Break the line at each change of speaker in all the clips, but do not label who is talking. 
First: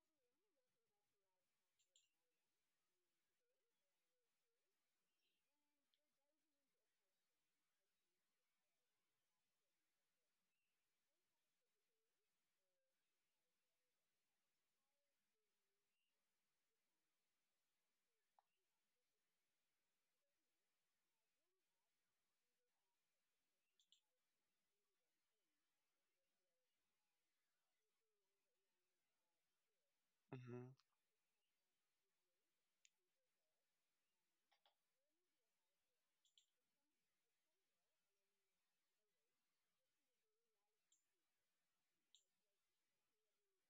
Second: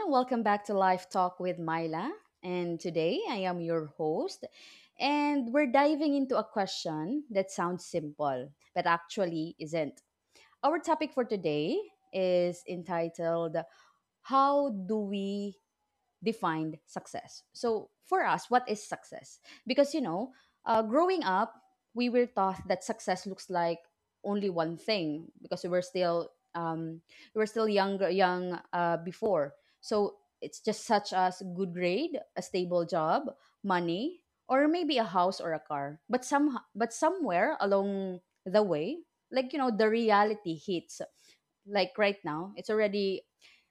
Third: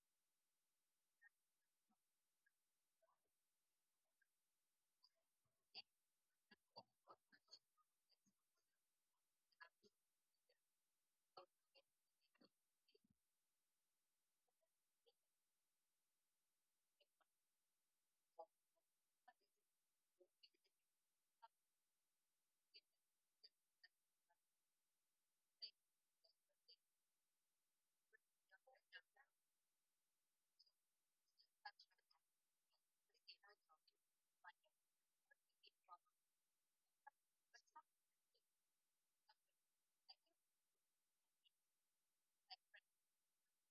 and welcome back to Life Talk with Myla. And today I am your host, and we're diving into a question that sounds simple, but actually isn't. Our topic for today is entitled How Do We defined success. So, for us, what is success? Because, you know, growing up, we were taught that success looks like only one thing because um, we were still younger young before. So it's
Mhm.
just such as good grade, a stable job, money, or maybe a house or a car. But somewhere along the way, like you know, the reality hits like right now it's already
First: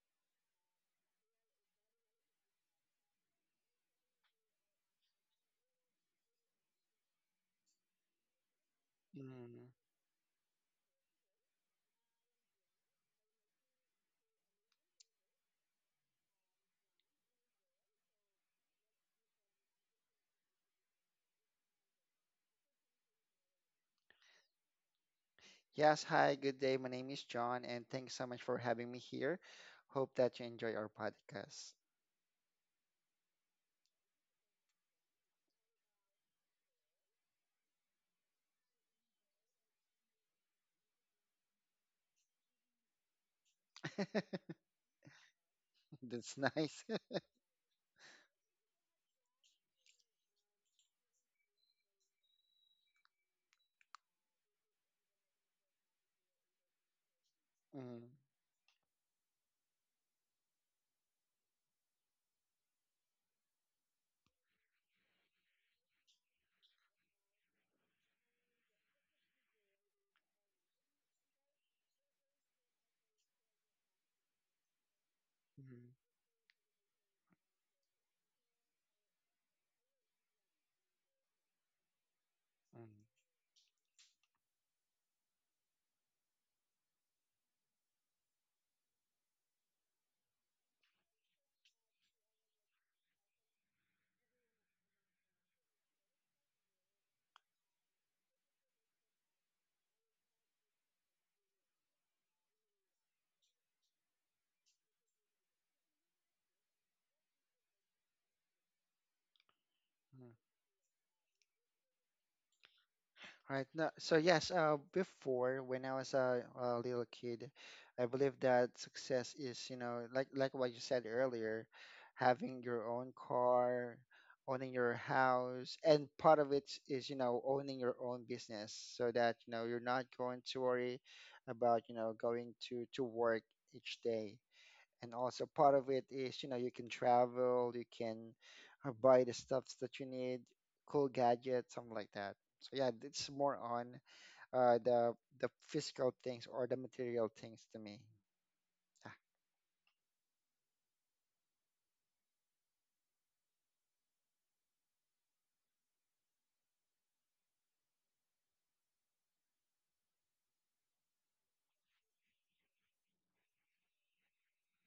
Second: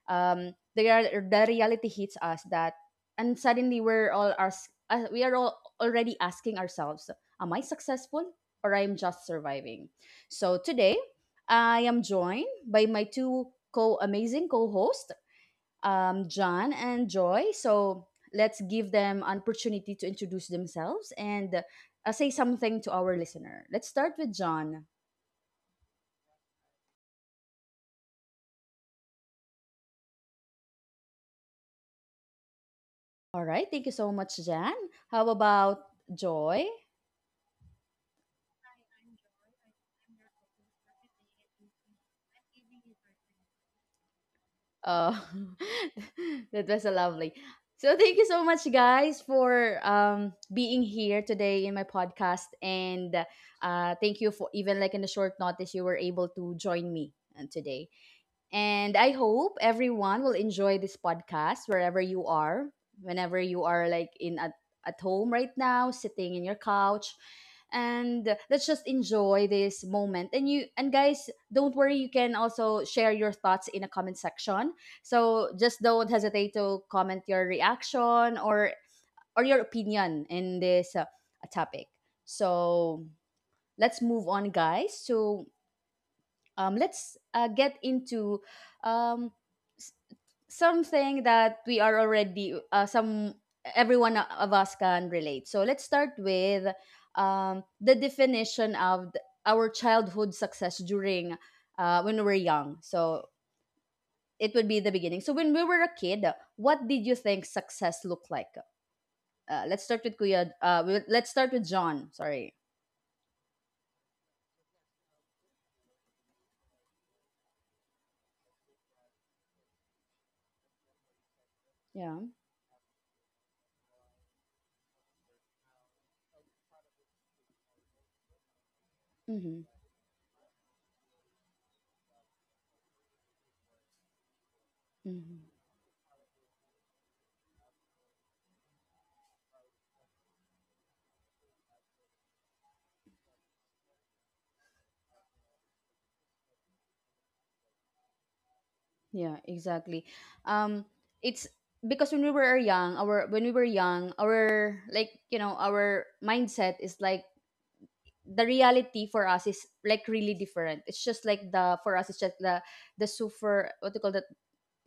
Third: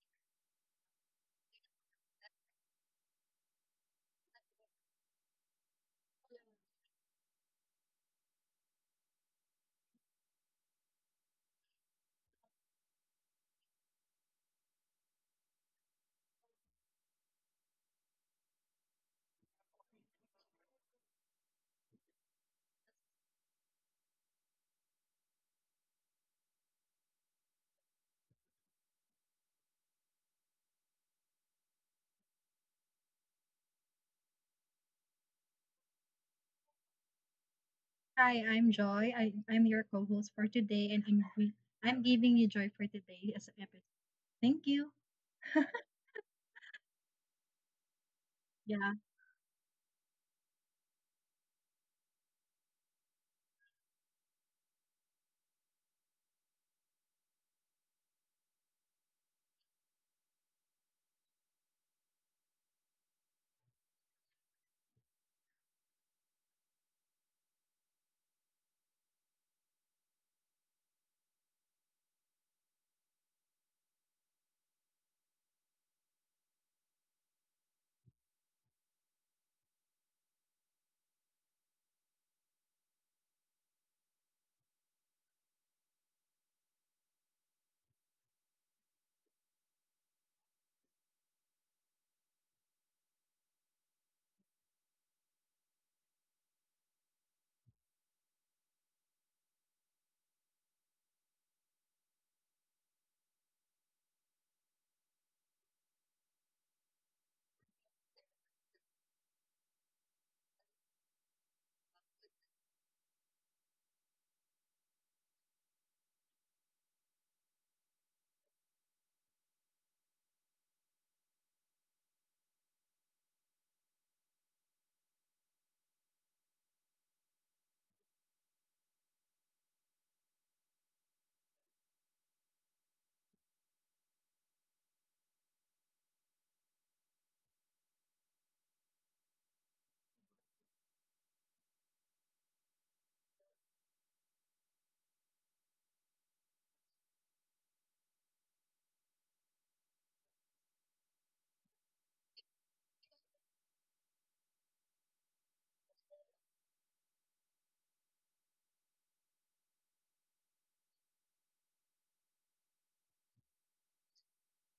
they are the reality hits us that and suddenly we are all already asking ourselves am I successful or I'm just
Mm.
surviving so today I am joined by my two co amazing co-hosts john and joy so let's give them an opportunity to introduce themselves and say something to our listener let's start with john
Yes, hi, good day. My name is John, and thanks so much for having me here. Hope that you enjoy our podcast.
all right thank you so much jan how about joy.
Hi, I'm Joy. I'm your co-host for today, and I'm giving you joy for today as an episode. Thank you.
Oh,
That's
that
nice.
was lovely. So thank you so much,
Yeah,
guys, for being here today in my podcast, and thank you for even like in a short notice you were able to join me today.
Mm,
And I hope everyone will enjoy this podcast wherever you are, whenever you are like at home right now, sitting in your couch. And let's just enjoy this moment. And you and guys, don't worry, you can also share your thoughts in a comment section. So just
mm,
don't hesitate to comment your reaction or your opinion in this topic.
mm,
So let's move on, guys. So let's get into um, something that we are already some everyone of us can relate so let's start with the definition of our childhood success during when we were young so it would be the beginning so when we were a kid what did you think success looked like let's start with
mm.
kuya let's start with john sorry.
Right. No, so yes, before when I was a little kid, I believe that success is, you know, like what you said earlier,
Yeah.
having your own car, owning your house, and part of it is, you know, owning your own business so that, you
Mm-hmm.
know, you're not going to worry about, you know, going to work each day, and also
Mm-hmm.
part of it is, you know, you can travel, you can buy the stuffs that you need, cool gadgets, something like that. So yeah, it's more on uh, the the physical things or the material things to me.
Yeah, exactly. Um, it's because when we were young, our like you know our mindset is like the reality for us is like really different. It's just like the for us it's just the super what do you call that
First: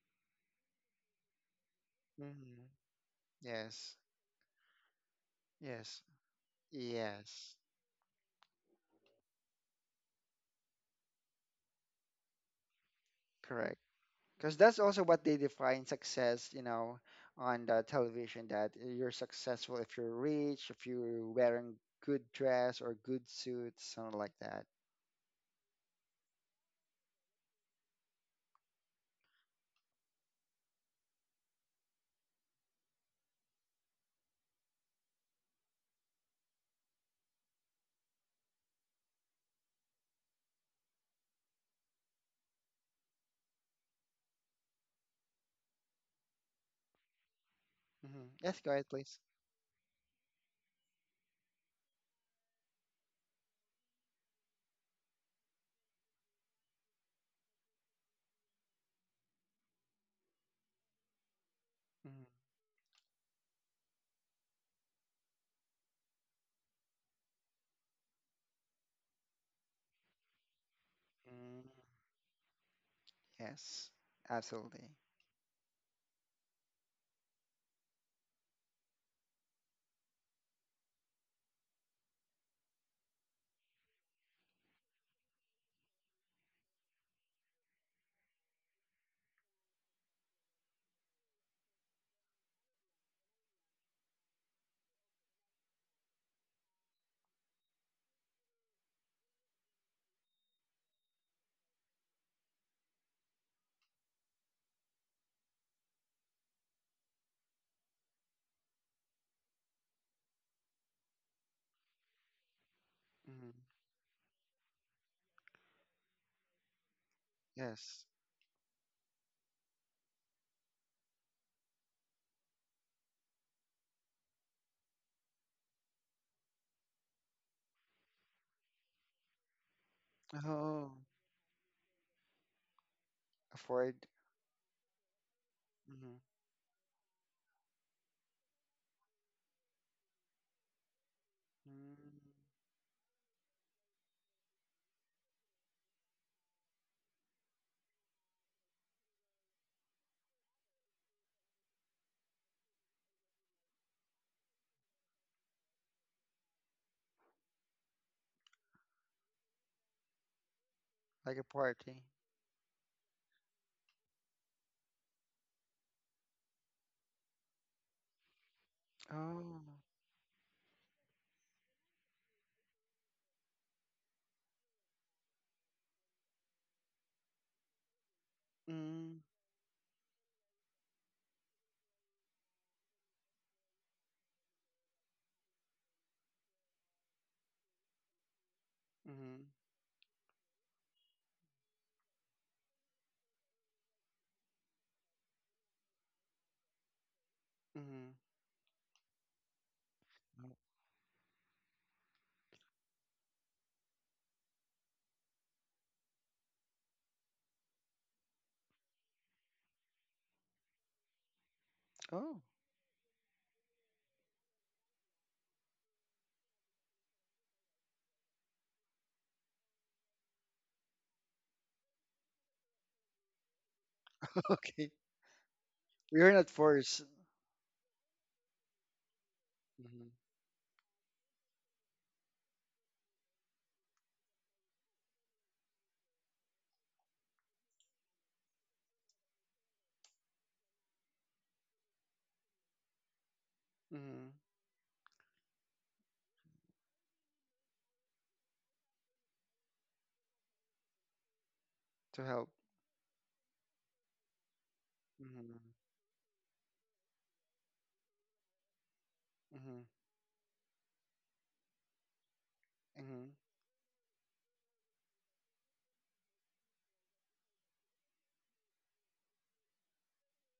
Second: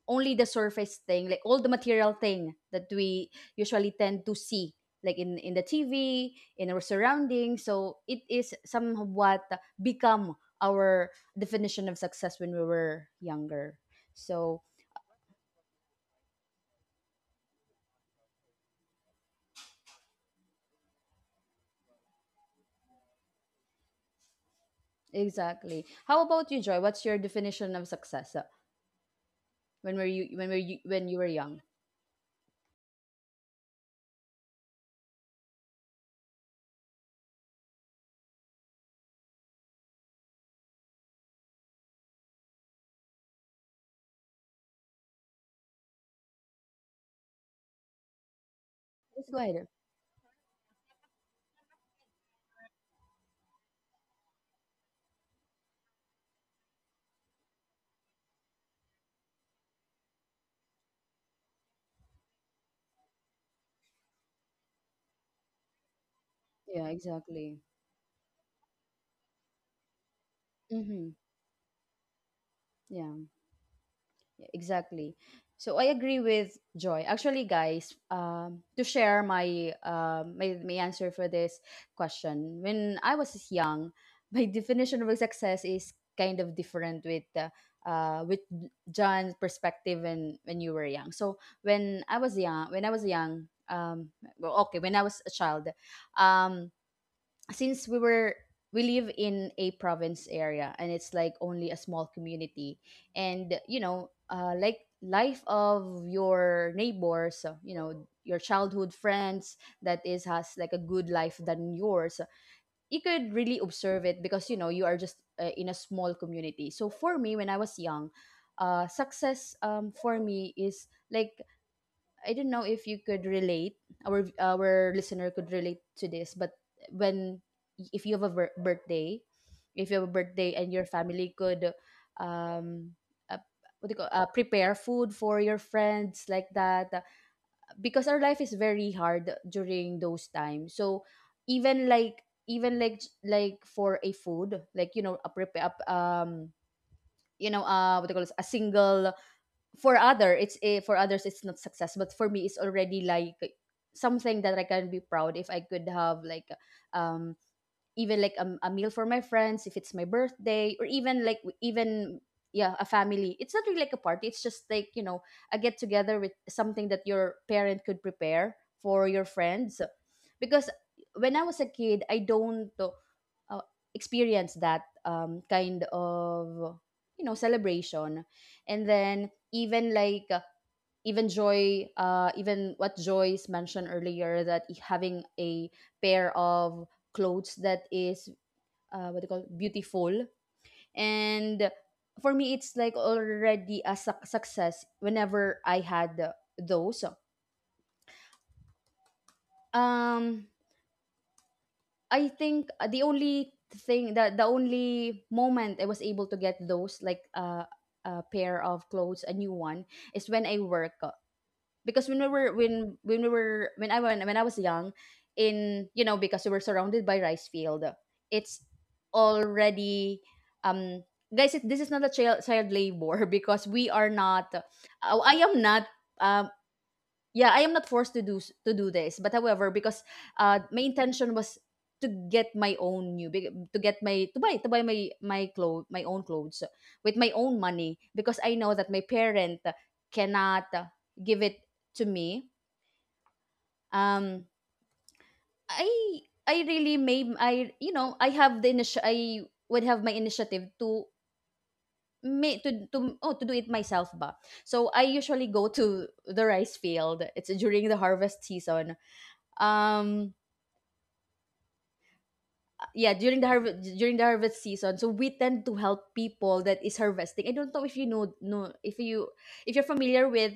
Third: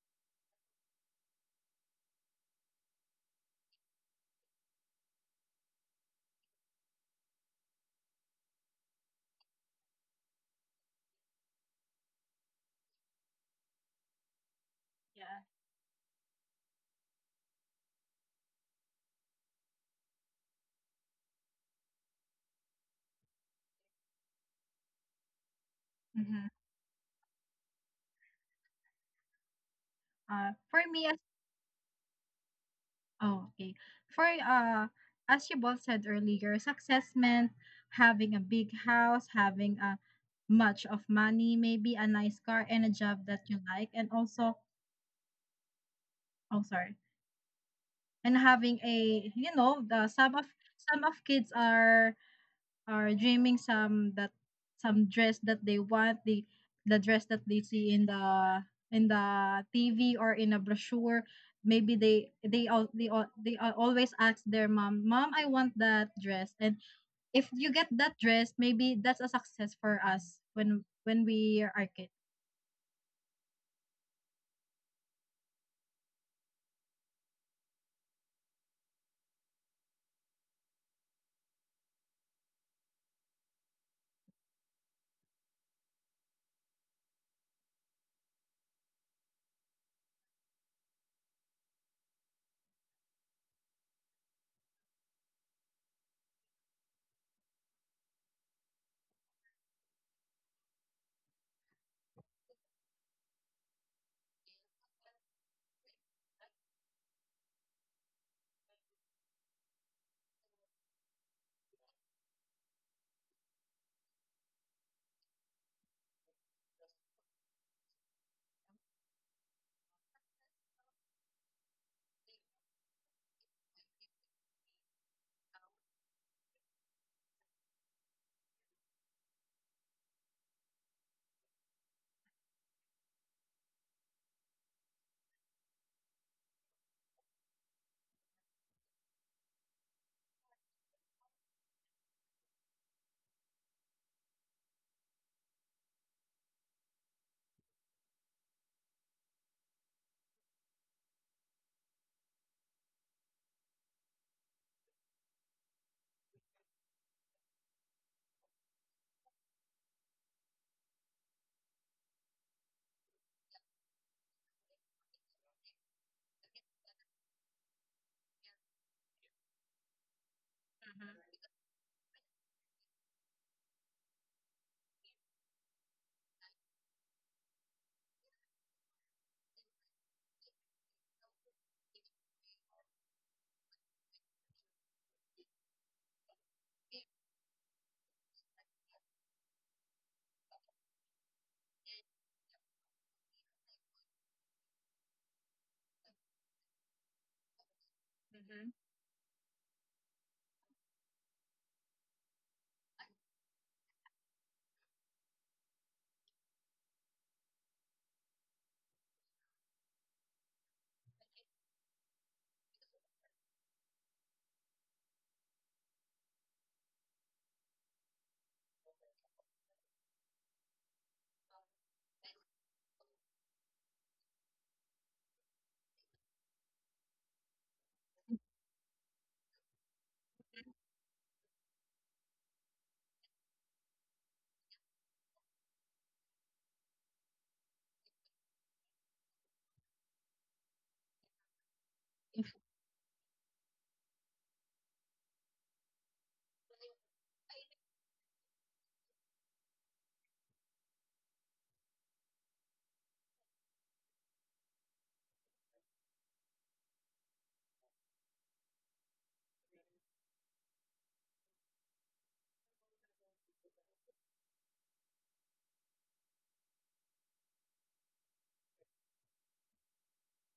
only the surface thing, like all the material thing
Mm-hmm.
that we usually
Yes.
tend to see like in the TV
Yes.
in our
Yes.
surroundings. So it is somewhat become our definition of success when we were younger.
Correct. Because
So
that's also what they
yeah.
define success, you know, on the television, that you're successful if you're rich, if you're wearing good dress or good suits, something like that.
exactly. How
Hmm.
about you, Joy? What's your definition of success when were you
For
when
me.
you were young?
Oh, okay. For As you both said earlier, success meant having a big house, having a much of money, maybe a nice car and a job that you like, and also, oh, sorry,
Hmm,
and
yes, go ahead
having
please.
Let's go
a
ahead.
the some of kids are or dreaming some that some dress that they want the dress that they see in the TV or in a brochure, maybe they all always ask their mom, mom, I want that dress.
Yeah,
And
exactly.
if you get that dress, maybe that's a success for us when
Mm-hmm.
when
Mm,
we are kids.
Yeah.
yes,
Yeah,
absolutely.
exactly. So I agree with Joy. Actually, guys, to share my answer for this question, when I was young, my definition of success is kind of different with John's perspective when you were young. So when I was young, okay, when I was a child, um, since we live in a province area and it's like only a small community and you know like life of your neighbors you know your childhood friends that is has like a good life than yours you could
Mm,
really observe it because you know you are just in a small community so for me when I was
yes.
young success for me is like I don't know if you could relate. Our listener could relate to this, but when if you have a birthday, if you have a birthday and your
Oh,
family could, um, uh, what
afford.
do you call, prepare food for your
Mm,
friends like that, because our life is very hard during those times. So
mm,
even like for a food, like you know a prepare you know what do you call this, a single for others it's not success but for me it's already like something that I can be proud if I could have like um even like a meal for my friends if it's my birthday or even
like
like
a party.
even yeah a family it's not really like a party it's just like you know a get together with something that your parent could prepare for your
Oh,
friends because when I was a kid I don't uh, experience that kind of you know celebration and
mm,
then even like even what joyce mentioned earlier that having a pair of clothes that is what they
mm,
call beautiful and for me it's like already a success whenever I had those.
mm.
um I think the only moment I was able to get those like a pair of clothes, a new one, is when I work. Because when we
Oh,
were when I was young, in you know because we were surrounded by rice field, it's already um guys. It, this is not a child labor because we are not.
okay.
I am not.
We are not
Um,
forced.
yeah, I am not forced to do to do this, but however, because
Mm,
my intention was to get my own to get my to buy my own clothes with my own money because I know that my parent cannot give it to me.
mm,
Um, I I really made I you know I have the I would have my initiative to
to help.
me to do it myself ba. So I usually
Mm,
go to the rice field. It's during the harvest season.
mm,
Um yeah
mm,
during the harvest season so we tend to help people that is harvesting I don't know if you if you're familiar with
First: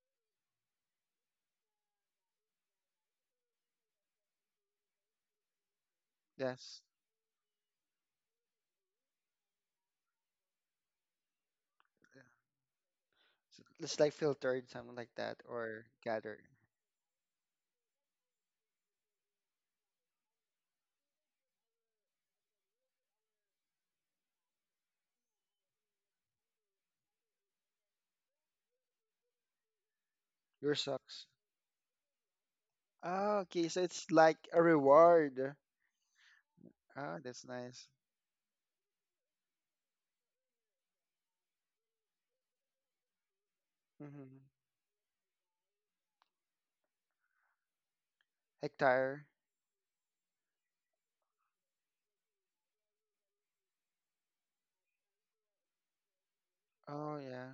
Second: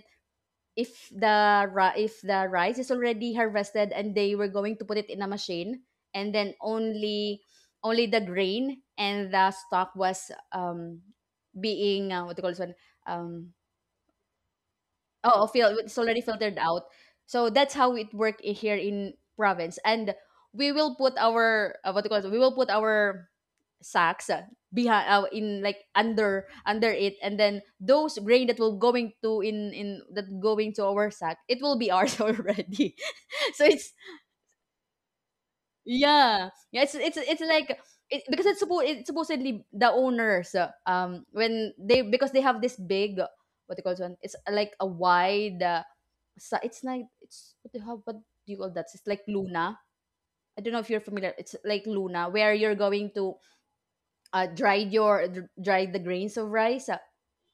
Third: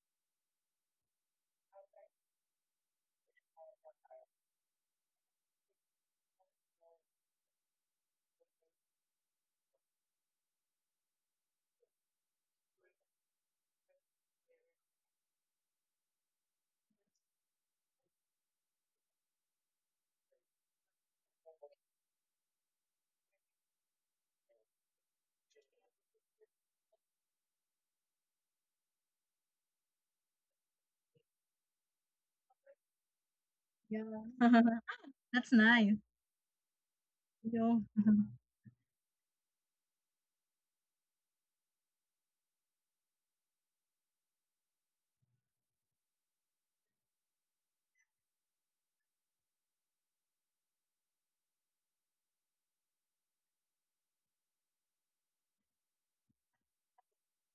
if the if the rice is already harvested and they were going to put it in a machine and then
yes.
only the grain and the stock was being what do you call this one. um
So it's like filtered, something like that,
Oh,
or
it's already
gather.
filtered out. So that's how it work here in province. And we will put our what do you call it? We will put our sacks behind in like under it, and then those grain that will going to in that going
Your
to our
socks.
sack, it will be ours already.
Ah,
So
okay. So
it's
it's
Mm-hmm.
like
Yeah.
a
That's
reward.
nice.
yeah, yeah.
Ah,
It's
that's
like
Yeah.
nice.
it, because it's supposedly the owners when they because they have this big what do you call it? It's
Mm-hmm.
like a wide. So it's like it's what do you call that? It's like
Hectare.
Luna. I don't know if you're familiar. It's like Luna, where you're going to dry the grains of rice. So,
Oh yeah.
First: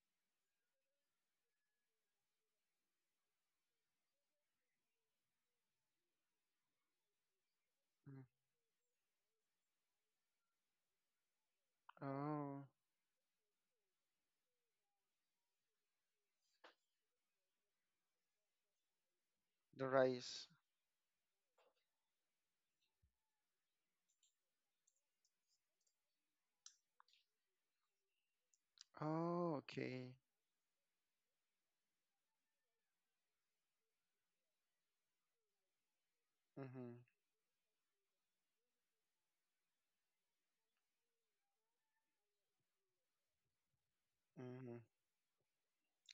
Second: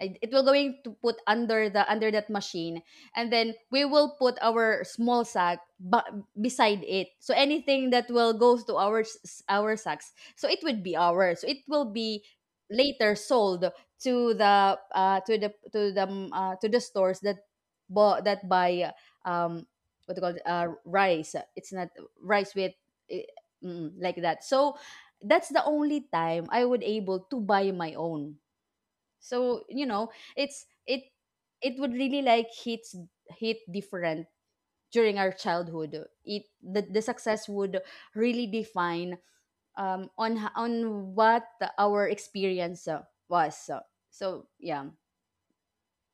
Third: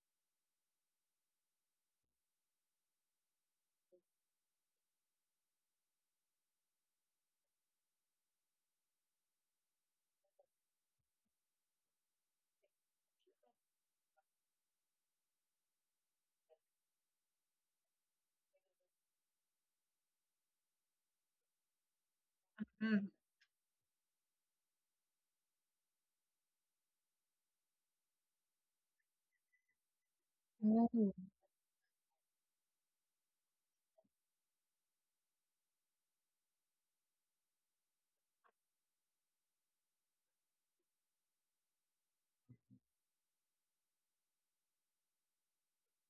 it will going to put under the under that machine and then we will put our small sack beside it so anything that
Mm.
will goes to our sacks so it would be ours so it will be
Oh,
later sold to the to the to the stores that bought that buy um
the
what do you call it
rice.
rice it's not rice with
Mm-hmm.
eh, like that so that's the only time I would able to buy my own
Oh,
so you know
okay.
it's it
Oh,
it would really like hit different during our childhood
Mm-hmm.
the success would really define on on what our experience was so
Mm-hmm.
yeah.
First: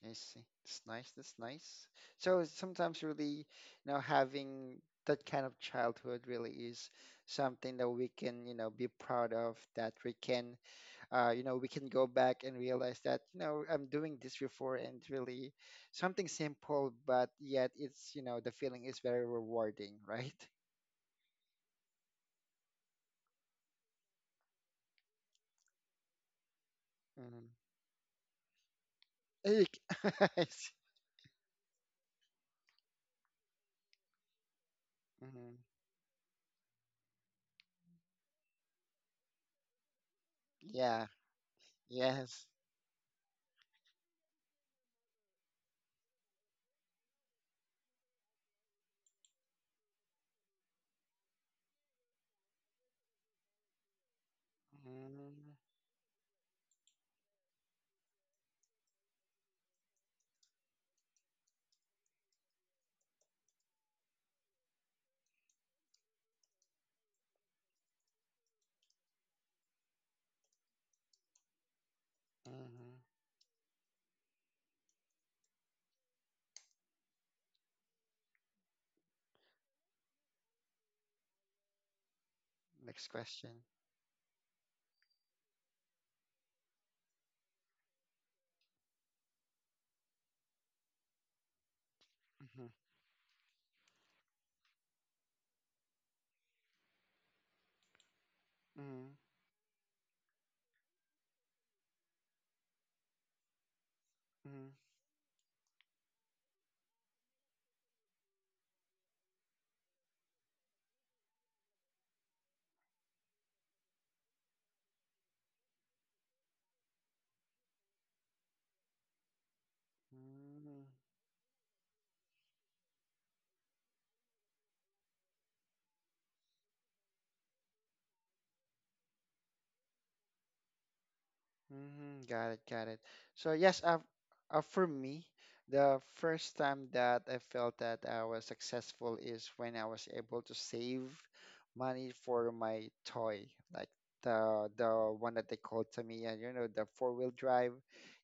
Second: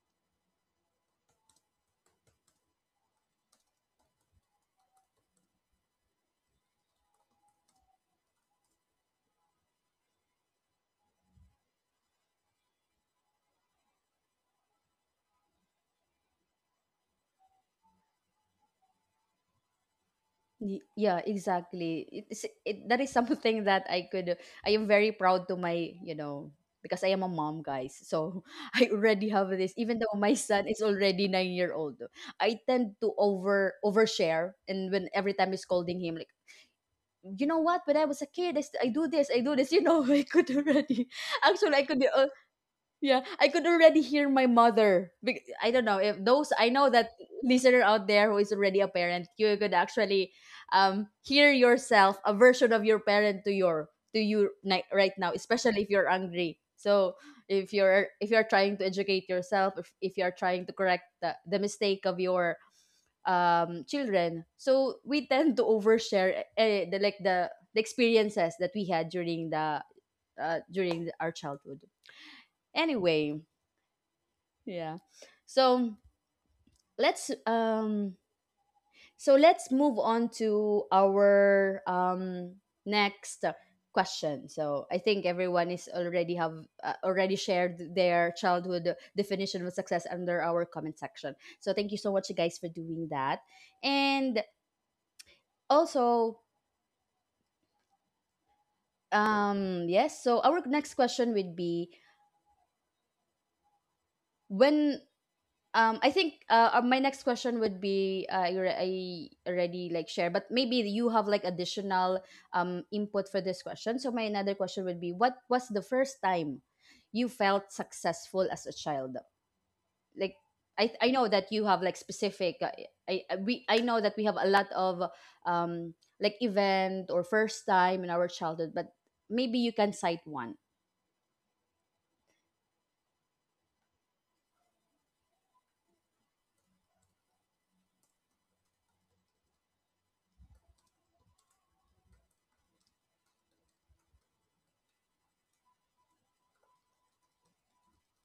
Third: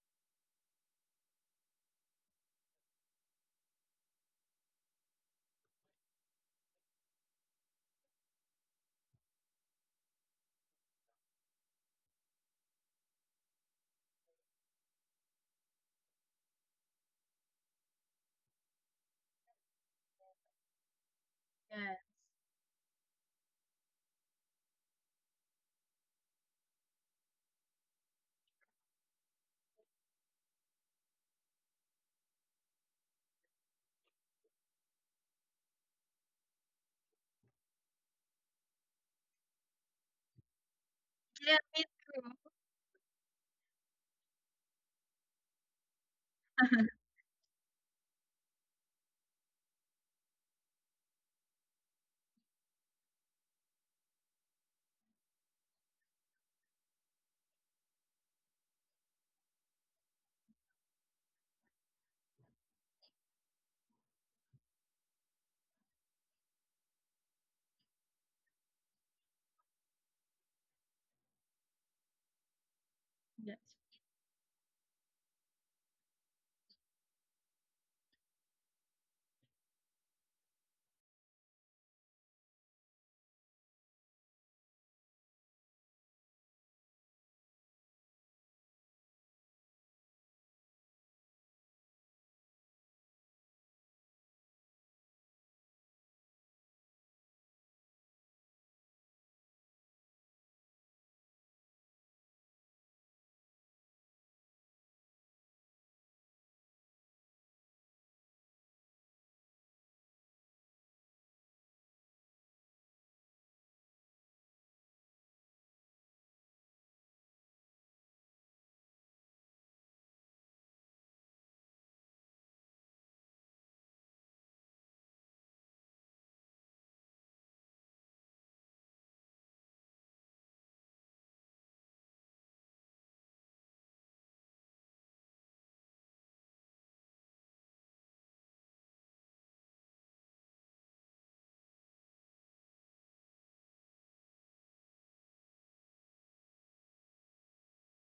I see. It's nice. That's nice. So it's sometimes really, you know, having that kind of childhood really is something that we can, you know, be proud of, that we can go back and realize that, you know, I'm doing this before, and really something simple, but yet it's, you know, the feeling is very rewarding, right?
Yeah
yeah.
exactly that is something that I could I am very proud to my you know because I am a
Mm-hmm.
mom guys so I already have this even though my
I
son
see.
is already 9 year old I tend to overshare and when every time
Mm-hmm.
I'm scolding him like you know what when I was a kid I do this you know I could
Yeah.
already
Yeah,
actually I
me
could.
Yes.
too.
Yeah, I could already hear my mother. I don't know if those I know that listener out there who is already a parent, you could actually hear yourself a version of your parent to your to right now,
Mm-hmm.
especially if you're angry. So if you're trying to educate yourself, if you're trying to correct the mistake of your children, so we tend to overshare the like the experiences that we had during the during our childhood. Anyway,
Yes.
yeah. So let's let's move on to our
Next
next
question.
question. So I think everyone is already have already shared their childhood definition of success under our comment section. So thank you so much you guys
Mm-hmm.
for doing that. And also
Mm-hmm.
yes, so our next question would be when I think my next question would be I already like share, but maybe you have like additional input for this question. So my another question would be, what was the first time you felt successful as a child? Like
Mm-hmm.
I know that you have like specific, I- we I know that we have a lot of um like event or first time in our childhood, but maybe you can cite one.
Hmm, got it, got it. So yes, for me, the first time that I felt that I was successful is when I was able to save money for my toy, like the one that they called Tamiya, you know, the four-wheel drive.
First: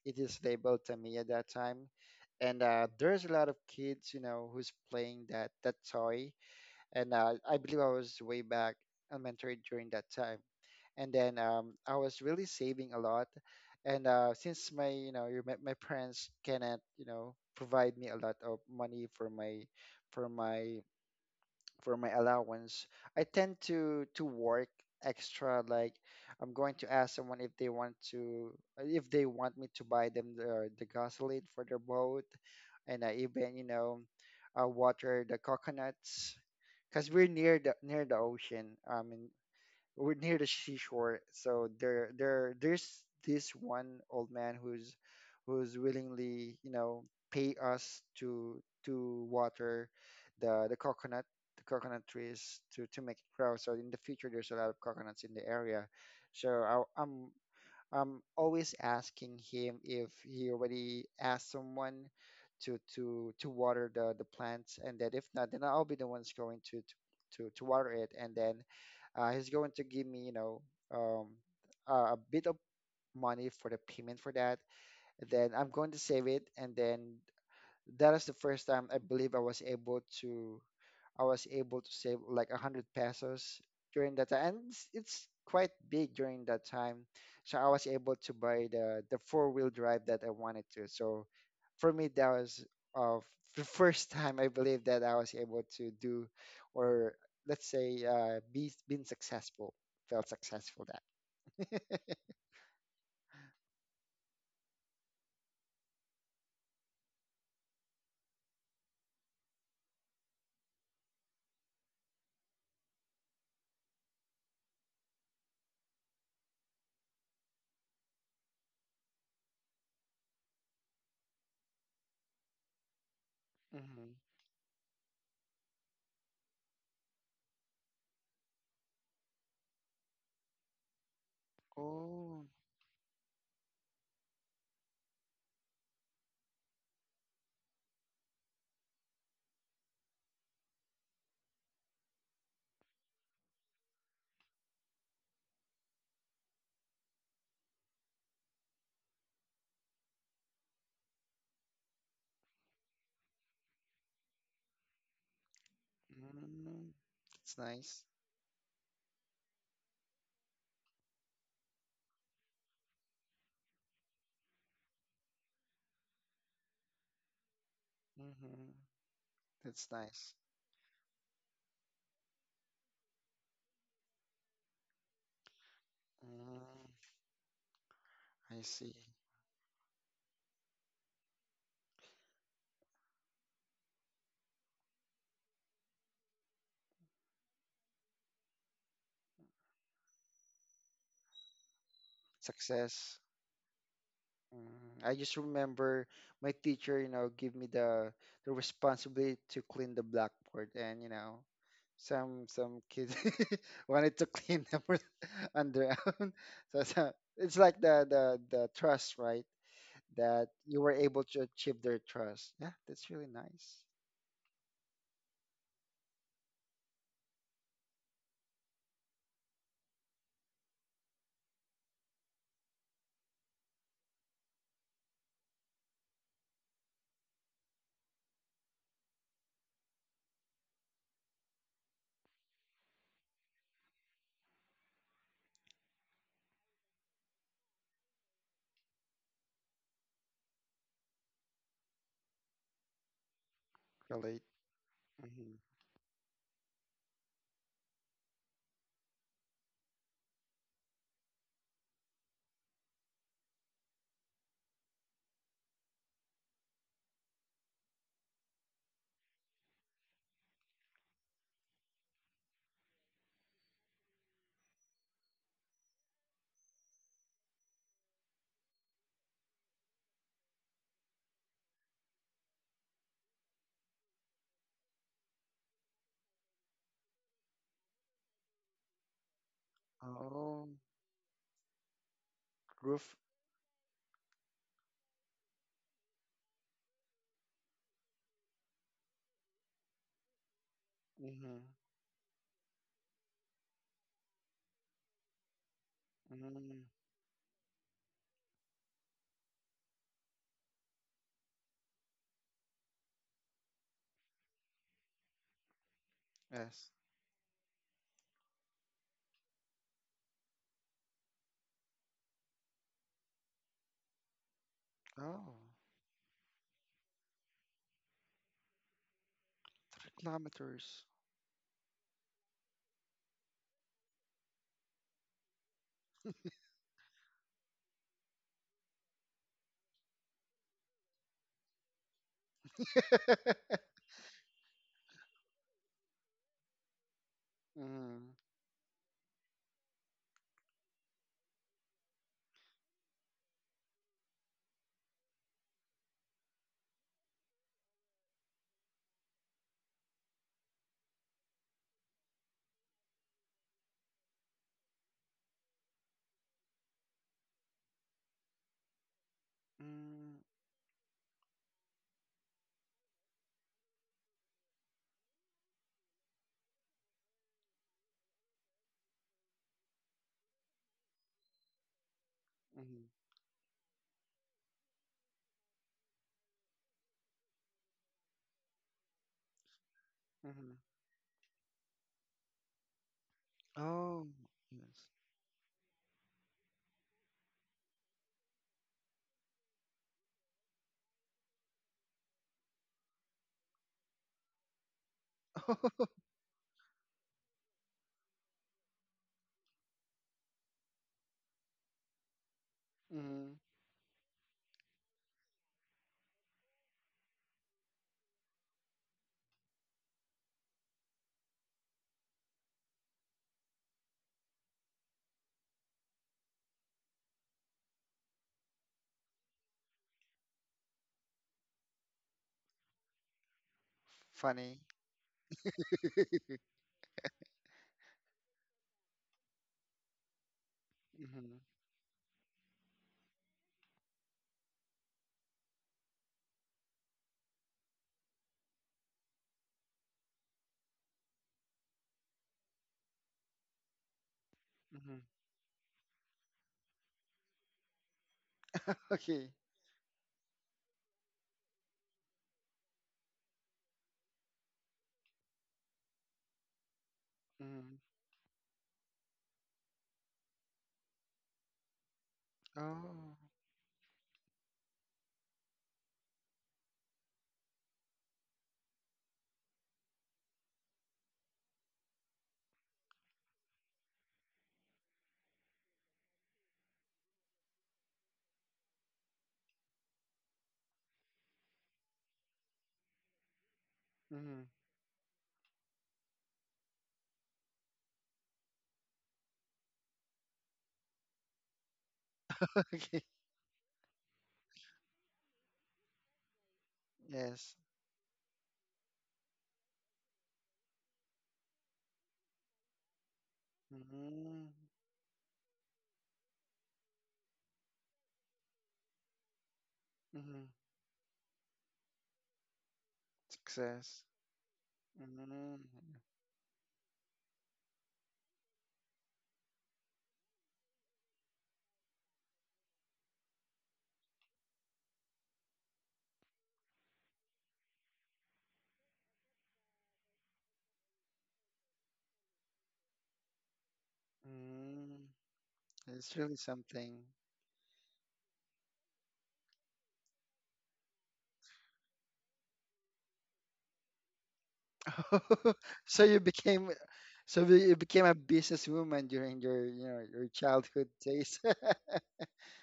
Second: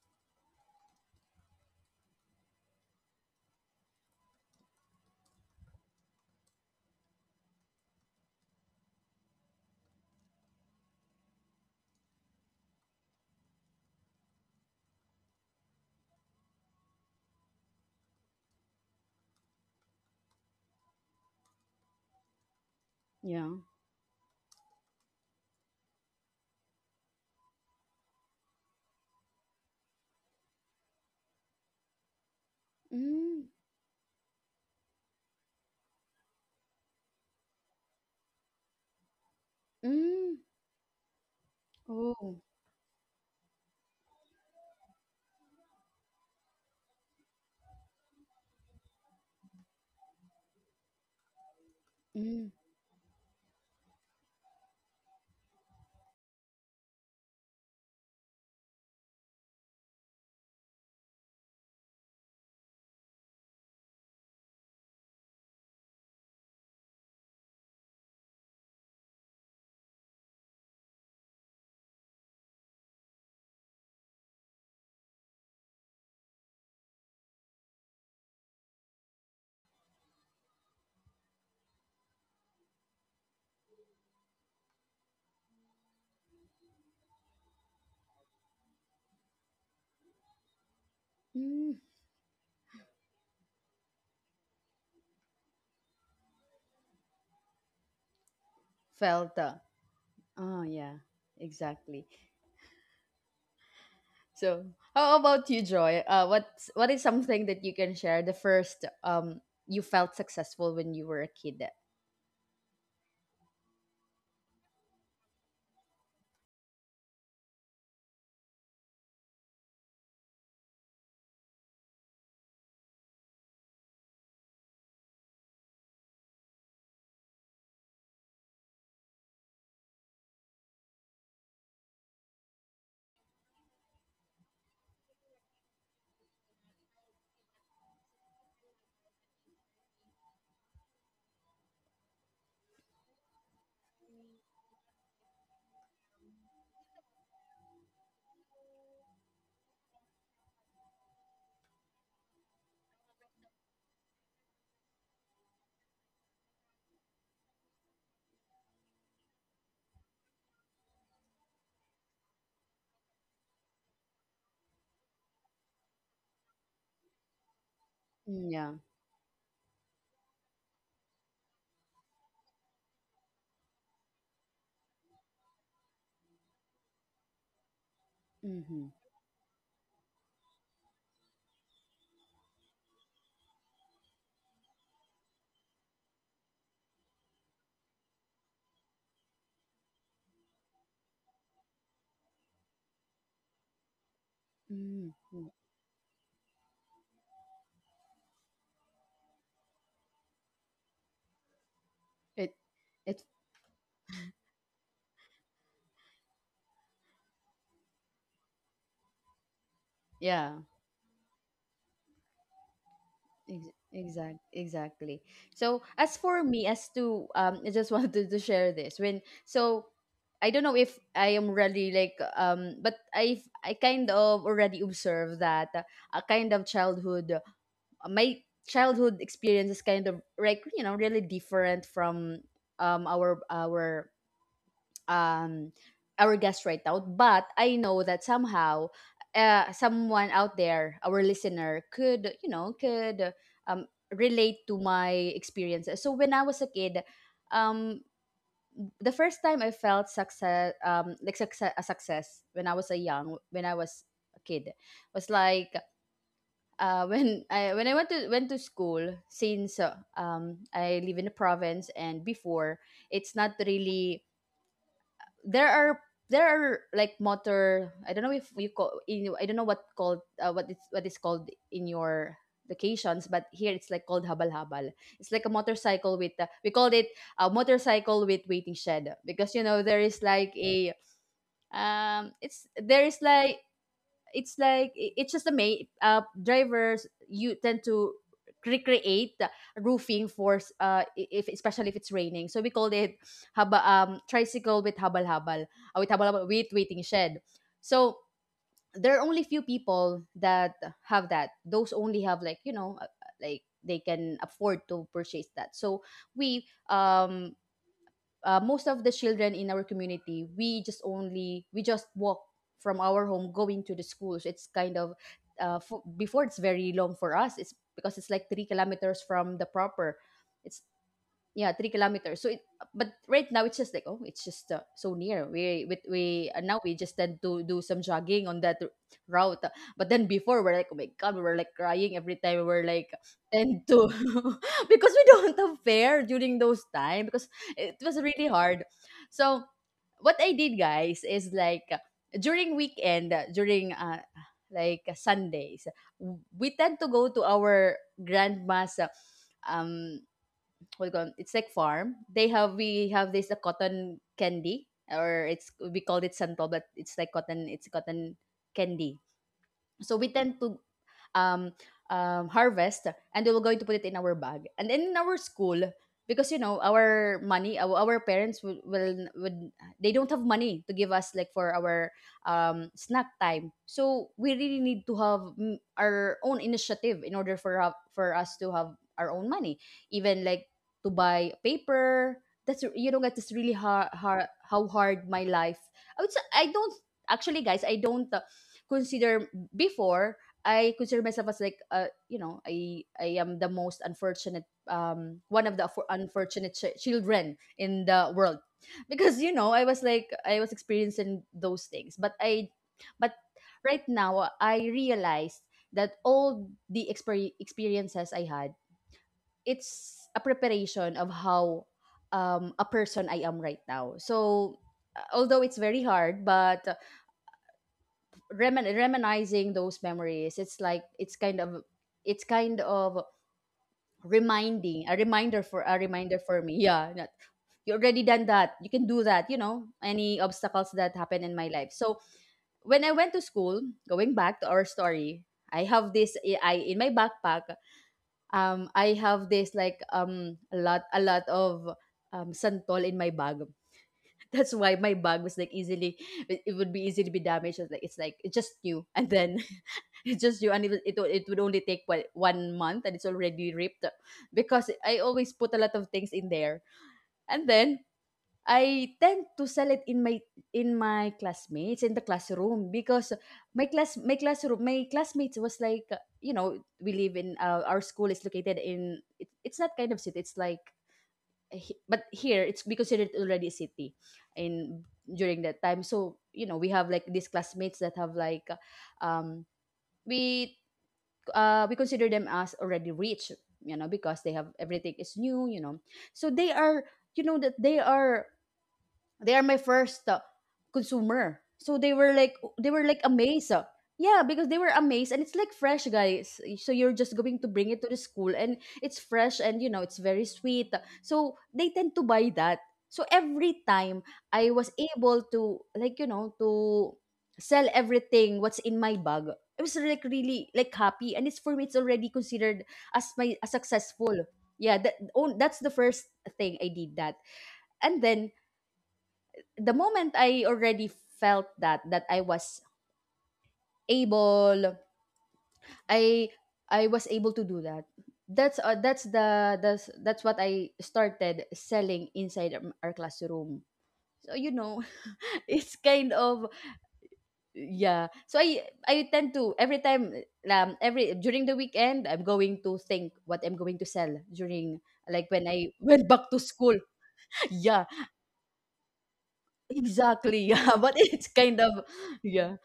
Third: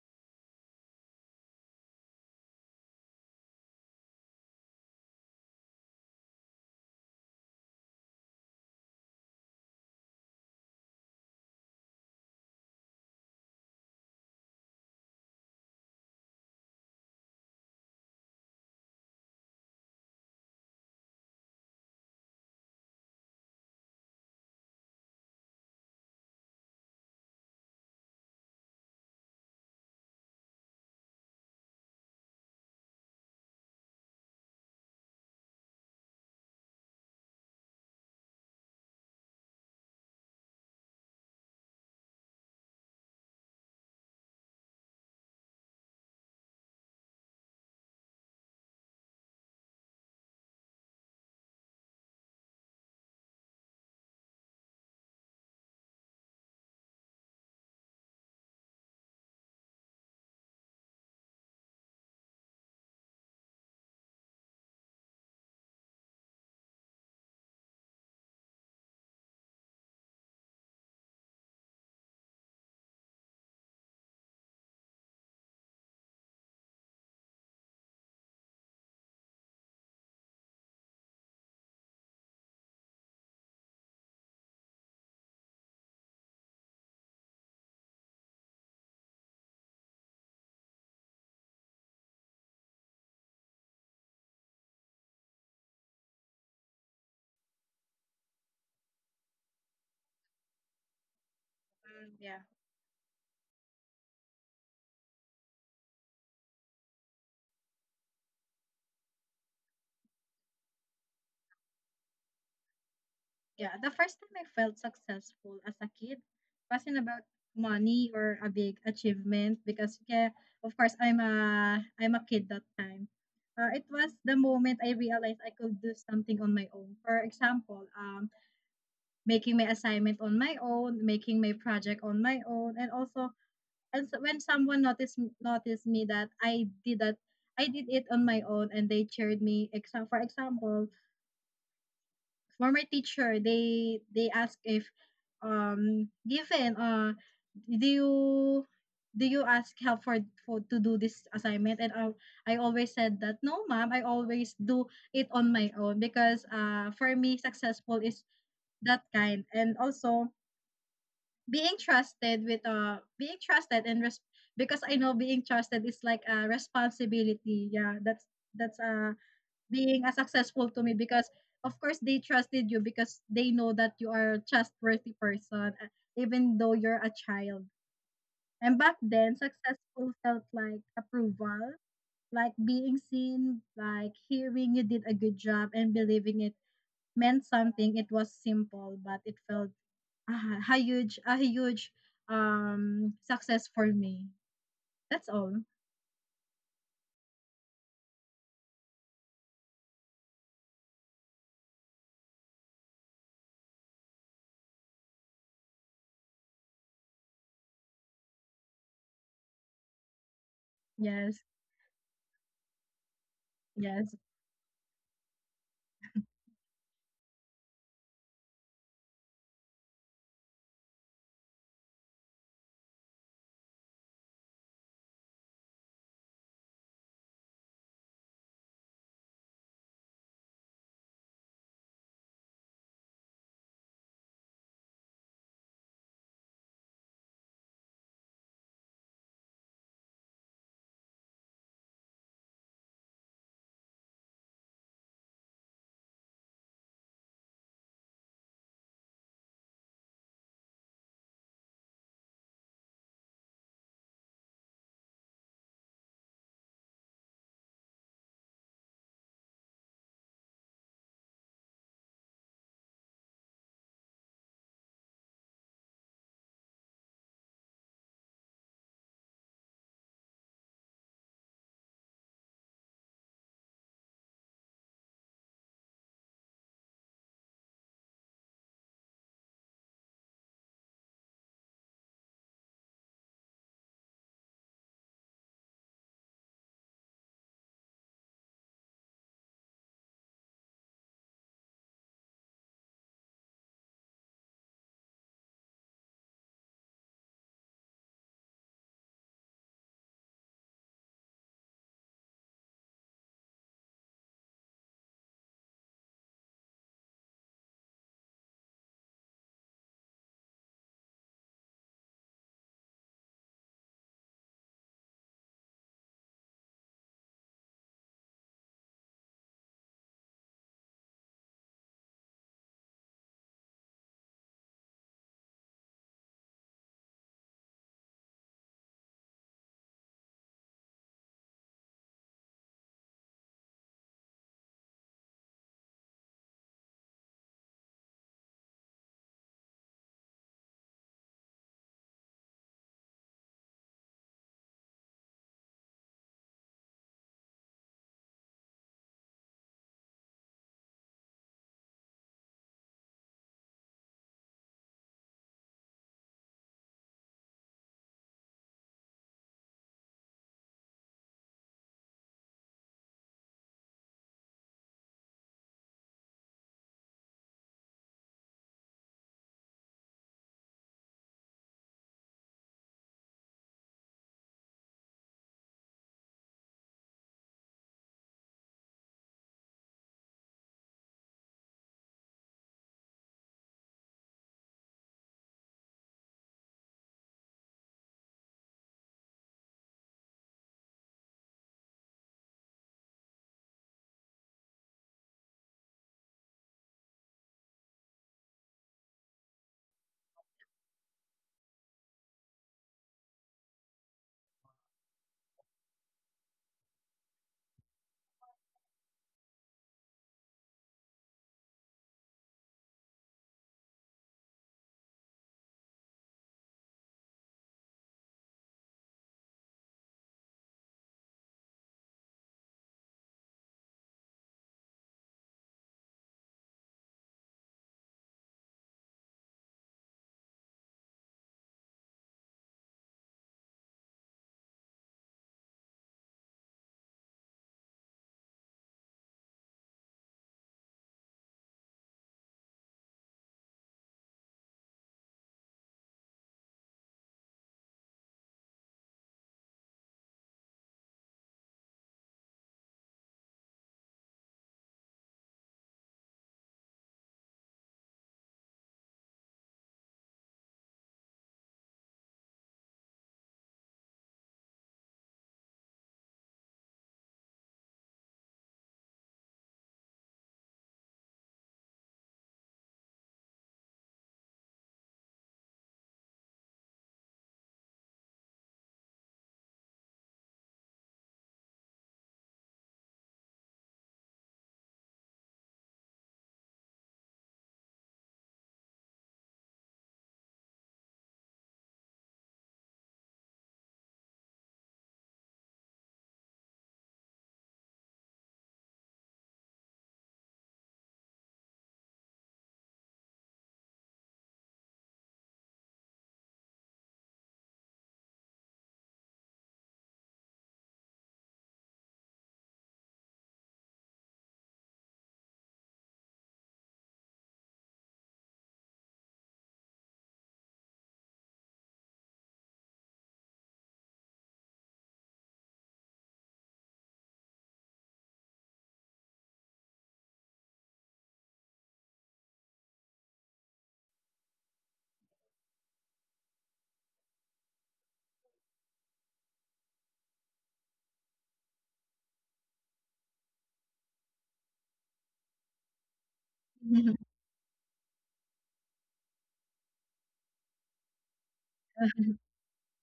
It is labeled Tamiya that time. And there's a lot of kids, you know, who's playing that toy. And I believe I was way back elementary during that time, and then I was really saving a lot. And since my parents cannot, you know, provide me a lot of money for my for my for my allowance, I
yeah
tend to work extra. Like, I'm going to ask someone if they want me to buy them the gasoline for their boat, and I
mm,
even, water the coconuts because we're near the ocean. I mean, we're
mm,
near the seashore, so there
oh,
there there's this one old man who's willingly, pay us to water the the coconut the coconut
mm,
trees to make it grow, so in the future there's a lot of coconuts in the area. So I'm always asking him if he already asked someone to, water the plants, and then if not, then I'll be the ones going to water it, and then he's going to give me, you know, um, a bit of money for the payment for that. Then I'm going to save it, and then that is the first time I believe I was able to save like 100 pesos during that time, and it's quite big during that time. So I was able to buy the four-wheel drive that I wanted to. So
mm.
for me, that was, uh, the first time I believe that I was able to do, or let's say, be been
felt
successful, felt
Oh
successful
yeah,
that.
exactly.
Mm, yeah.
So how about you, Joy? What is something that you can share? The first you felt successful when you were a kid.
Yeah, the first time I felt successful as a kid wasn't about money or a big achievement because yeah, of course I'm a kid that time. It
Hmm.
was the moment I realized I could do something on my own. For example, making my assignment on my own, making my project on my
Oh,
own, and also and so when someone noticed me that I did that, I did it on my own, and they cheered me. Except for example, former teacher, they ask if, given, do you do you ask help for, to do this assignment, and I always said that, no ma'am, I always do it on my own because
mm,
for me
that's
successful
nice.
is that kind, and also being trusted with being trusted and because I know being trusted is like a responsibility. Yeah, that's
Mm,
that's
Hmm.
yeah.
uh
That's
being a
nice.
successful to me because of course they trusted you because they know that you are a trustworthy person, even though
Mm,
you're a child. And
I
back
Mm-hmm.
see.
then successful felt like approval, like being seen, like hearing you did a good job and believing it meant something. It was simple, but it felt ah, a huge, a huge
Success.
success for me.
Mm,
Mm-hmm.
That's
I just
all.
mm,
remember my teacher, you know, give me the responsibility to clean the blackboard, and you know, some
It
some kids
it
wanted to clean them on their own. So, it's like the trust, right? That
yeah.
you were
Yes.
able to achieve their trust. Yeah, that's really nice.
Yes.
Exactly. So as for me, as to I just wanted to share this when so. I don't know if I am really like, but I kind of already observed that a kind of childhood my childhood experience is kind of like, you know, really different from um our our um our guest right now, but I know that somehow someone out there, our listener, could you know could um
Relate.
relate to my
Hmm.
experiences. So when I was a kid, um the first time I felt success like success a success when I was a kid was like, when I went to school, since I live in the province, and before, it's not really, there are there are like motor, I don't know if you call in, I don't know what called, what is called in your locations, but here it's like called habal habal. It's like a motorcycle with, we called it a motorcycle with waiting shed, because you know there is like
Oh,
a it's there
roof.
is like, it's like, it's just the main, drivers, you tend to recreate the roofing for if
Mm-hmm.
especially if it's raining, so we called it haba tricycle with habal habal, with
Mm-hmm.
waiting shed. So there are only few people that have that, those only have like, you know, like they can afford to purchase that. So we
Yes.
most of the children in our community, we just walk from our home going to the school. So it's kind of
Oh,
before, it's very long for us, it's because it's like three kilometers from the proper, it's
kilometers.
yeah, three kilometers. But right now it's just like, oh, it's just so near. We now we just tend to do some jogging on that route. But then before, we're like, oh my god, we were like crying every time, we were like tend to because we don't have fare during those time, because it was
Mm-hmm.
really hard. So what I did, guys, is like, during weekend, during like Sundays, we tend to go to our grandma's, um what you call 'em, it's like farm. They have We have this a cotton candy, or it's we called it santol, but it's like cotton. It's cotton candy. So we
Mm-hmm.
tend to um, harvest, and we were going to put it in our bag. And then in our school, because you know our money, our parents would, they don't have money to give us like for our snack time. So we really need to have, mm, our own initiative in order for for us to have our own money, even like
Mhm.
to buy paper. That's, you know, like, that's really hard,
Oh,
how
yes.
hard my life. I would say, I don't actually, guys, I don't consider before, I consider myself as like, you know, I am the most unfortunate, one of the unfortunate children in the world, because you know I was like I was experiencing those things, but
Mhm.
right now I realized that all the experiences I had, it's a preparation of how a person I am right now. So although it's very hard, but reminiscing those memories, it's like it's kind of, it's kind of
Funny.
reminding a reminder, for a reminder for me, yeah, that you already done that, you can do that, you know, any obstacles that happen in
Mhm.
my life. So when I went to school, going back to our story, I have this, in my backpack, I have this like, a lot of santol in my bag. That's why my
Mhm.
bag was like easily, it would be easy to be damaged. It's just new, and
Okay.
then it's just new, and it would only take what, one month, and it's already ripped, because I always put a lot of things in there, and
Mhm.
then I tend to sell it in my, in my classmates in the classroom, because
Oh.
my classmates was like, you know, we live in, our school is located in it, it's not kind of city, it's like but here it's be considered already a city in during that time. So you know we have like these classmates that have like um we we consider them as already rich, you know, because they have
Mhm.
everything is new, you know. So they are, you know, that they are my first, consumer. So they were like,
Okay.
amazed. Yeah, because they were amazed, and it's like fresh, guys. So you're just going to
Yes.
bring it to the school and it's fresh, and you know it's very sweet. So they tend to buy that. So every time I
Mhm.
was able to, like, you know, to sell everything what's in my bag, I was like
Mhm.
really like happy, and it's, for me it's already considered as my, as
Success.
successful. Yeah, that, oh, that's
Mhm.
the first thing I did that. And then the moment I already felt that I was able, I I was able to do that, that's the that's what I started selling inside, our classroom, so you know,
Mm,
it's kind
it's really
of,
something.
yeah, so I tend to every time, every during the weekend, I'm going to think what I'm going to sell during, like when I
So
went
you
back to
became,
school.
so you
Yeah,
became a businesswoman during your, you know, your
exactly. Yeah,
childhood
but it's
days.
kind of yeah.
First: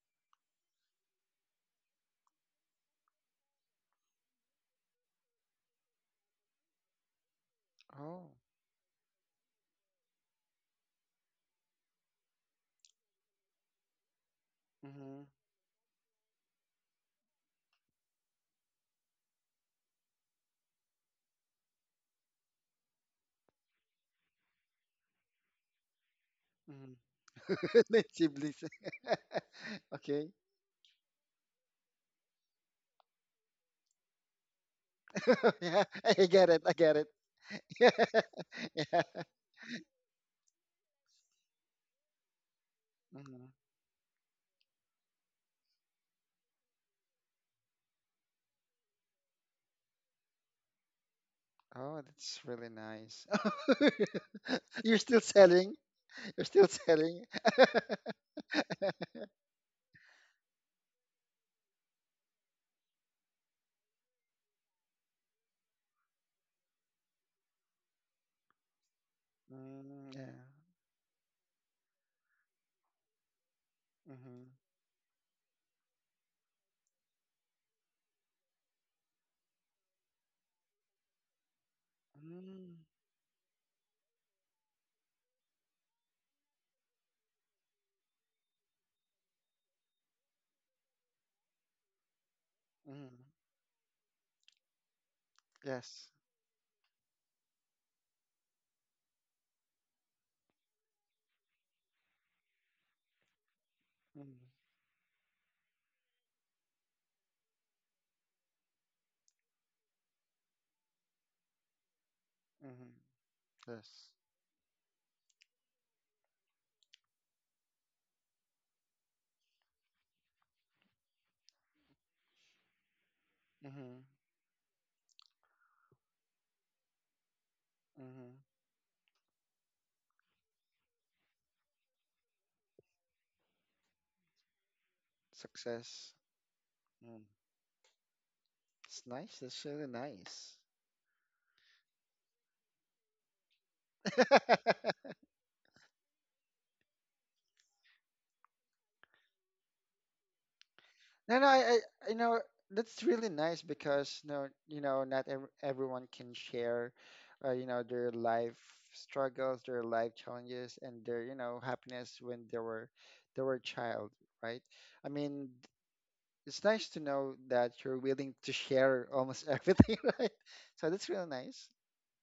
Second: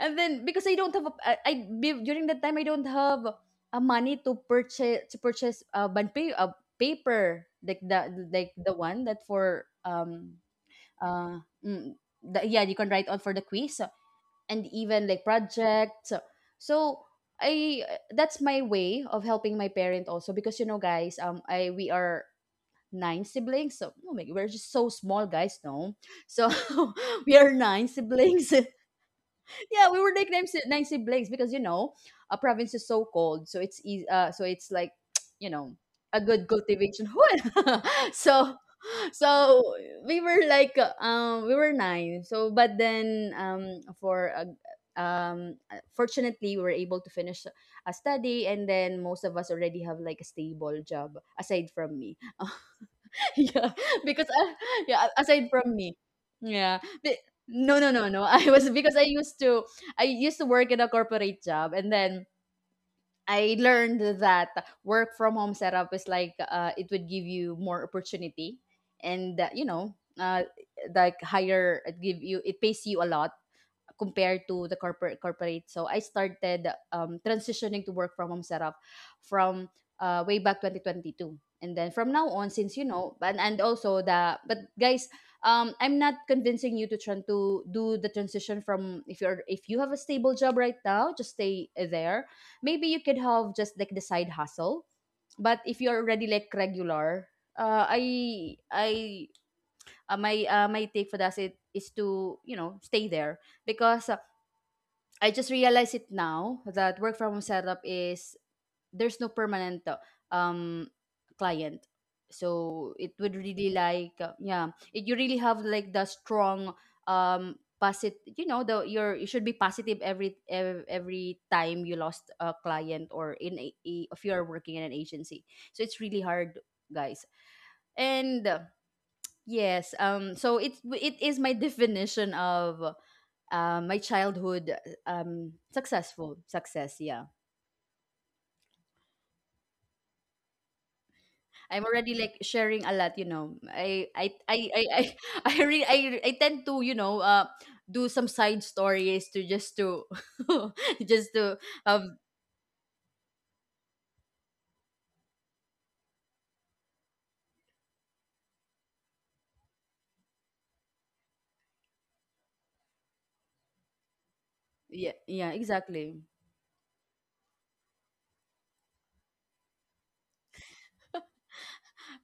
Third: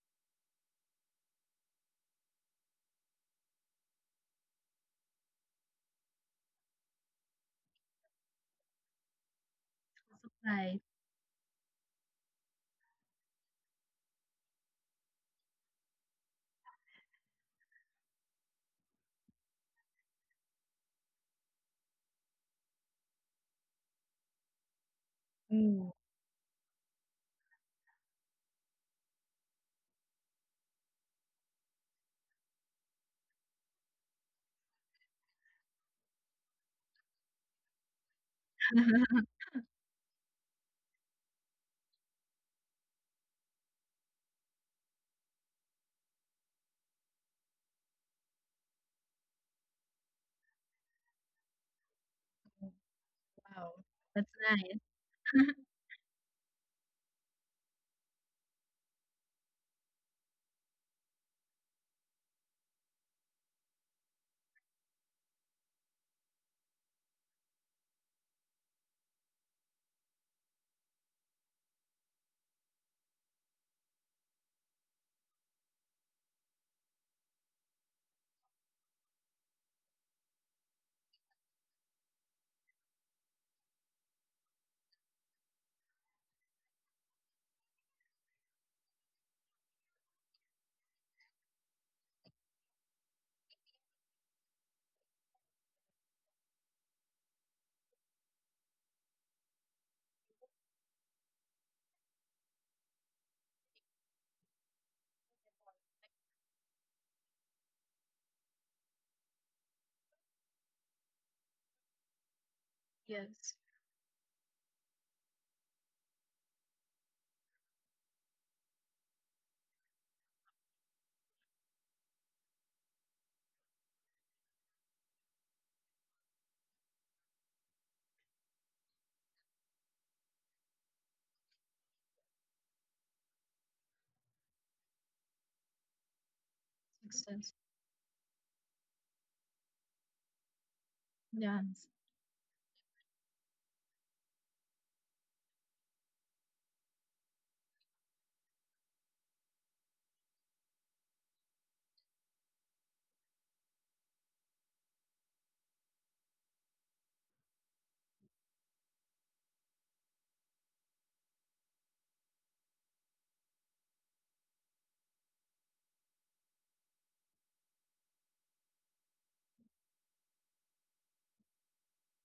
And then because I don't have a, I during that time I don't have a money to purchase, to purchase but pay a paper,
Oh.
like the one that for
Right.
mm, the, yeah, you can write on for the quiz and even
Mm-hmm.
like projects. So I that's my way of helping my parent, also because you know, guys, I we are nine siblings. So oh my, we're just so small, guys.
Mm.
No, so we
Mm-hmm.
are nine siblings.
Siblings.
Yeah, we were
Okay.
nicknamed nine siblings, because you know a province is so cold, so it's easy. So it's like you know
Yeah,
a
I
good
get it. I get it.
cultivation. hood.
Yeah,
So
yeah.
so we were like, we were nine. So but then
Mhm.
for a fortunately we were able to finish a study, and then most of us already have like a stable job, aside from
Oh,
me.
that's really nice.
Yeah,
Wow,
because
that's nice.
You're
yeah,
still
aside
selling?
from me,
You're still
yeah,
selling?
no, no, no, no. I was, because I used to work in a corporate job, and then I learned that work from home setup is like, it would give you more opportunity, and you know,
Mm, yeah.
like higher, it pays you a lot,
Mm-hmm.
compared to the corporate. So I started, transitioning to work from home setup from, way back 2022. And then from now on, since
Mm,
you know, and also the, but guys, I'm not convincing you to try to do the transition from, if you're, if you have a stable job right now, just stay there. Maybe you could
mm.
have just like the side hustle. But if you're
Yes.
already like regular, I my my take for that is to, you know, stay there, because
Mm,
I just realize it now that work from home setup is, there's no permanent, um client. So
mm-hmm.
it would
Yes,
really
Yes.
like yeah, it, you really have like the strong positive the your you should be positive every time you lost a client or in
Mm-hmm.
if you are working in an agency. So it's really hard, guys.
Mm-hmm.
And yes. So it is my definition of my childhood
Success.
successful success. Yeah.
Mm.
success.
It's nice. That's really nice.
I'm
Yes,
already like sharing a lot. You know, I I tend to do some side stories to just to just
No, no,
to
I
um
know that's really nice because no, not ev- everyone can share, their life struggles, their life challenges, and their, happiness when they were a child, right? I
yeah, yeah,
mean,
exactly.
it's nice to know that you're willing to share almost everything, right? So that's really nice.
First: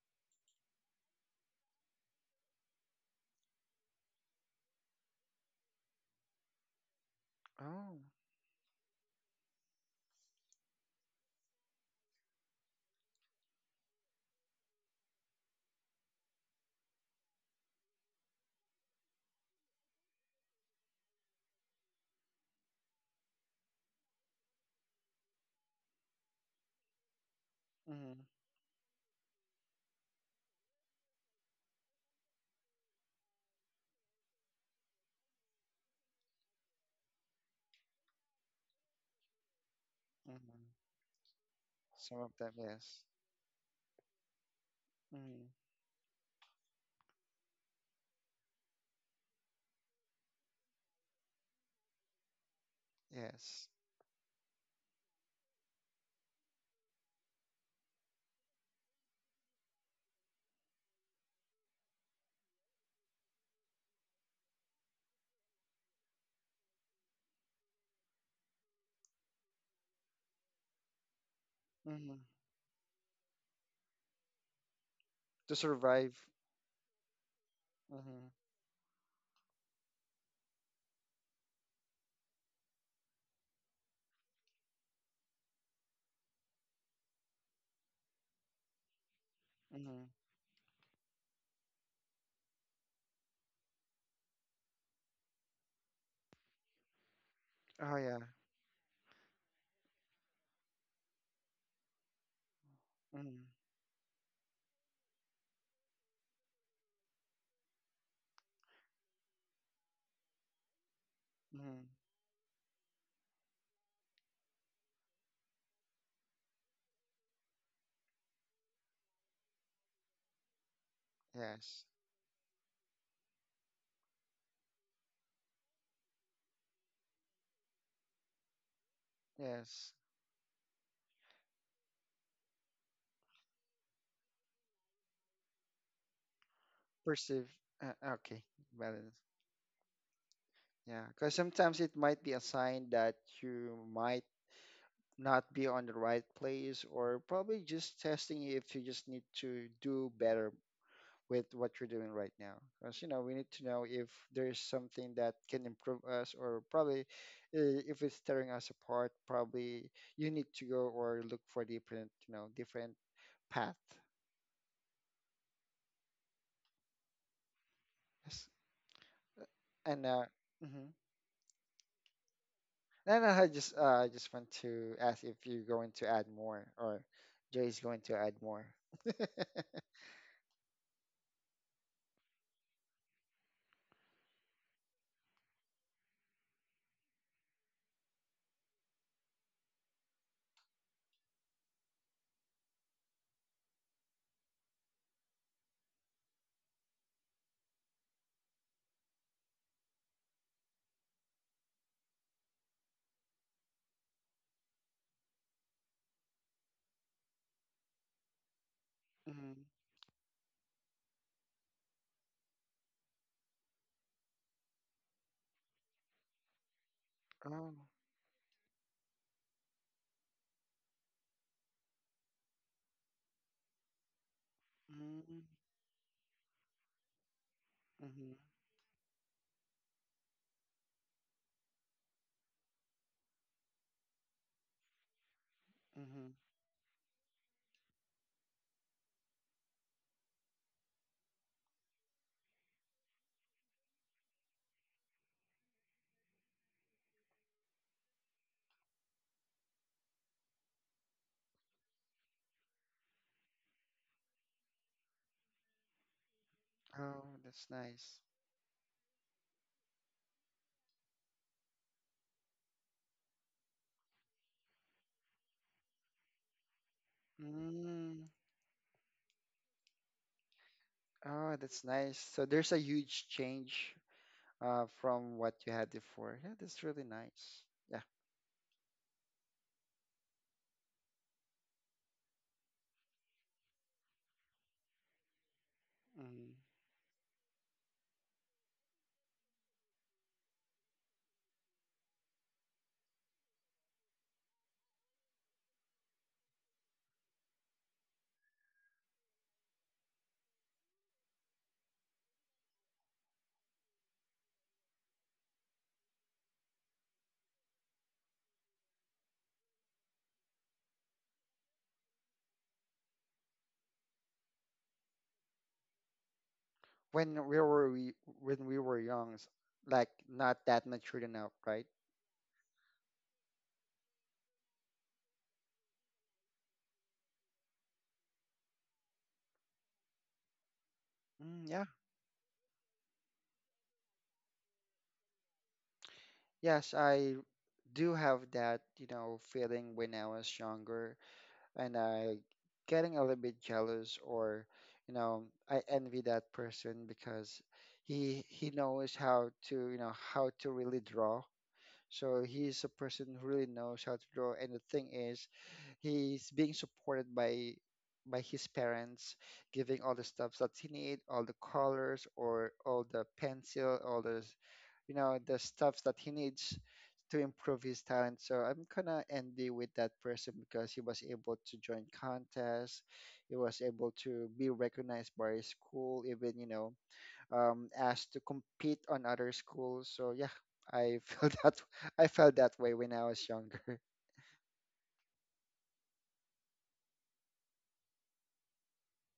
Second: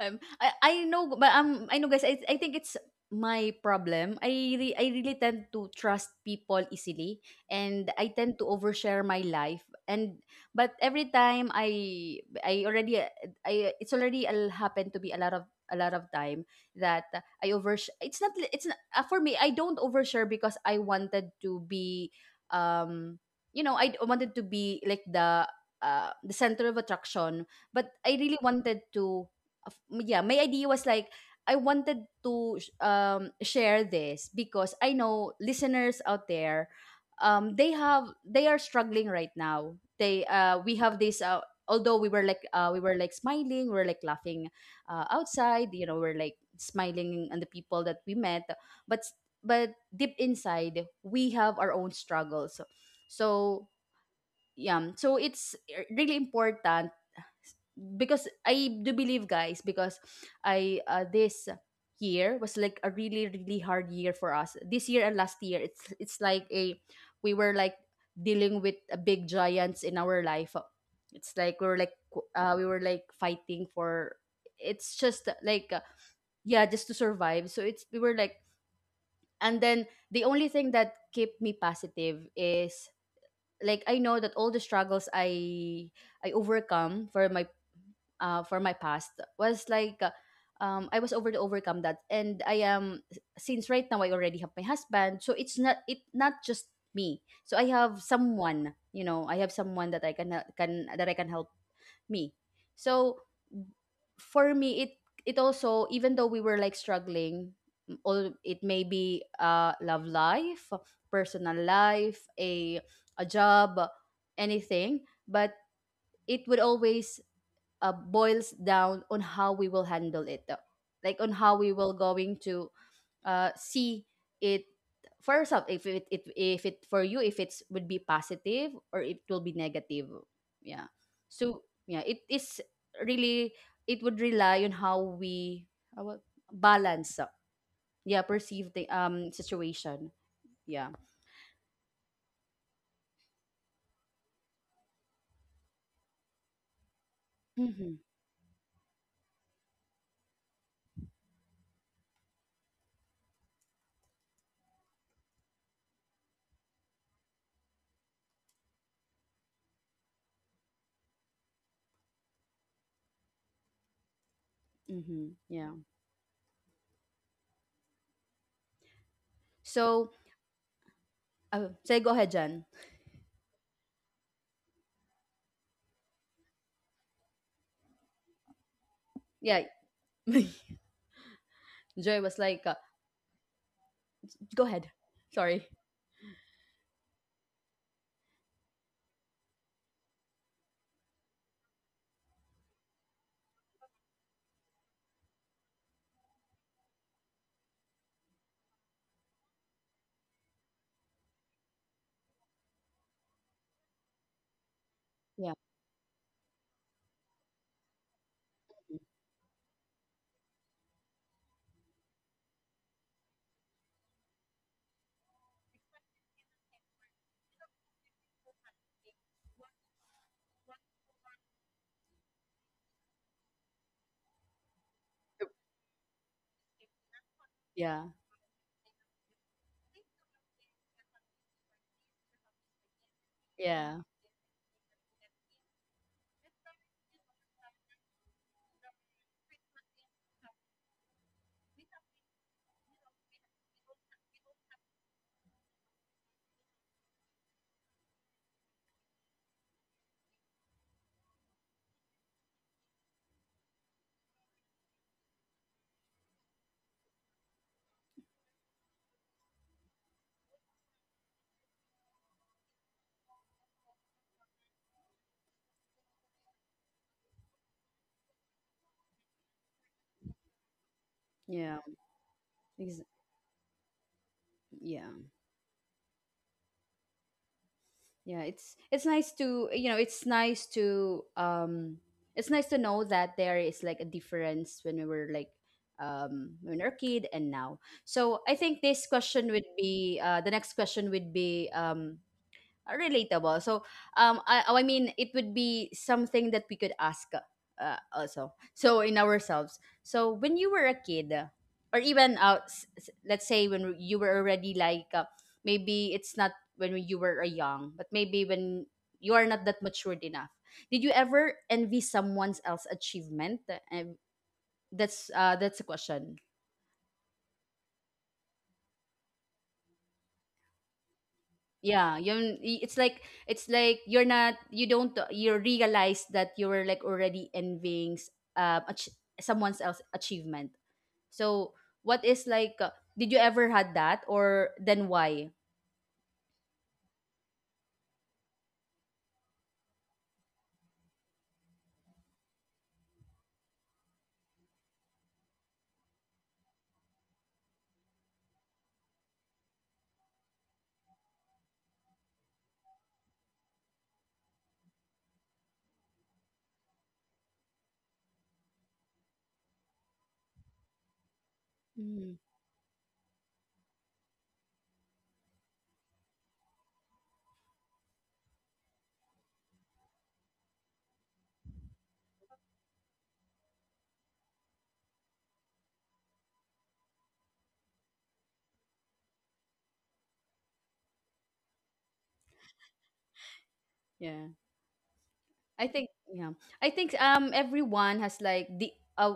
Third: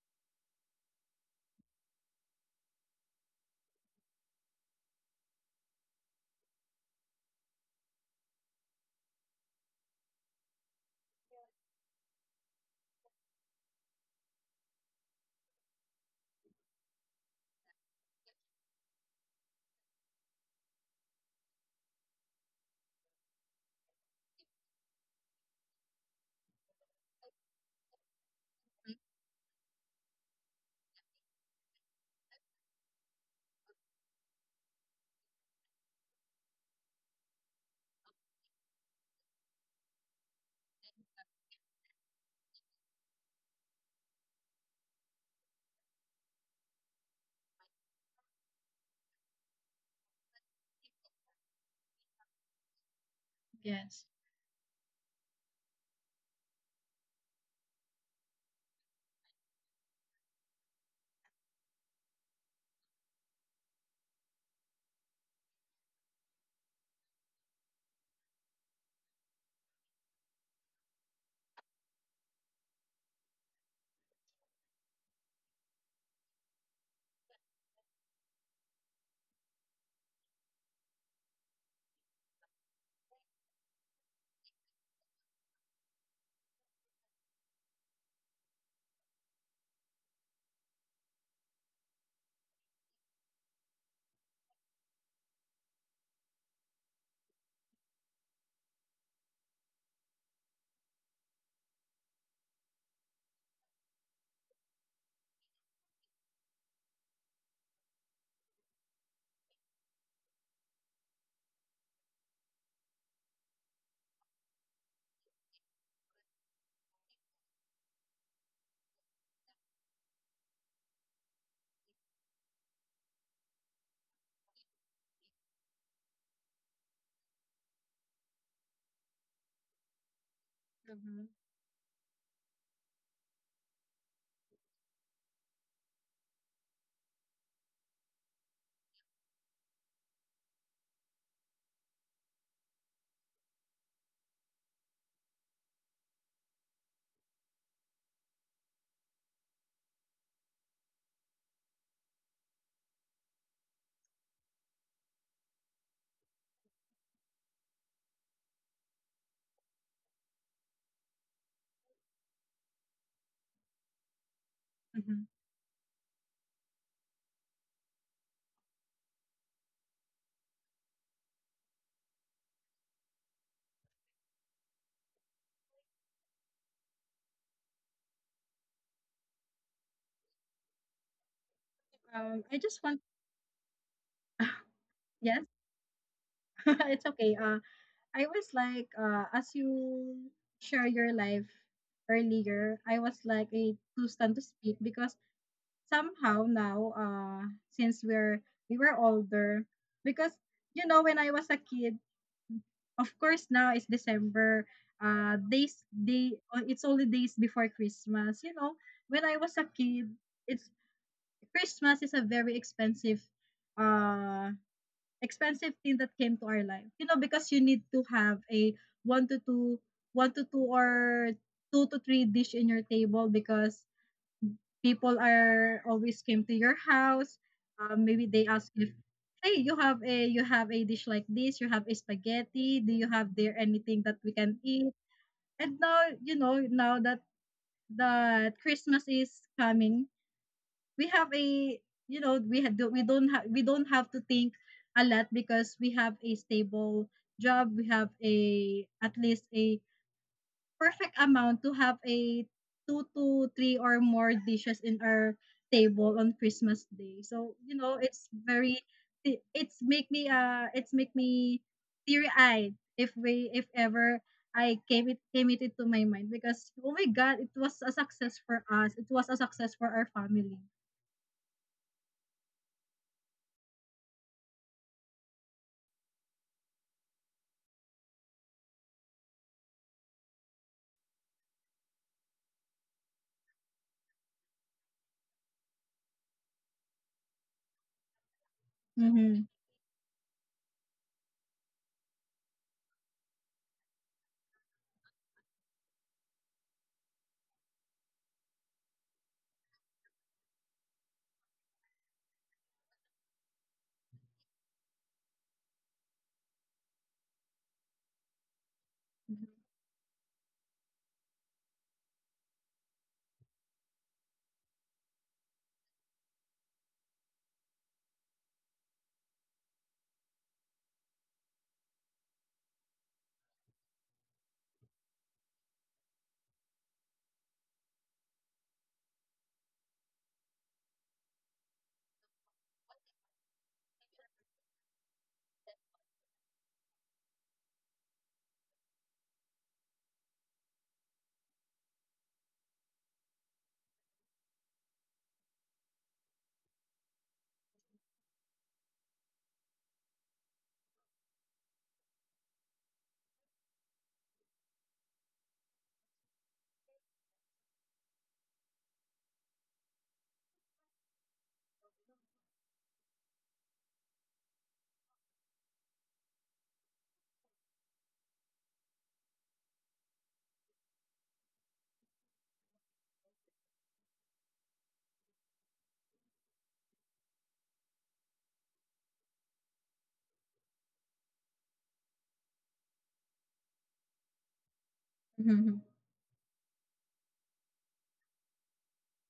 I know, but I know, guys. I think it's my problem. I really tend to trust people easily, and
Oh,
I tend to overshare my life. And but every time I already I it's already happened to be a lot of time that I oversh. It's not for me. I don't overshare because I wanted to be um I wanted to be like the center of attraction, but
mm-hmm,
I really wanted to of- yeah, my idea was like I wanted to share this because I know listeners out there they have they are struggling right now. They we
mm-hmm.
have this although
Some of them,
we were
yes.
like smiling, we were like laughing
Mm-hmm,
outside, you know, we're like smiling on the people that we met, but but deep inside we have our own struggles.
yes.
So
yes.
yeah, so it's really important because I do believe, guys, because I this year was like a really really hard year for us. This year and last year, it's like a we were like dealing with a big giants in our life. It's like we were like
Mm-hmm.
we were like fighting for. It's just
To
like
survive.
yeah, just to survive. So it's we were
Mm-hmm,
like, and then the only thing that kept me positive is like I know that all the struggles I overcome for my past was like
mm-hmm.
I was able to overcome that, and I am since right now I already have my husband, so it's not it not just me. So I
Oh
have
yeah.
someone, you know, I have someone that I can that I can help me. So
Mm-hmm.
for me, it also even though we were like struggling, all it may be love life, personal
Hmm.
life, a job, anything, but it would always boils down on how we will handle it though. Like on how we
Yes,
will going to see it for yourself if it if it for you if it's would be positive or it will be
yes.
negative. Yeah,
Mm-hmm.
so yeah it is really it would rely on how we how balance
Perceive.
yeah
Okay,
perceive the
balance.
situation. Yeah.
Yeah, because sometimes it might be a sign that you might not be on the right place, or probably just
Mm-hmm,
testing you if you just need to do better with what you're doing right now. Because you know, we need to know if there's something that can improve us, or probably, if it's tearing us apart. Probably you need to go or look for different, you know, different path.
Mm-hmm.
mm-hmm, yeah.
Yes, and
So
uh. Mhm.
say go ahead, Jan.
No, no, I just want to ask if you're going to add more, or Jay's going to add more.
Yeah. Joy was
I
like
just want.
go ahead,
Yes.
sorry.
It's okay. I was like, as you share your life earlier, I was like a too stunned to speak because somehow now, since we were older, because you know when I was a kid. Of course, now it's December.
Yeah,
Oh, it's only days before Christmas. You know, when I
Mm-hmm.
was a kid, it's Christmas is a very uh, expensive thing that came to our life. You know, because you
Oh.
need to have a one to two, one to two or two to three dish in your table because people
Mm-hmm.
are always came to your house.
yeah,
Maybe
Mm-hmm.
they ask if, hey, you have a, you have a dish like this. You have a spaghetti. Do you have there
yeah,
anything that we can eat? And
Mm-hmm.
now you know now that the Christmas is coming, we have a you know we had we don't have to think a lot because we have a stable job. We have a at least a perfect amount to have a two to three or more dishes in our table on Christmas
Oh,
Day.
that's
So you know,
nice.
it's make me teary eyed if ever I came it into my mind because oh my god, it was a
Mm,
success for us. It was a success for our family.
oh,
yeah.
that's nice. So there's a
Ex-
huge change,
yeah,
from what you had before. Yeah, that's really nice. Yeah.
yeah. It's nice to you know. It's nice to. It's nice to know that there is like a difference when we were like
Mm-hmm.
when we were a kid and now. So I think this question
Mm-hmm.
would be the next question would be relatable. So, oh, I mean, it would be something that we could ask also. So, in ourselves. So, when you were a kid, or even let's say when you were already like, maybe it's not when you were a young, but maybe when you are not that matured enough. Did you ever envy someone else's achievement? And that's a question.
When we were we when we were young, like not that matured enough, right?
Yeah, you it's like you're not you don't you realize that you were like already envying um ach- someone else achievement,
Mm,
so
yeah.
what is like did you ever had that or then why.
Yes, I do have that, you know, feeling when I was younger, and I getting a little bit jealous, or, you know, I envy that person because he knows how to, you know, how to really draw. So he's a person who really knows how to draw. And the thing is, he's being supported by his parents, giving all the stuff that he need, all the colors,
Mm,
or all the pencil, all the you know the stuff that he needs to improve his talent. So I'm gonna envy with that person because he was able to join contests, he was able to be recognized by his school, even, asked to compete on other schools. So yeah, I felt that I felt that way when I was younger.
yeah,
Mm-hmm.
I think everyone has like the uh,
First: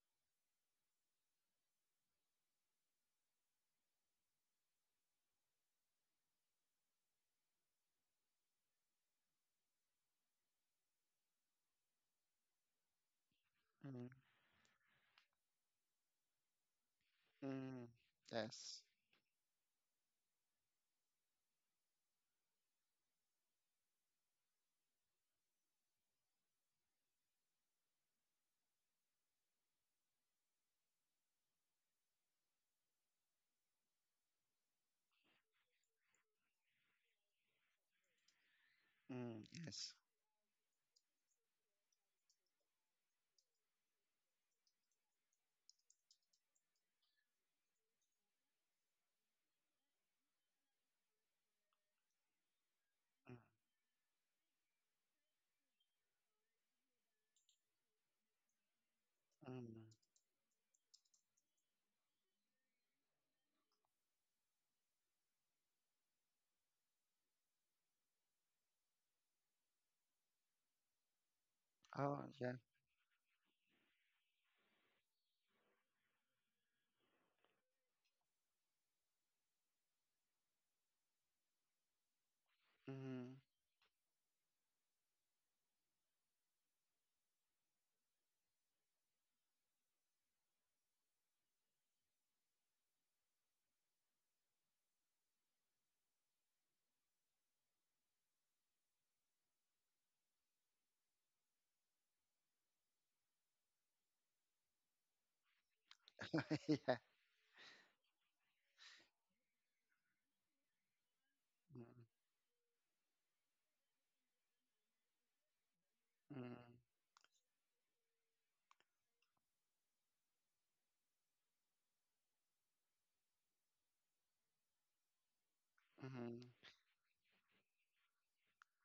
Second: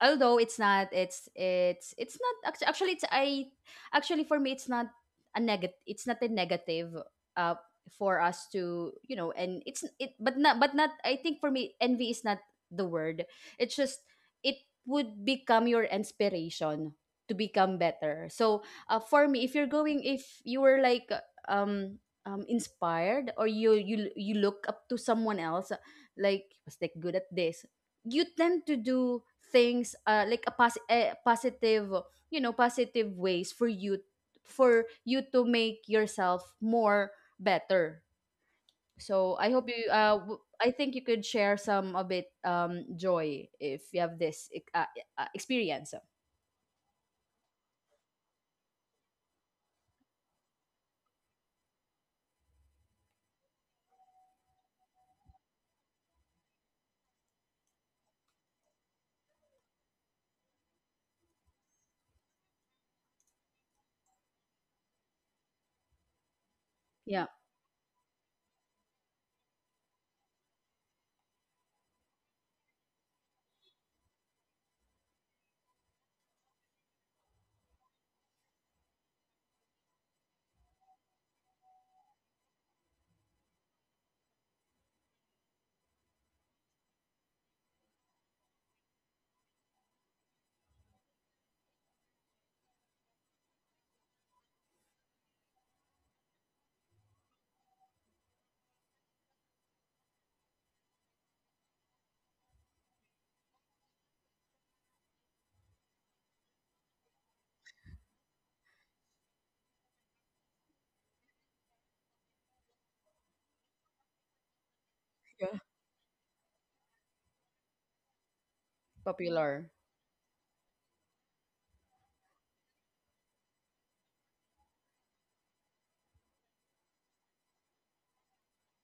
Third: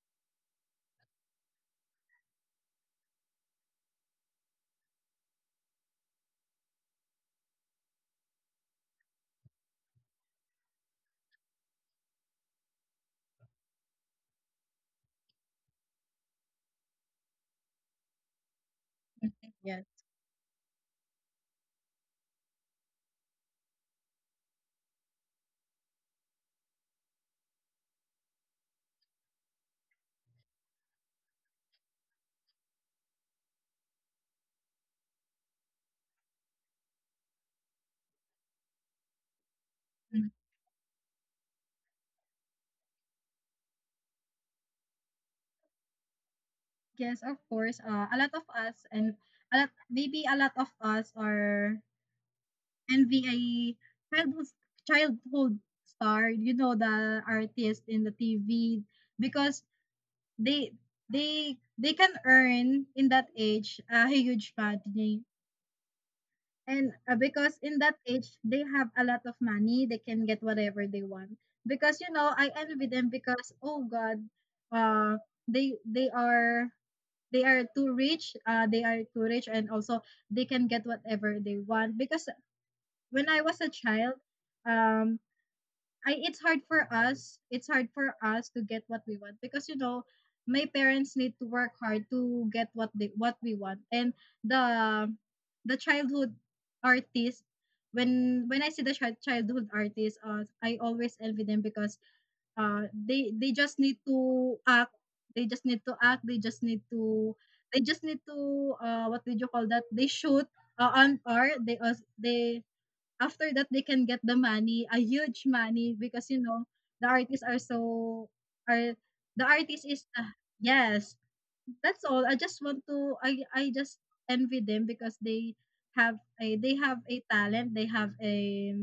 although it's not it's not actually it's I actually for me it's not a negative it's not a negative uh for us to you know, and it's it but not I think for me envy is not the word, it's just it would become your inspiration to become
Mm,
better. So
yes.
for me if you're
Yes.
going if you were like um inspired or you look up to someone else like was like good at this, you tend to do things like a positive you know positive ways for you to make yourself more better. So
Mm,
I hope you
yes.
I think you could share some a bit joy if you have this experience.
Yes, of course. A lot of us and a lot, maybe a lot of us are
Mm,
NVIE, childhood childhood star, you know the artist in the TV because
mm.
they they can earn in that age a huge money. And
Yeah.
because in that age they have a lot of money, they can get whatever they want. Because you know,
Oh,
I
yeah.
envy them because oh god, uh they they are they are too rich, they are too rich, and also they can get whatever they want because when
Mm,
I was a child, um, I it's hard for us. It's hard for us to get what we want because you know my parents need to work hard to get what they, what we want. And the the childhood artist, when I see the childhood artists, I always envy them because they just need to act. They just need to act. They just need
yeah.
to they just need to what did you call that? They shoot, on art. They
Mm,
also they after that they can get the money, a huge
Yeah.
money because you
mm,
know the artists are so are the
Popular.
artist is, yes. That's all. I just envy them because they have
mm,
a they have a talent,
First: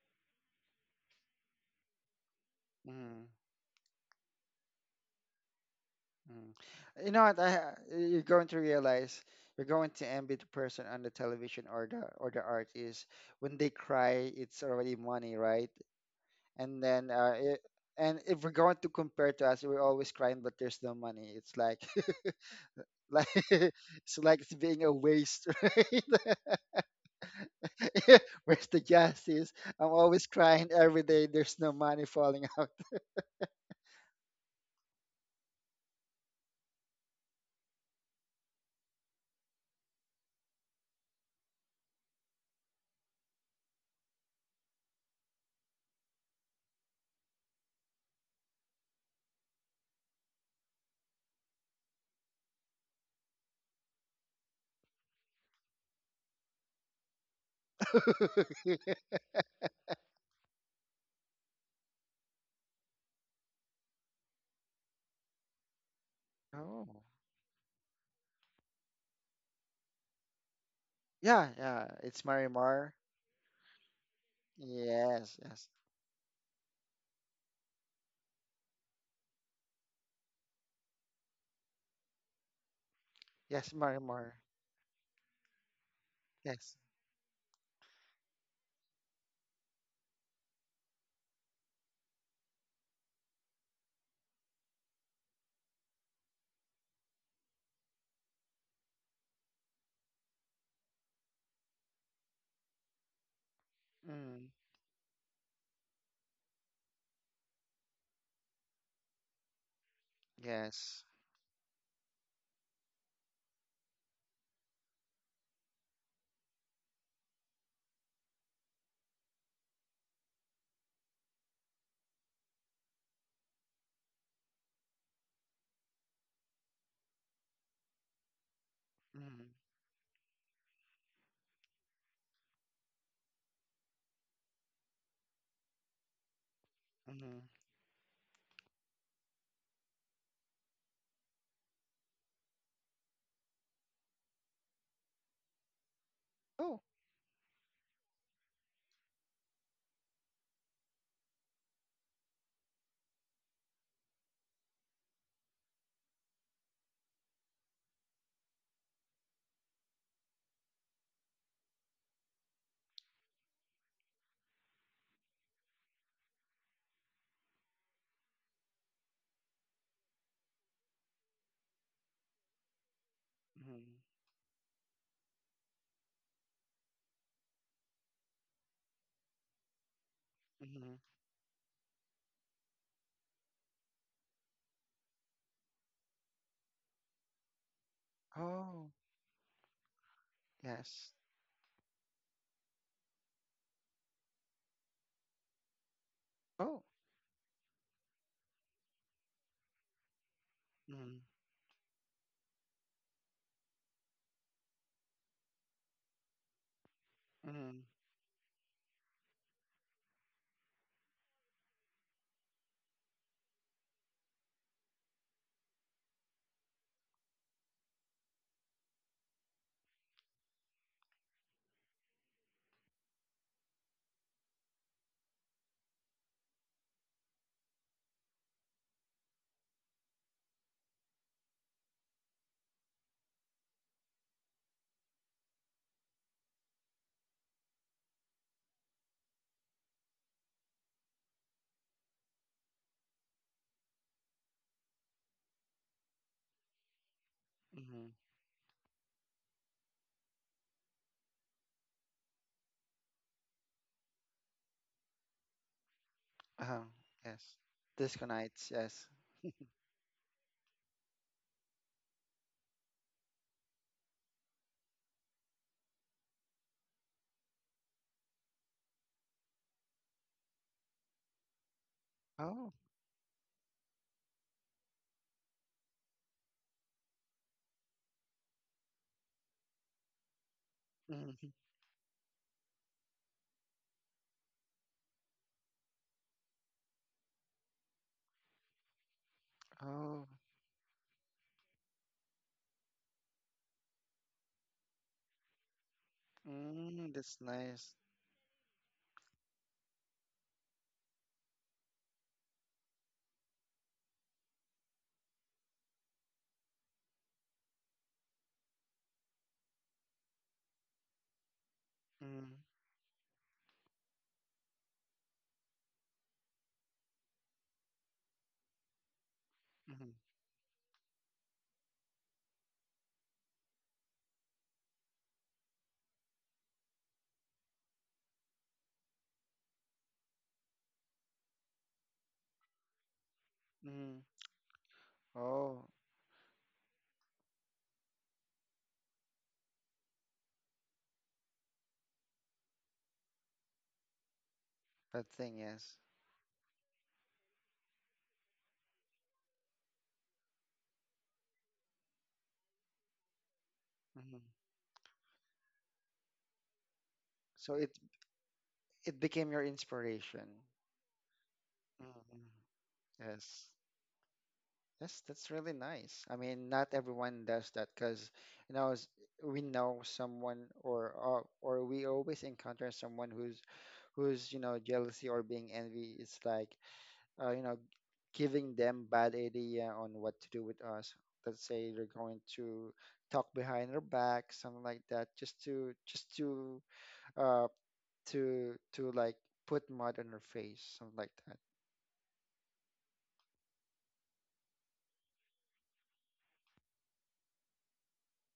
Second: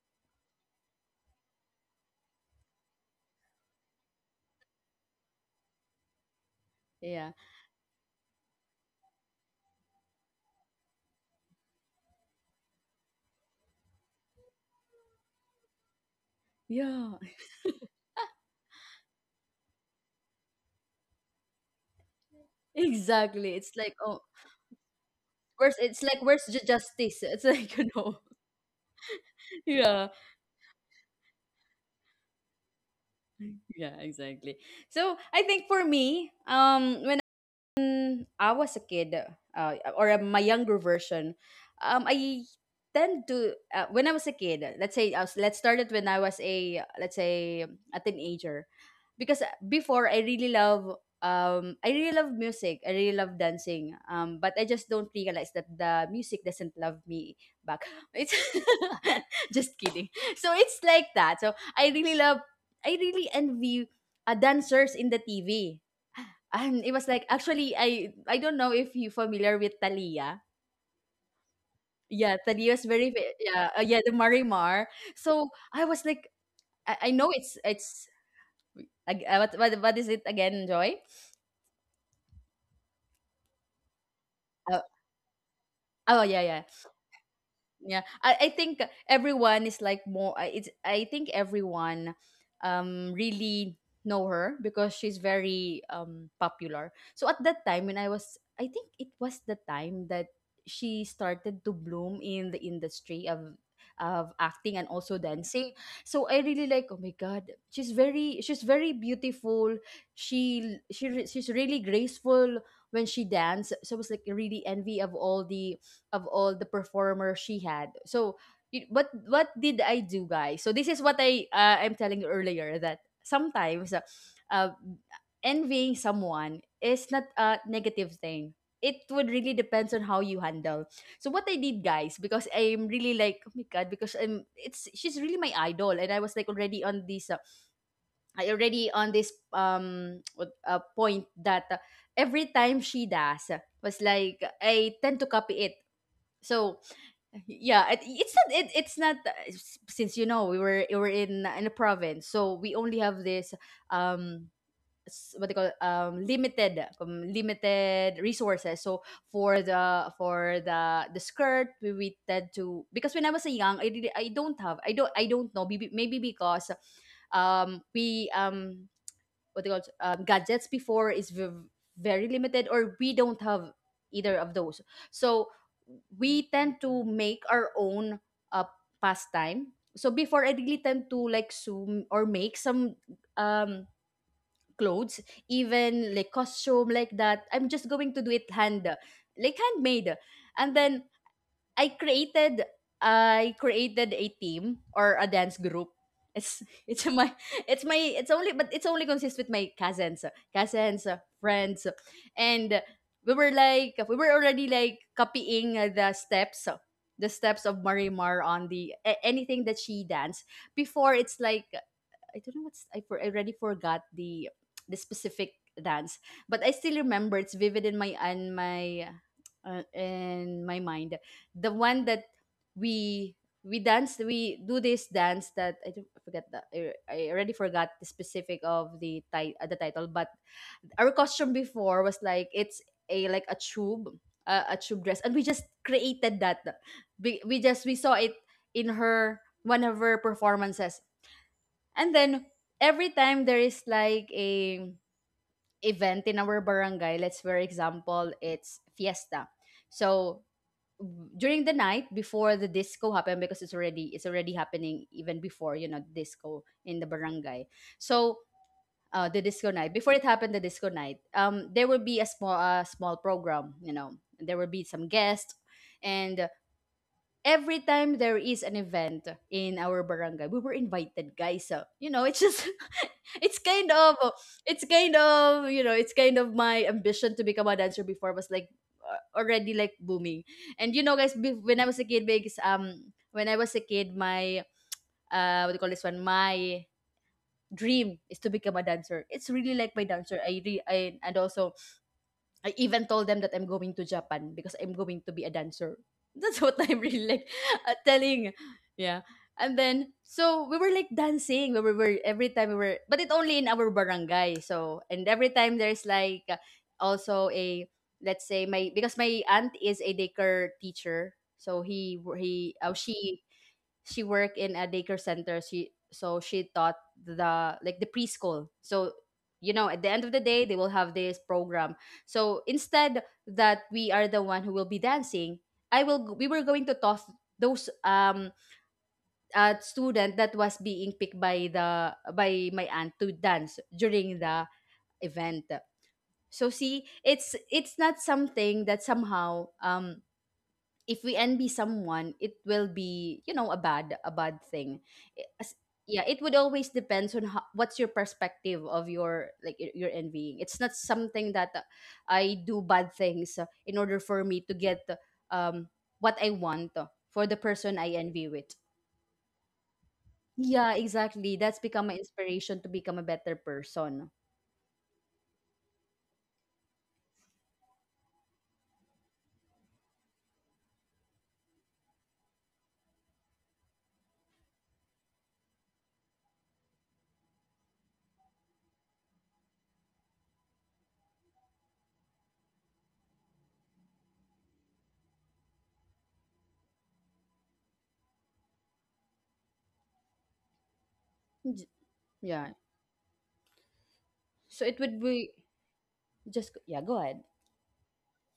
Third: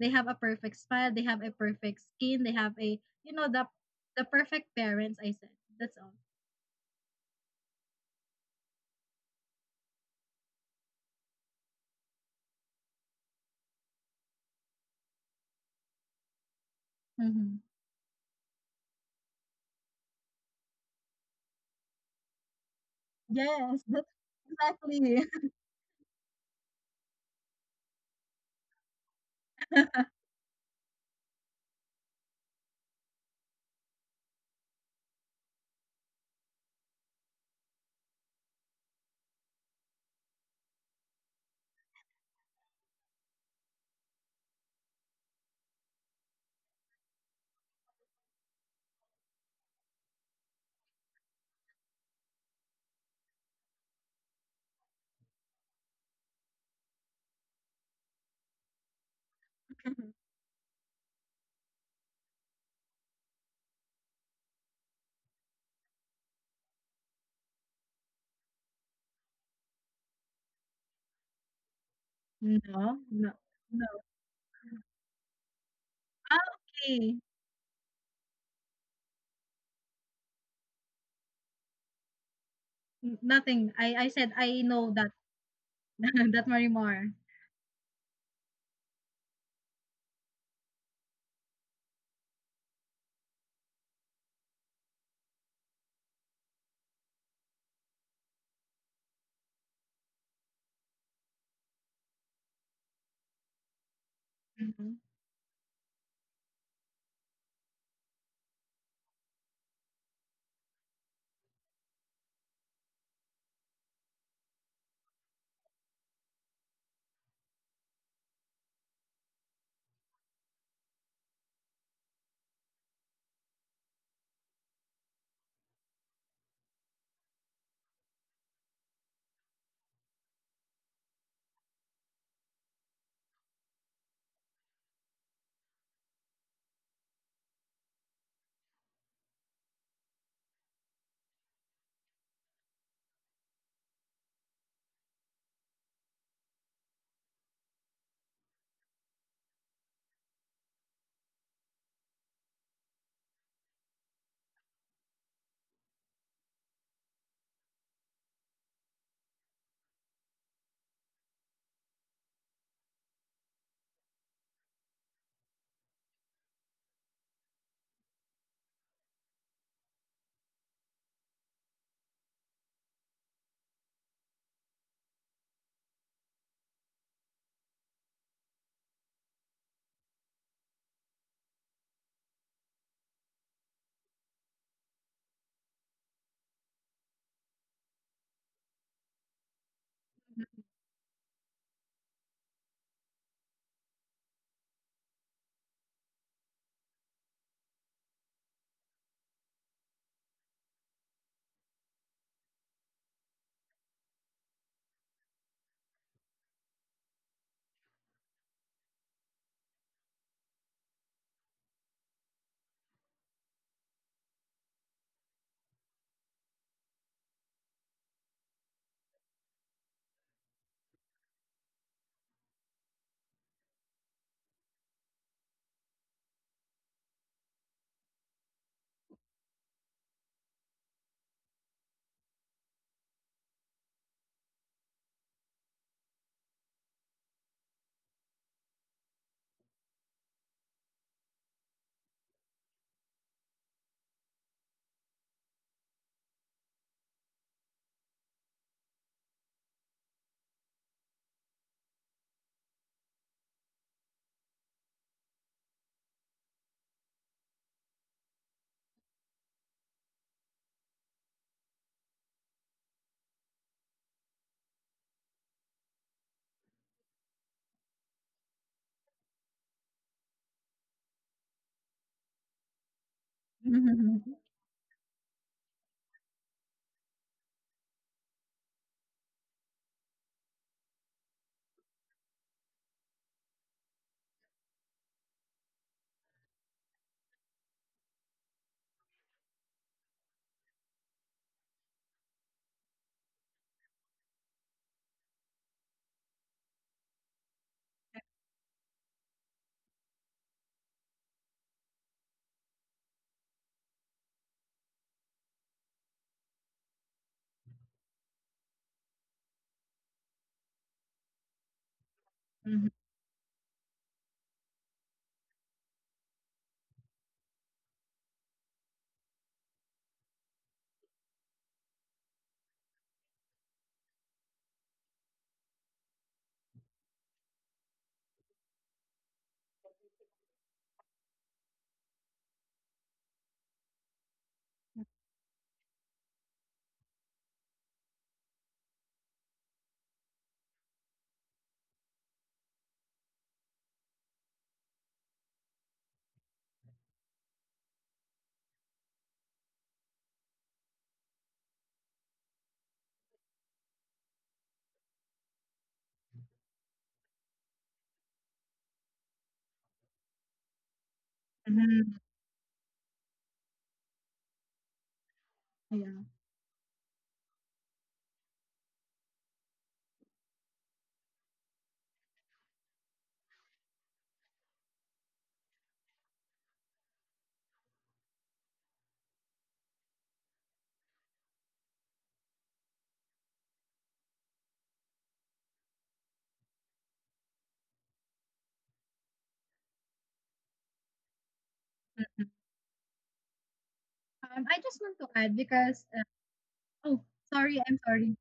they have a perfect smile, they have a perfect skin, they have a you
mm,
know the the perfect parents, I said. That's all.
mm. You know
Yeah,
what? You're going to realize, you're going to envy the person on the television or the artist when they cry. It's already money, right? And then,
yeah.
Mhm.
and if we're going to compare to us, we're always crying, but there's no money. It's like, like
Exactly. It's
Yes,
like
that's
it's
oh,
like it's being a
exactly.
waste.
where's it's like where's the justice? It's like you know,
Where's the justice? I'm
yeah,
always crying every day. There's no money falling out.
yeah, exactly. So I think for me, when I was a kid, uh, or my younger version, I tend to when I was a kid. Let's say I was, let's start it when I was a let's say a teenager, because before I really love music. I really love dancing. But I just don't realize that the music doesn't love me back. It's just kidding. So it's like that. So I really love. I really envy dancers in the TV, and
Oh,
it was like actually I don't know if you familiar with Talia.
yeah, yeah. It's
Yeah, Talia is
Marimar.
very
No, no,
yeah the
no.
Marimar.
Yes,
So
yes,
I was like
Ah,
I know
okay.
it's what is it again, Joy?
N
yes,
nothing. I
Marimar.
I said
Uh,
I know that
oh yeah yeah
Yes.
that Marimar.
yeah I think everyone is like more it's I think everyone really know her because she's very popular. So at that time when I was I think it was the time that she started to bloom in the industry of
Mm,
acting and also
Mhm.
dancing. So I really like oh my god, she's very beautiful,
yes.
she's really graceful when she dance. So I was like really envy of all the performers she had. So what did I do, guys? So this is what I I'm telling you earlier that sometimes uh, envying someone is not a negative thing. It would
Mm,
really depends on how you handle. So what I did, guys, because I'm really like oh my god, because I'm it's she's really my idol, and I was like already on this,
mm.
I already on this point that every time she does was like I tend to copy it. So
Oh.
yeah it's not it's not since you know we were in a province, so we only have this um what they call it, limited limited resources. So for the skirt, we tend to because when I was a young I did I don't have I don't know maybe maybe because we what they call gadgets before is very limited, or we don't have
Mm,
either of those. So we tend to make our own uh, pastime. So before I really
mm.
tend to like sew or make some um clothes, even like costume like that I'm just going to do it hand,
Oh.
like handmade. And then
Yes.
I created I created a team or a dance group. It's
Oh.
it's my it's my it's only but it's only consists with my cousins, cousins,
Mm,
friends, and we were like we were already like copying the steps of
mm,
Marimar on the anything that she danced before. It's like I don't know what's I for I already forgot the specific dance, but I still remember it's vivid in my in my in my mind. The one that we we dance we do this dance that I don't I forget that I already forgot the specific of the the title, but our costume before was like it's a like a tube dress, and we just created that we just we saw it in her one of her performances. And then every time there is like a event in our barangay, let's for
mm.
example, it's fiesta. So during the night before the disco happened, because it's already happening even before you know disco
Oh.
in the
Yes.
barangay. So
Disconnects. Yes.
the disco night before it happened, the disco night there will be a small program you know there will be some guests. And every time there is an event in our barangay, we were invited, guys. So, you know, it's just
Oh.
it's kind of
Mhm.
it's kind of, you know, it's kind of my ambition to become a dancer before was like already like booming. And you know, guys,
Mm.
when I was a kid, because when I was a kid, my what do you call this one? My dream is to become a dancer. It's really like my
Oh.
dancer. I and also I even told them that I'm going to Japan because I'm going to be a dancer. That's what I'm
Mm,
really
that's
like
nice.
telling. Yeah. And then so we were like dancing. We were Every time we were but it only in our barangay. So and every time there's like also a let's say my because my aunt is a daycare teacher. So
Mm,
he
Mhm.
oh she worked in a daycare center. She so she taught the like the preschool. So you know, at the
mm,
end of the day, they will have this program. So instead that we are the one who will be dancing, I will. We were going to toss those student that was being picked by the by my aunt to dance
mm.
during the event.
Oh.
So see, it's not something that somehow if we envy someone it will be you know a bad thing.
That
I-
thing,
as-
yes.
yeah, it would always depends on how, what's your perspective of your like your envying. It's not something that I do bad things in order for me
Hmm.
to get um what I want for the
So
person
it
I envy with.
it became your inspiration.
Yeah, exactly, that's become my
Mhm.
Hmm.
inspiration to become a better
Yes.
person.
Yes, that's really nice.
Yeah.
I mean, not everyone does that because, you know, we know someone, or we always encounter someone who's, you know, jealousy or being envy. It's like, uh, you know, giving them bad idea on what to do with us. Let's say they're going to talk behind our back, something like that, just to just to uh, to to like put mud on her face, something like that.
J- yeah, so
I
it
just
would
want to
be
add because
just. Yeah, go
oh,
ahead.
sorry, I'm sorry.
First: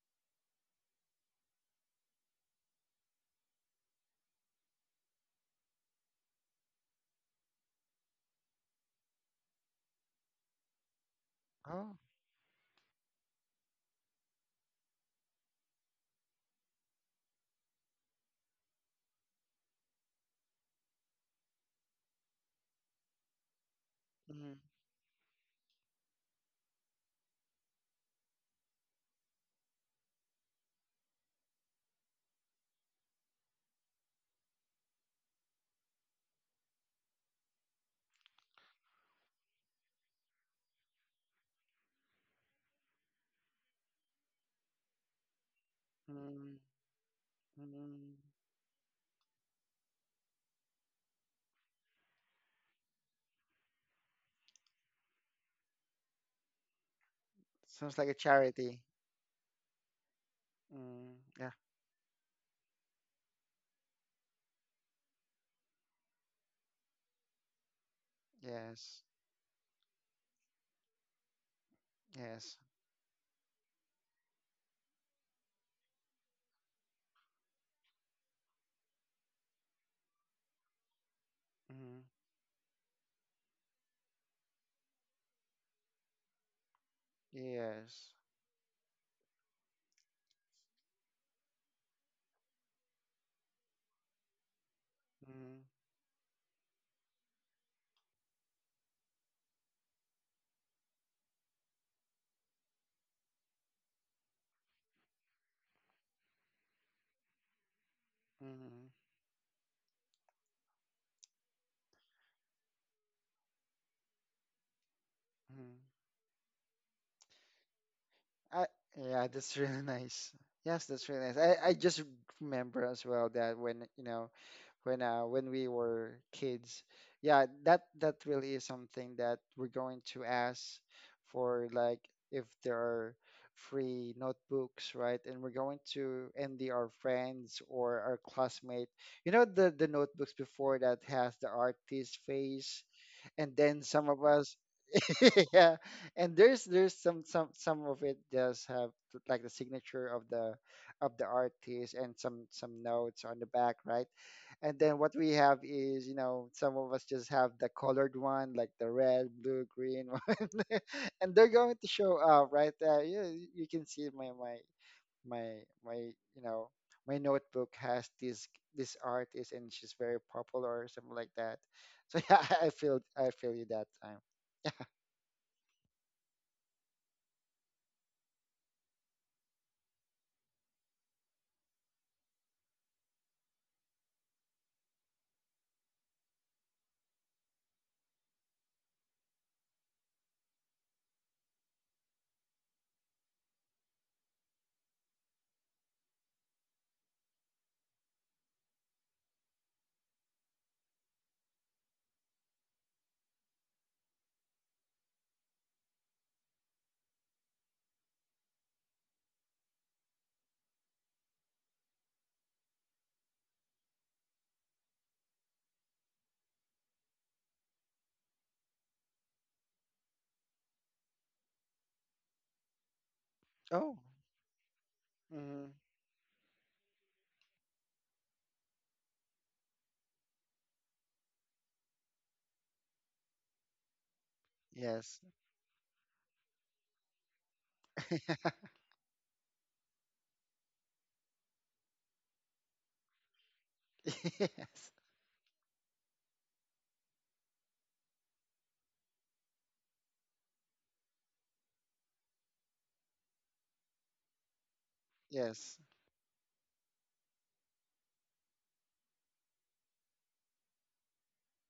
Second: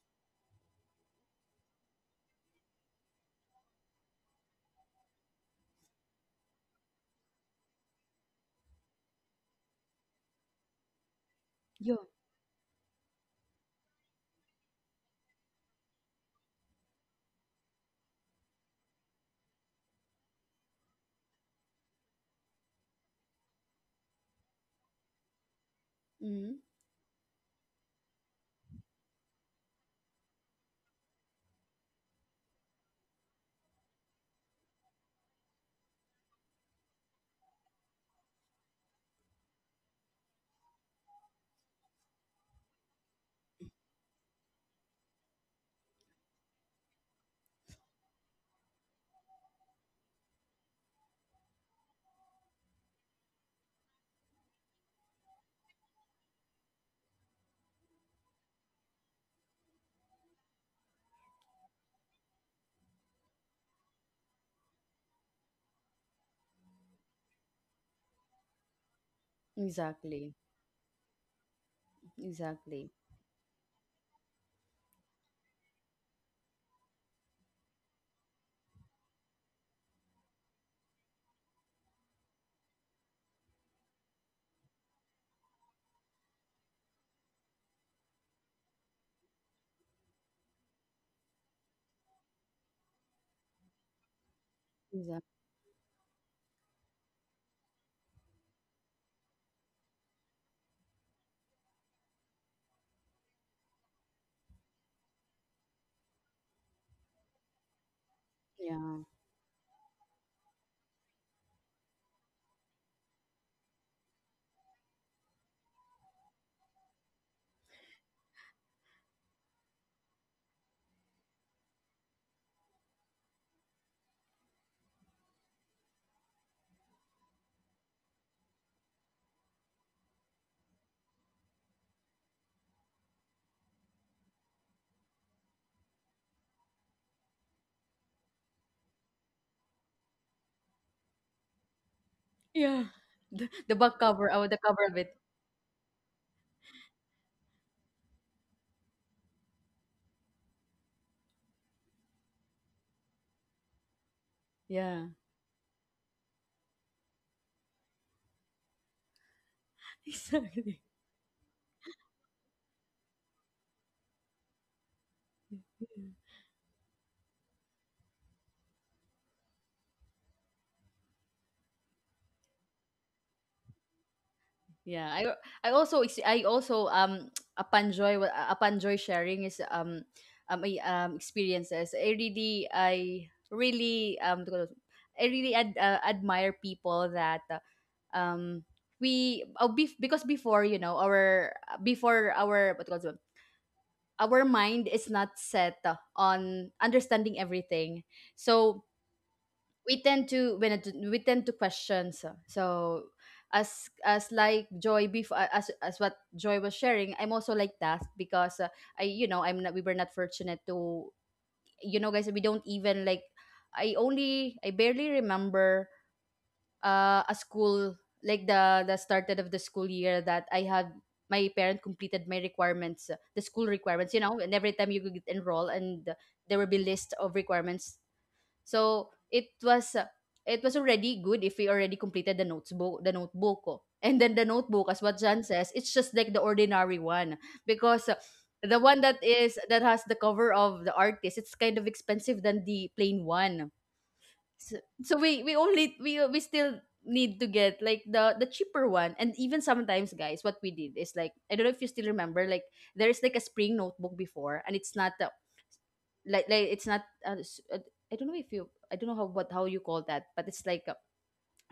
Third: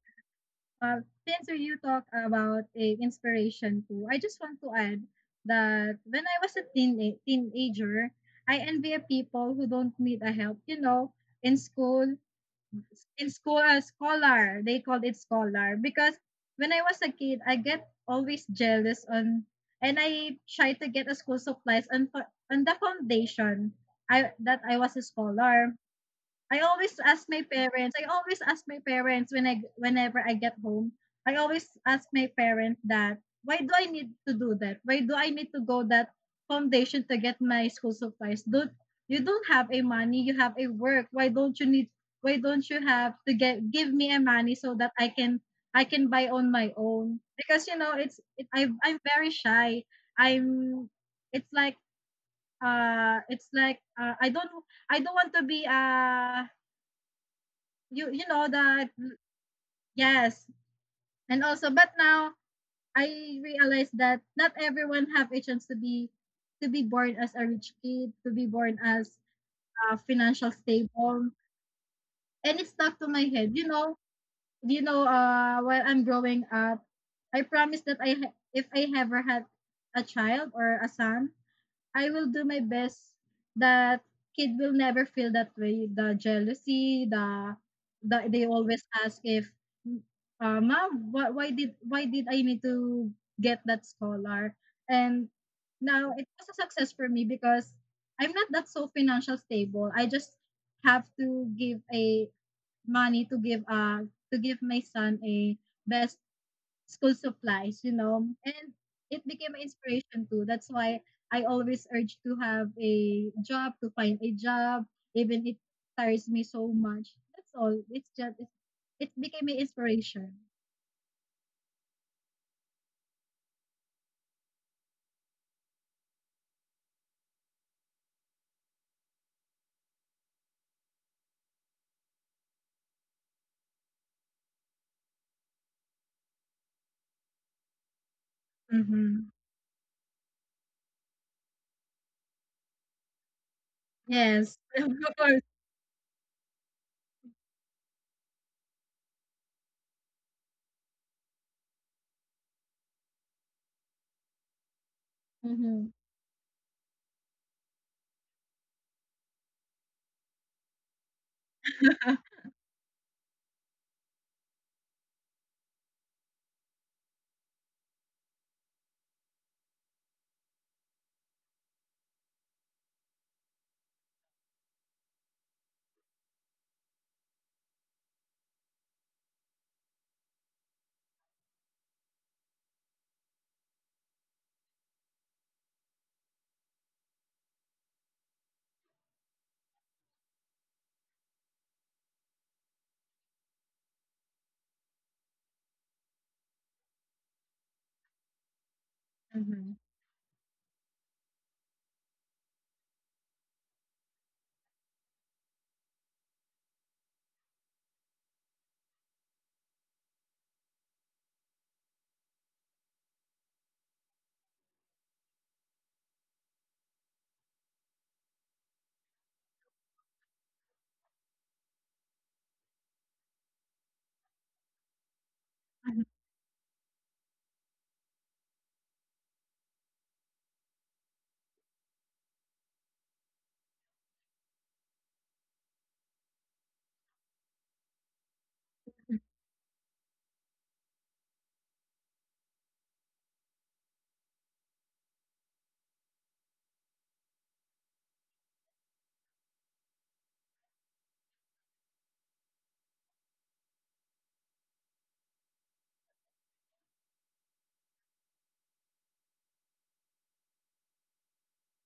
Uh, since you talk about a inspiration too, I just want to add that when I was a teen teenager, I envy people who don't need a help. You know, in
Yeah.
Oh,
school, in school, scholar, they called it scholar because when I was a kid I get always jealous on, and I try to get a school supplies on on the foundation, I that
mm,
I was a scholar. I
Mhm.
always ask my parents. I always ask my parents whenever I get home. I always ask my parents that why do I need to do that? Why do I need to go that foundation to get my school supplies? Don't You don't have a money, you have a work. Why don't you have to get give me a money so that I can, I can buy on
mm,
my own? Because you know it's
mm.
it, I I'm very shy. I'm it's like uh it's like uh, I don't I don't want to be, you,
Sounds like
you
a
know that.
charity.
Yes.
Mm,
And
yeah.
also, but now I realize that not everyone have a chance to be born as a rich kid, to be born
Yes.
as,
Exactly.
financial stable, and it
Yes.
stuck
Exactly.
to my head, you know. You know, while I'm growing up, I promise that, if I ever had a child or a son, I
Mm,
will do my best that kid will never feel that way. The jealousy,
yes.
they always ask if, ma'am, why did I need to get that scholar? And
Exactly.
Mm,
now it was a success for me because I'm not that so financial stable. I just have to give a money to give, to give my son a best school supplies, you know. And
mm,
Yeah.
it became an inspiration too. That's why I always urge to have a job, to find a job, even it
mm.
tires me so much. That's all. It's just it,
I,
it
yeah,
became an
that's really
inspiration.
nice. Yes, that's really nice. I just remember as well that when, you know, when we were kids. Yeah, that really is something that we're going to ask for, like, if there are free notebooks, right? And we're going to envy our friends or our classmate.
Mm-hmm.
You know, the notebooks before that has the artist face,
Yeah.
and
The
then
back
some of
cover,
Yes.
oh, the
us,
Of
cover of it.
course.
yeah. And there's some of it does have like the signature of the artist and some notes on the back, right? And then
Yeah.
what we have
Mm-hmm.
is, you know, some of us just have the colored one, like the red, blue, green one, and they're going to show up right there. You can see my my
Exactly.
you know my notebook has this artist, and she's very popular or something like that. So yeah, I feel you that time. Yeah.
Yeah. I also upon joy upon joy sharing is experiences. I really Tawag dito, I really admire people that um because before you know our before our what do you call it, our mind is not set on understanding everything. So
Mm-hmm.
we tend to question. As like joy before, as what joy was sharing, I'm also like that because I you know I'm not we were not fortunate to you know guys we don't even like I barely remember a school like the started of the school year that I had my parent completed my requirements, the school
Oh.
requirements. You know, and every time you could enroll
Hmm.
and there will be list of requirements. So it was already good if we already completed the notebook, the notebook ko. And then the notebook, as what
Yes.
John says, it's just like the ordinary one because the one that is that has the cover of the artist, it's kind of expensive than the plain one. So,
Yes.
we only we still need to get like the cheaper one. And even sometimes guys what we did is like I don't know if you still remember like there's like a spring notebook before and it's not the
Yes.
it's not I don't know if you I don't know how what how you call that but it's like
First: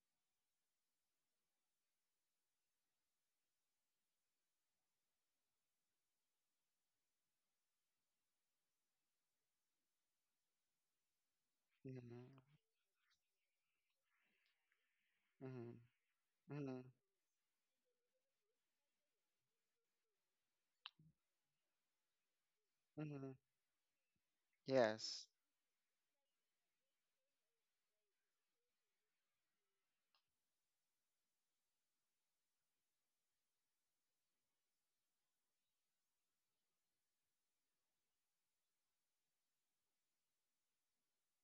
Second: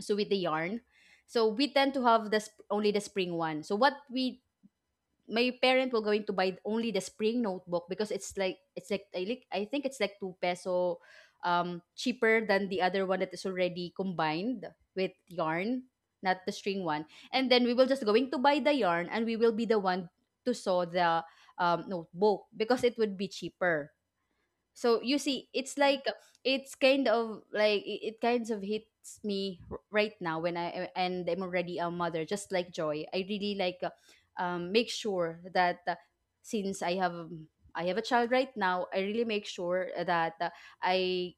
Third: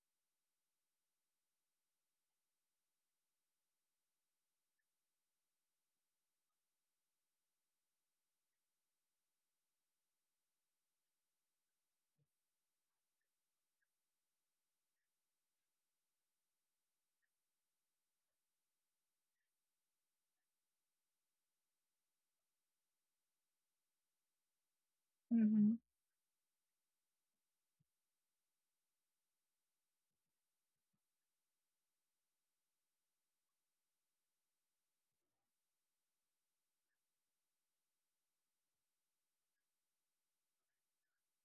so with the yarn. So we tend to have this only the spring one. So what we my parent were going to buy only the spring notebook because it's like I like I think it's like 2 peso
Mm-hmm.
cheaper than the other one that is already combined with
Hmm.
yarn, not the
Hmm.
string one. And then we will just going to buy the yarn and we will be the one to sew the notebook because it would be
Hmm.
cheaper. So you
Yes.
see it's
Mm-hmm.
like it's kind of like it kind of hits me right now when I and I'm already a mother just like joy. I really like make sure that since I have a child right now, I really make sure that I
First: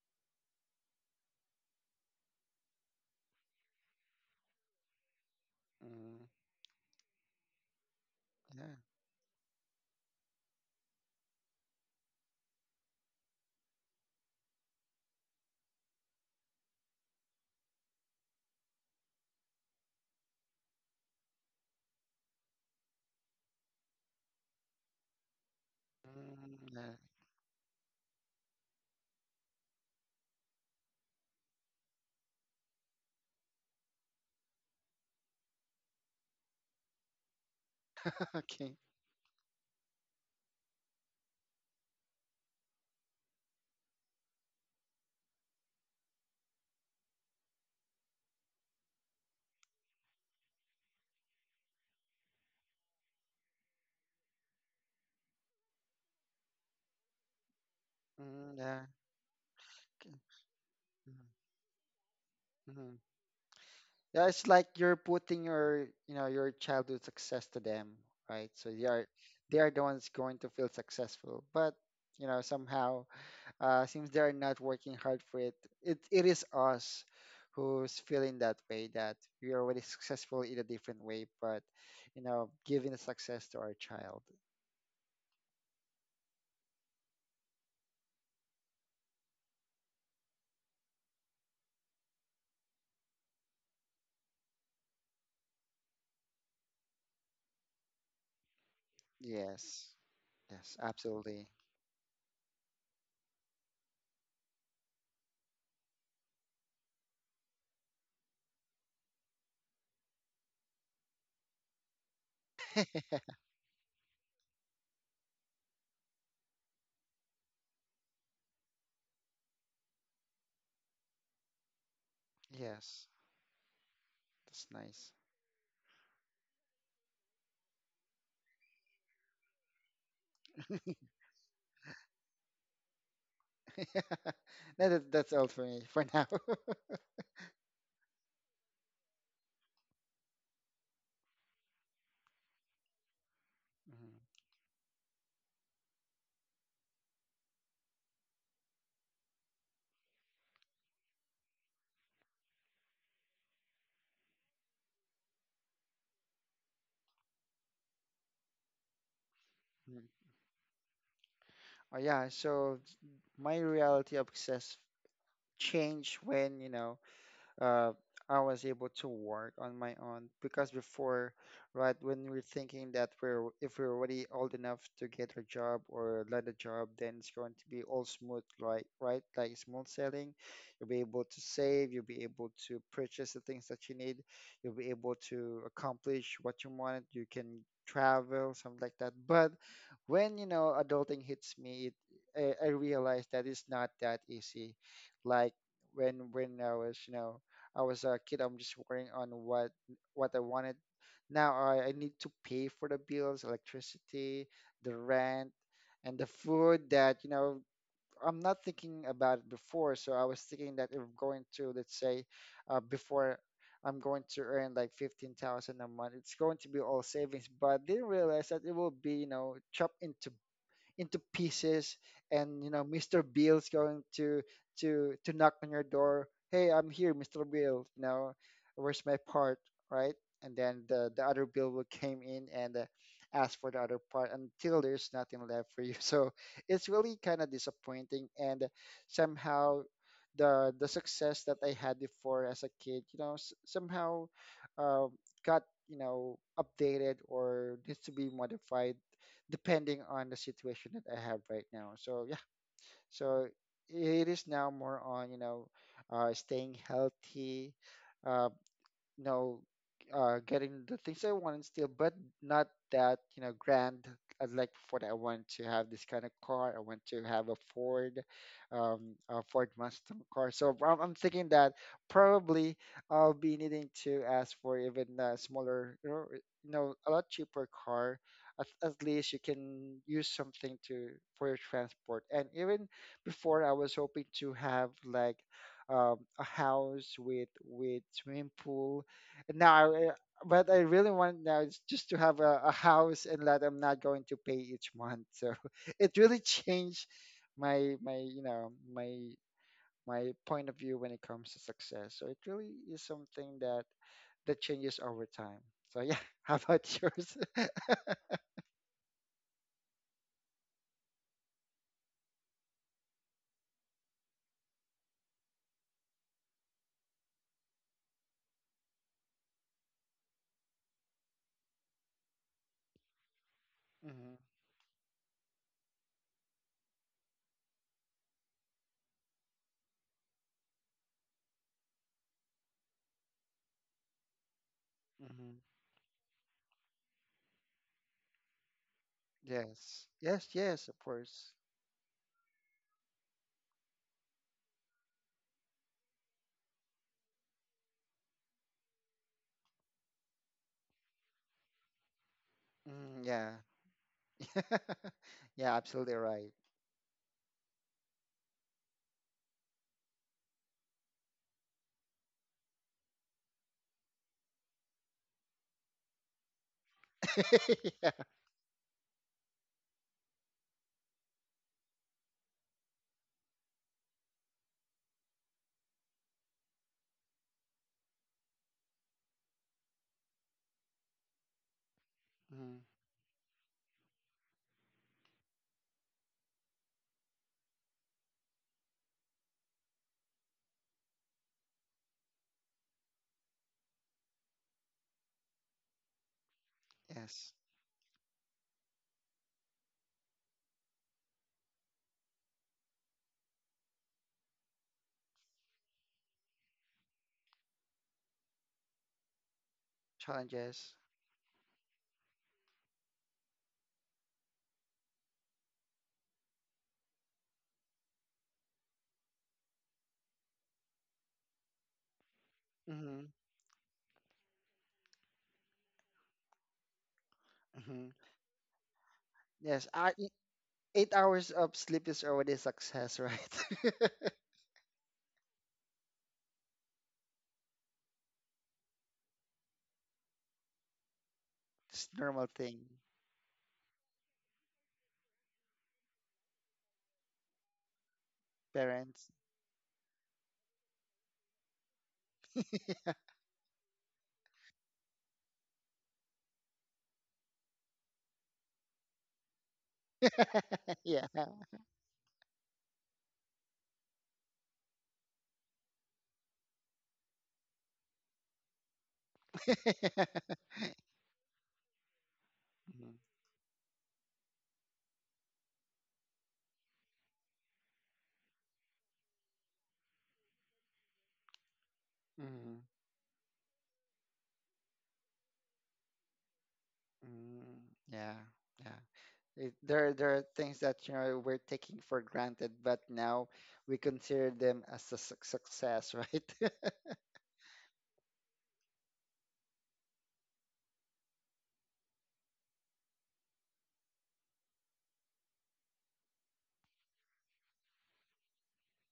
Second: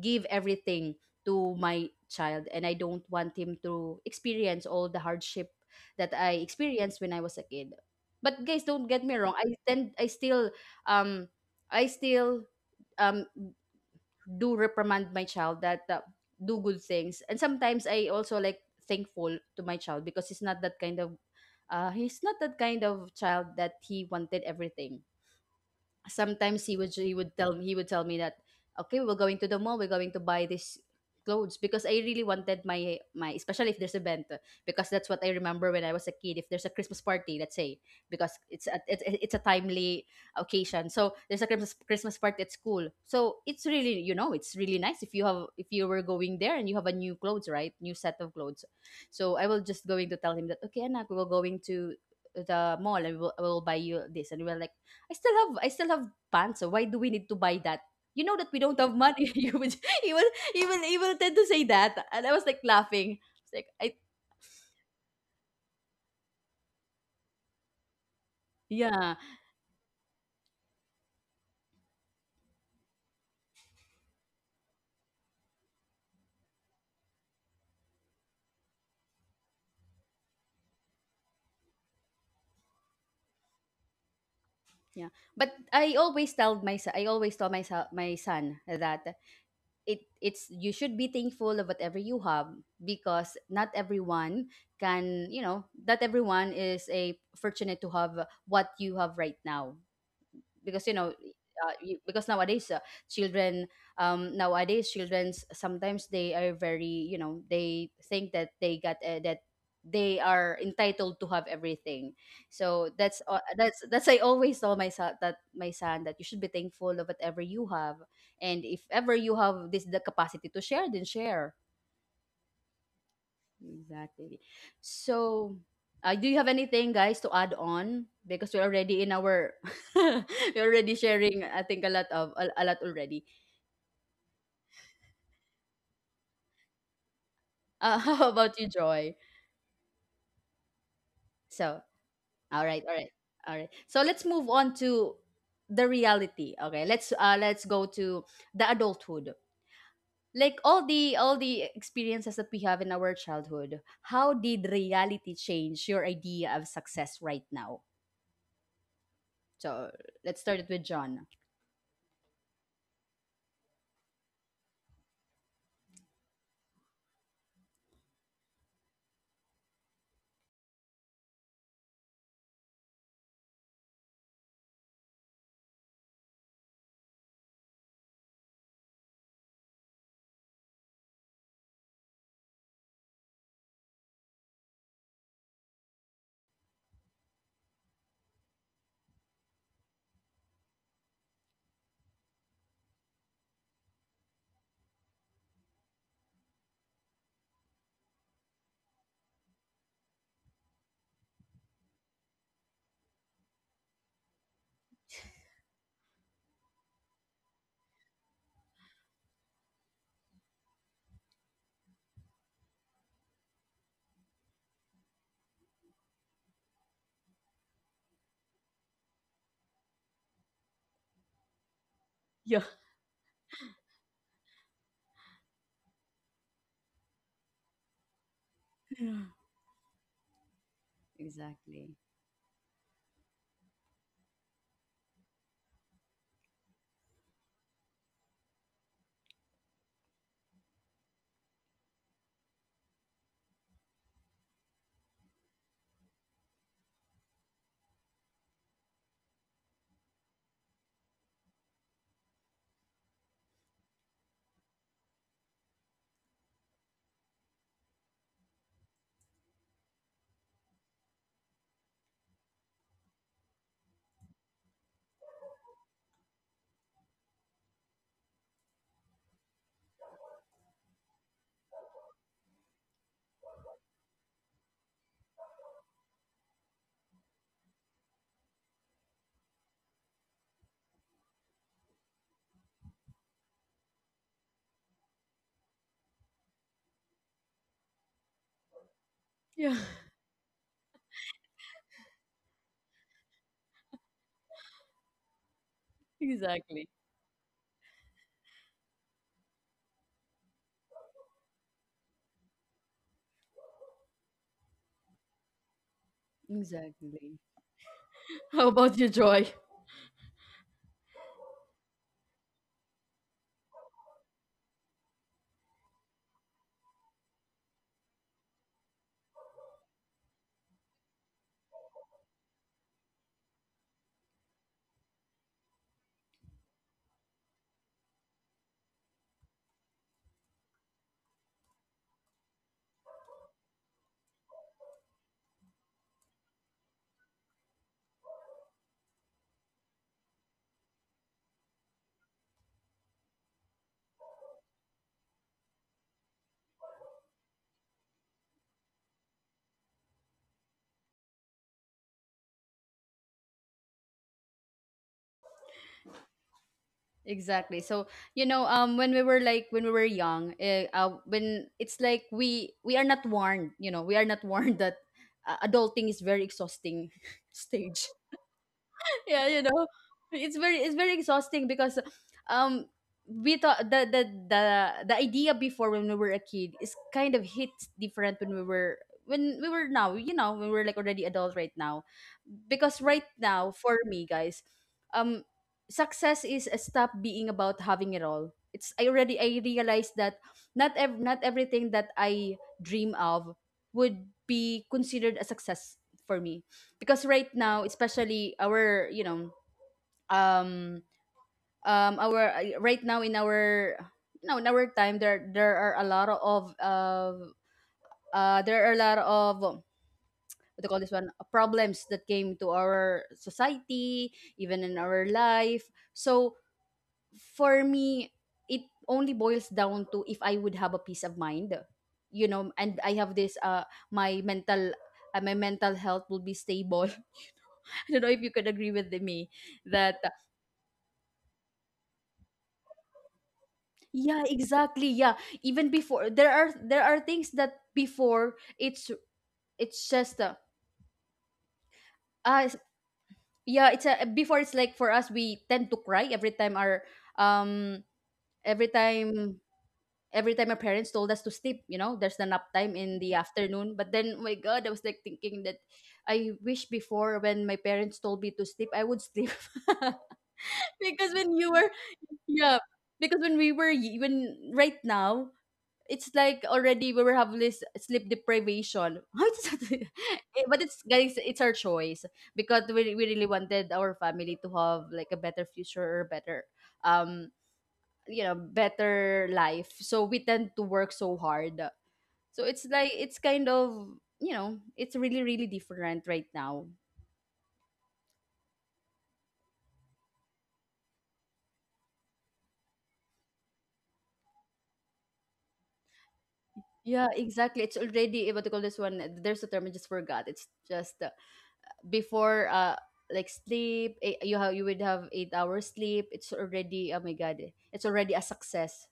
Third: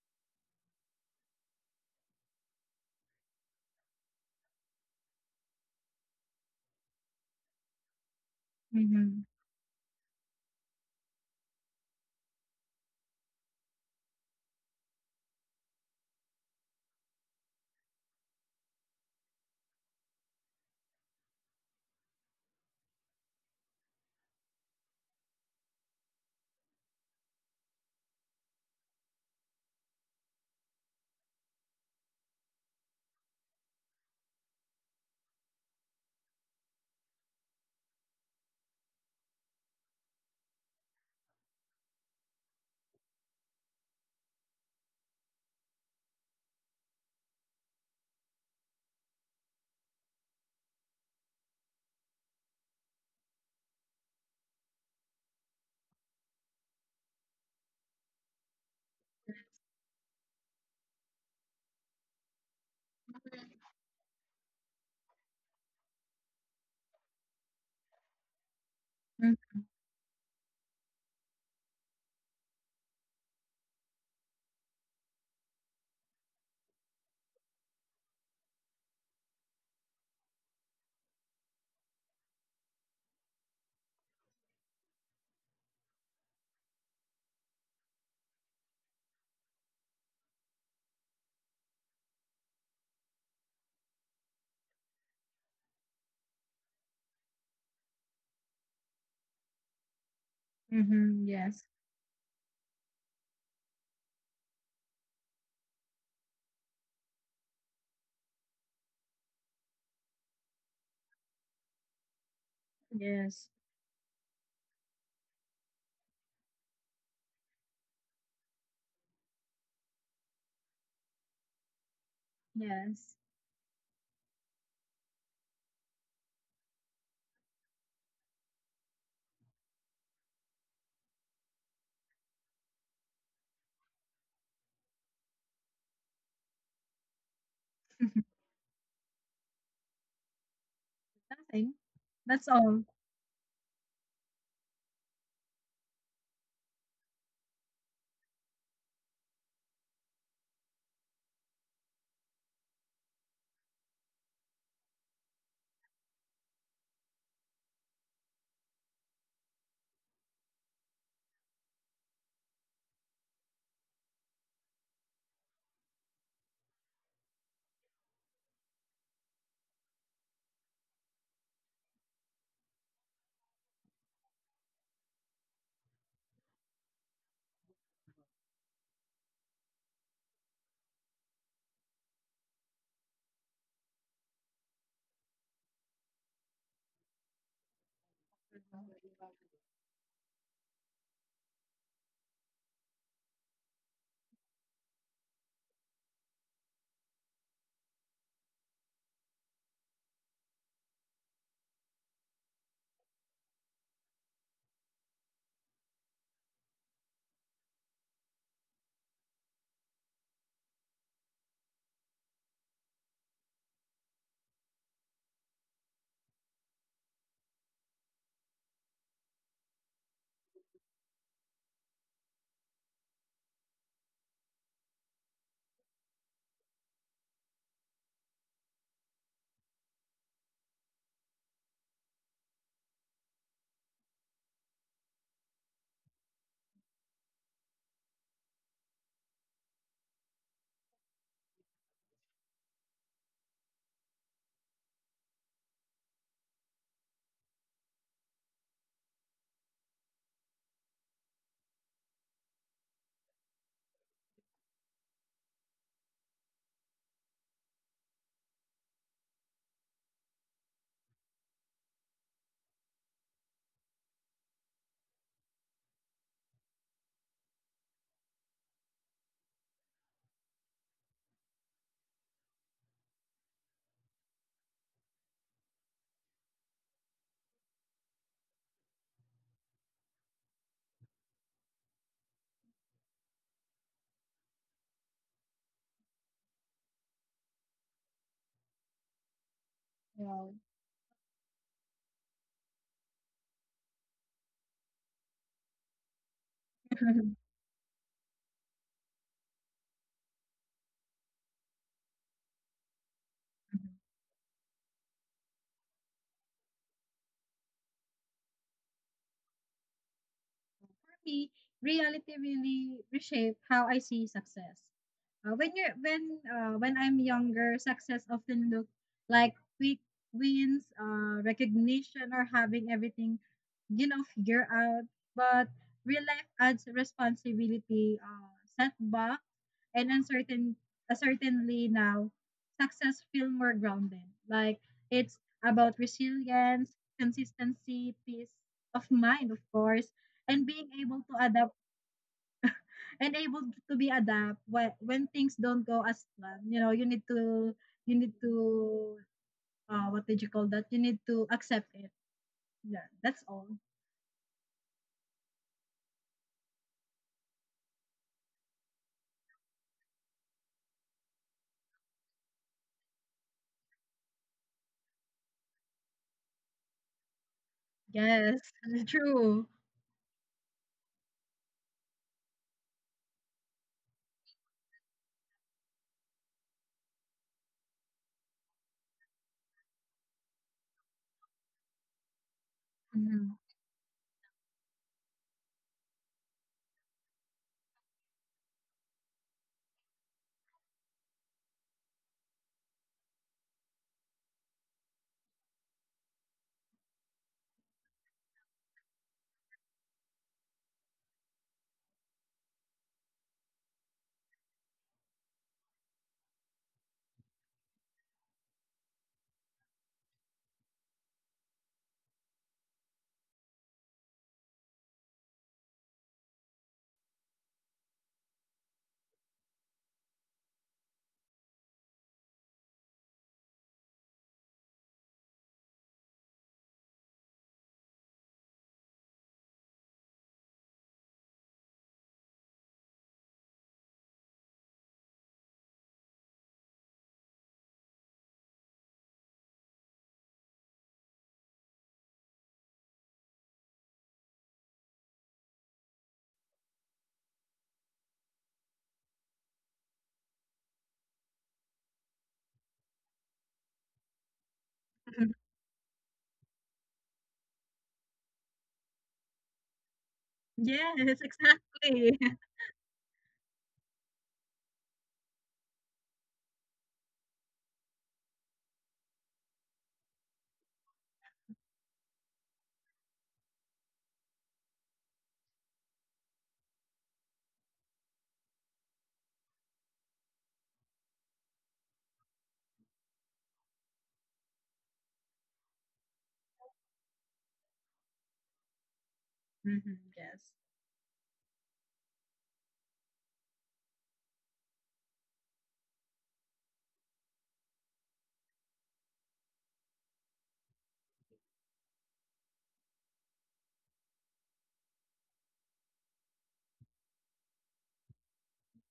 give everything to my child and I don't want him to experience all the hardship that
Mm-hmm.
I experienced when I was a kid. But guys, don't get me
Mm-hmm.
wrong, I still um i still um do reprimand my child that do good things. And sometimes I also like thankful to my child because he's not that kind of he's not that kind of child that he wanted everything.
Mm,
Sometimes
yeah.
he would tell me that okay, we're going to the mall, we're going to buy this clothes because I really wanted my my, especially if there's a event. Because that's what I remember when I was a kid, if there's a christmas party, let's say, because
Okay.
it's a timely occasion. So there's a christmas party at school. So it's really, you know, it's really nice if you have if you were going there and you have a new clothes, right? New set of clothes. So I will just going to tell him that okay anak, we're going to the mall and I will buy you this. And we we're like I still have, I still have pants. So why do we need to buy that? You know that
Mm,
we don't
yeah.
have money. You would you
Okay.
will you will you will
Mm-hmm.
tend to say that. And I was like
Mm-hmm.
laughing. It's like I
Yeah, it's like you're putting your childhood success to them, right? So they are
yeah
they are the ones going to feel successful. But, somehow seems they are not working hard for it. It is us who's feeling that way that we are already successful in a different way, but giving the success to our child.
yeah. But I always tell my son, my son, that it's you should be thankful of whatever you have, because not everyone can, you know, not everyone is a fortunate to have what you have right now.
Yes. Yes,
Because you know
Mm-hmm.
absolutely.
Yes.
because nowadays children, nowadays childrens sometimes they are very, you know, they think that they got that they are entitled to have everything. So
Yes.
that's I always tell my son, that you should be thankful of whatever you have. And if ever you have this the capacity to share, then share.
Yes.
Yes.
Exactly.
That's nice.
So, do you have anything, guys, to add on? Because we're already in our, we're already sharing. I think a lot already.
No, that's all for me for now.
How about you, Joy?
Nothing.
So,
That's
all right,
all.
all right, all right. So
Mhm.
let's move on to the reality. Okay, let's go to the adulthood. Like all the experiences that we have in our childhood, how did reality change your idea of success right now? So
Mm.
let's start it with John.
Oh yeah, so my reality of success changed when, uh, I was able to work on my own because before, right, when we're thinking that we're if we're already old enough to get a job or land a job, then it's going to be all smooth, right? Right, like smooth sailing. You'll be able to save. You'll be able to purchase the things that you need. You'll be able to accomplish what you wanted. You can travel, something like that. But when adulting hits me, I realized that it's not that easy. Like when I was I was a kid, I'm just worrying on what I wanted. Now I need to pay for the bills, electricity, the rent, and the food that, I'm not thinking about it before. So I was thinking that if I'm going to, let's say, before I'm going to earn like 15,000 a month, it's going to be all savings, but didn't realize that it will be, you know, chopped into pieces
Yeah.
and mr bill's going to to knock on your door, hey, I'm here, mr bill, you know, where's my part, right? And then the other bill will
Exactly.
came in and ask for the other part until there's nothing left for you. So it's really kind of disappointing and somehow the success that I had before as a kid, you know, somehow uh, got, you know, updated or needs to be modified depending on the situation that I have right now. So yeah, so it is now more on, staying healthy, uh, you know, getting the things I want and still, but not that, you know, grand. I like what I want to have this kind of car. I want to have a Ford Mustang car. So I'm thinking that probably I'll be needing to ask for even a smaller, a lot cheaper car. At least you can use something to for your transport. And even before, I was hoping to have like a house with swimming pool
Yeah,
now
Wow.
but I really want now is just to have a house and that I'm not going to pay each month. So it really
exactly.
changed my my point of view when it comes to success. So it really is something that changes over time. So yeah. How about
Exactly.
yours?
How about you, Joy?
For me, reality really reshaped how I see success. When you're when I'm younger, success often looked like quick wins, recognition, or having everything you know
Hmm.
figured out. But real life adds responsibility, setbacks and uncertain certainly now success feel more grounded. Like it's
Hmm.
about resilience, consistency, peace of mind, of
Yes,
course,
yes,
and
yes,
being
of
able to
course.
adapt and able to be adapt when things don't go as planned. You know, you need to what did you call that? You need to accept it. Yeah,
Mm,
that's
yeah.
all.
Yeah, absolutely right.
Exactly. So, you know, when we were like when we were young, when it's like we are not warned, you know, we are not warned that adulting is very exhausting stage.
Yeah.
Yes,
Yeah, you
true.
know, it's very exhausting because um we thought the idea before when we were a kid is kind of hit different when we were now you know when we're like already adult right now.
Mhm.
Because right
Mhm.
now for me guys, um success is a stop being about having it all. It's I already I realized that not everything that I dream of would be considered a success for me. Because right
Yes.
now, especially our, you know, um our right now in our, you know, in our time, there are a lot of there are a lot of what do you call
Challenges.
this one, problems that came to our society, even in our life. So for me, it only boils down to if I would have a peace of mind, you know. And I have
Hmm.
this my mental health will be stable. I don't know if you could agree with me
Yes,
that.
8 hours of sleep is already a success, right?
Yeah, exactly. Yeah. Even before there are things that before it's just
It's normal
uh
thing,
yeah, it's a before it's like for us we tend to cry every time our um every
parents.
time our parents told us to sleep. You know, there's the nap time in the afternoon. But then oh my god, I was like thinking that I wish before when my parents told me to sleep, I would sleep.
Yes,
Because
Yeah.
when you were
exactly.
yeah, because when we were when right now it's like already we were having this sleep deprivation. How is that? Eh, but it's, guys, it's our choice, because
Mhm.
we really wanted our family to have like a better future or better um you know better life. So we tend to work so hard. So it's
Mhm.
like it's kind of, you know, it's really really different right now.
Mm. Yeah, yeah. There,
Mhm,
there are
yes.
things that you know we're taking for granted, but now we consider them as a success, right?
Yeah, exactly. It's already what do you call this one? There's a term I just forgot. It's just before like sleep, you have you would have 8 hours sleep, it's already, oh my god, it's already a success.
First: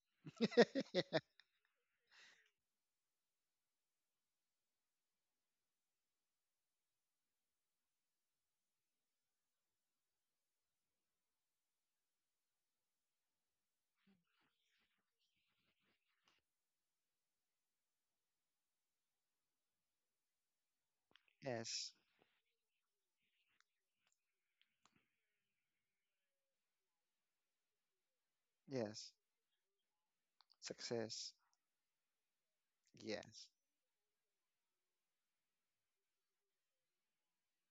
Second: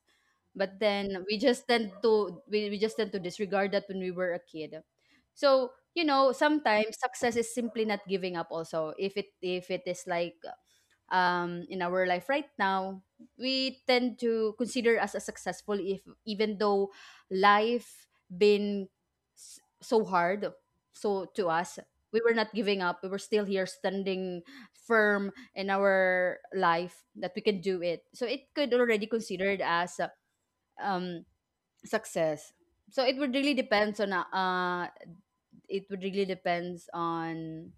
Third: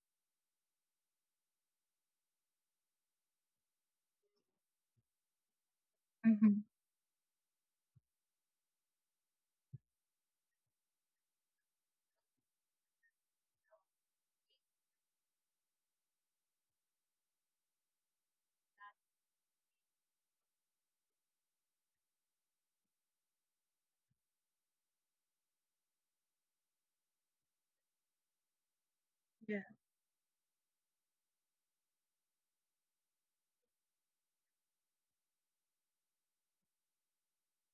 But then we just tend to disregard that when we were a kid. So you know,
Mhm,
sometimes success is simply not giving up also. If it is like, in our life right now, we tend to consider us as successful if, even though life been so hard, so to us
Yes,
we were not giving up, we were still here standing firm in our life that we can do it, so it could already
yes,
considered
yeah.
as um
success.
success. So it would
Yes.
really depends on, it would really depends on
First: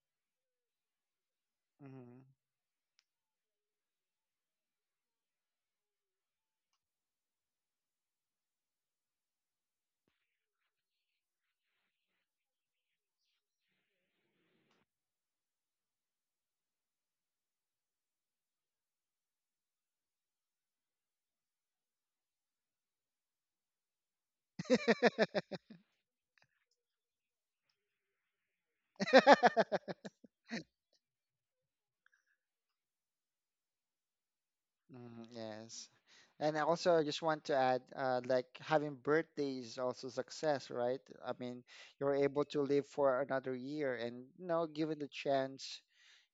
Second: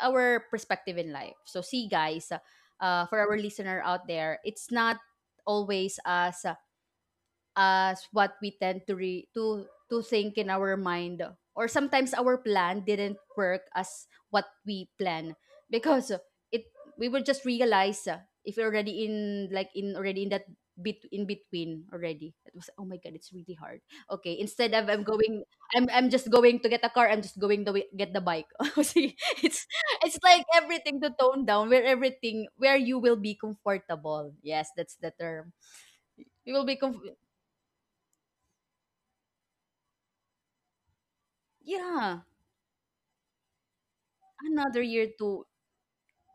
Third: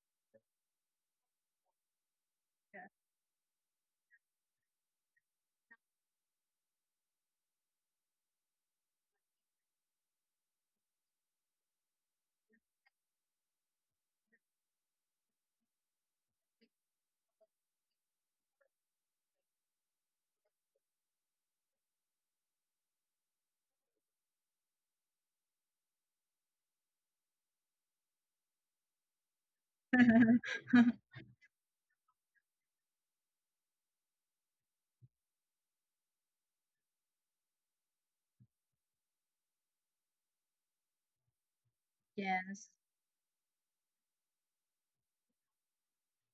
our perspective in life. So see
Mhm.
guys, for our listener out there, it's not always us as what we tend to to think in our mind, or sometimes our plan didn't work as what we plan, because it we will just realize, if you're already in, like, in already in that bit in between already, it was, oh my god, it's really hard. Okay, instead of I'm just going to get a car, I'm just going to get the bike. See, it's it's like everything to tone down, where everything, where you will be comfortable. Yes, that's the
Mm,
term.
yes.
You
And I
will be comf.
also just want to add, like having birthdays also success, right? I mean, you're
Yeah,
able to
Yes,
live for another year and you know,
another
given
year
the
to
chance,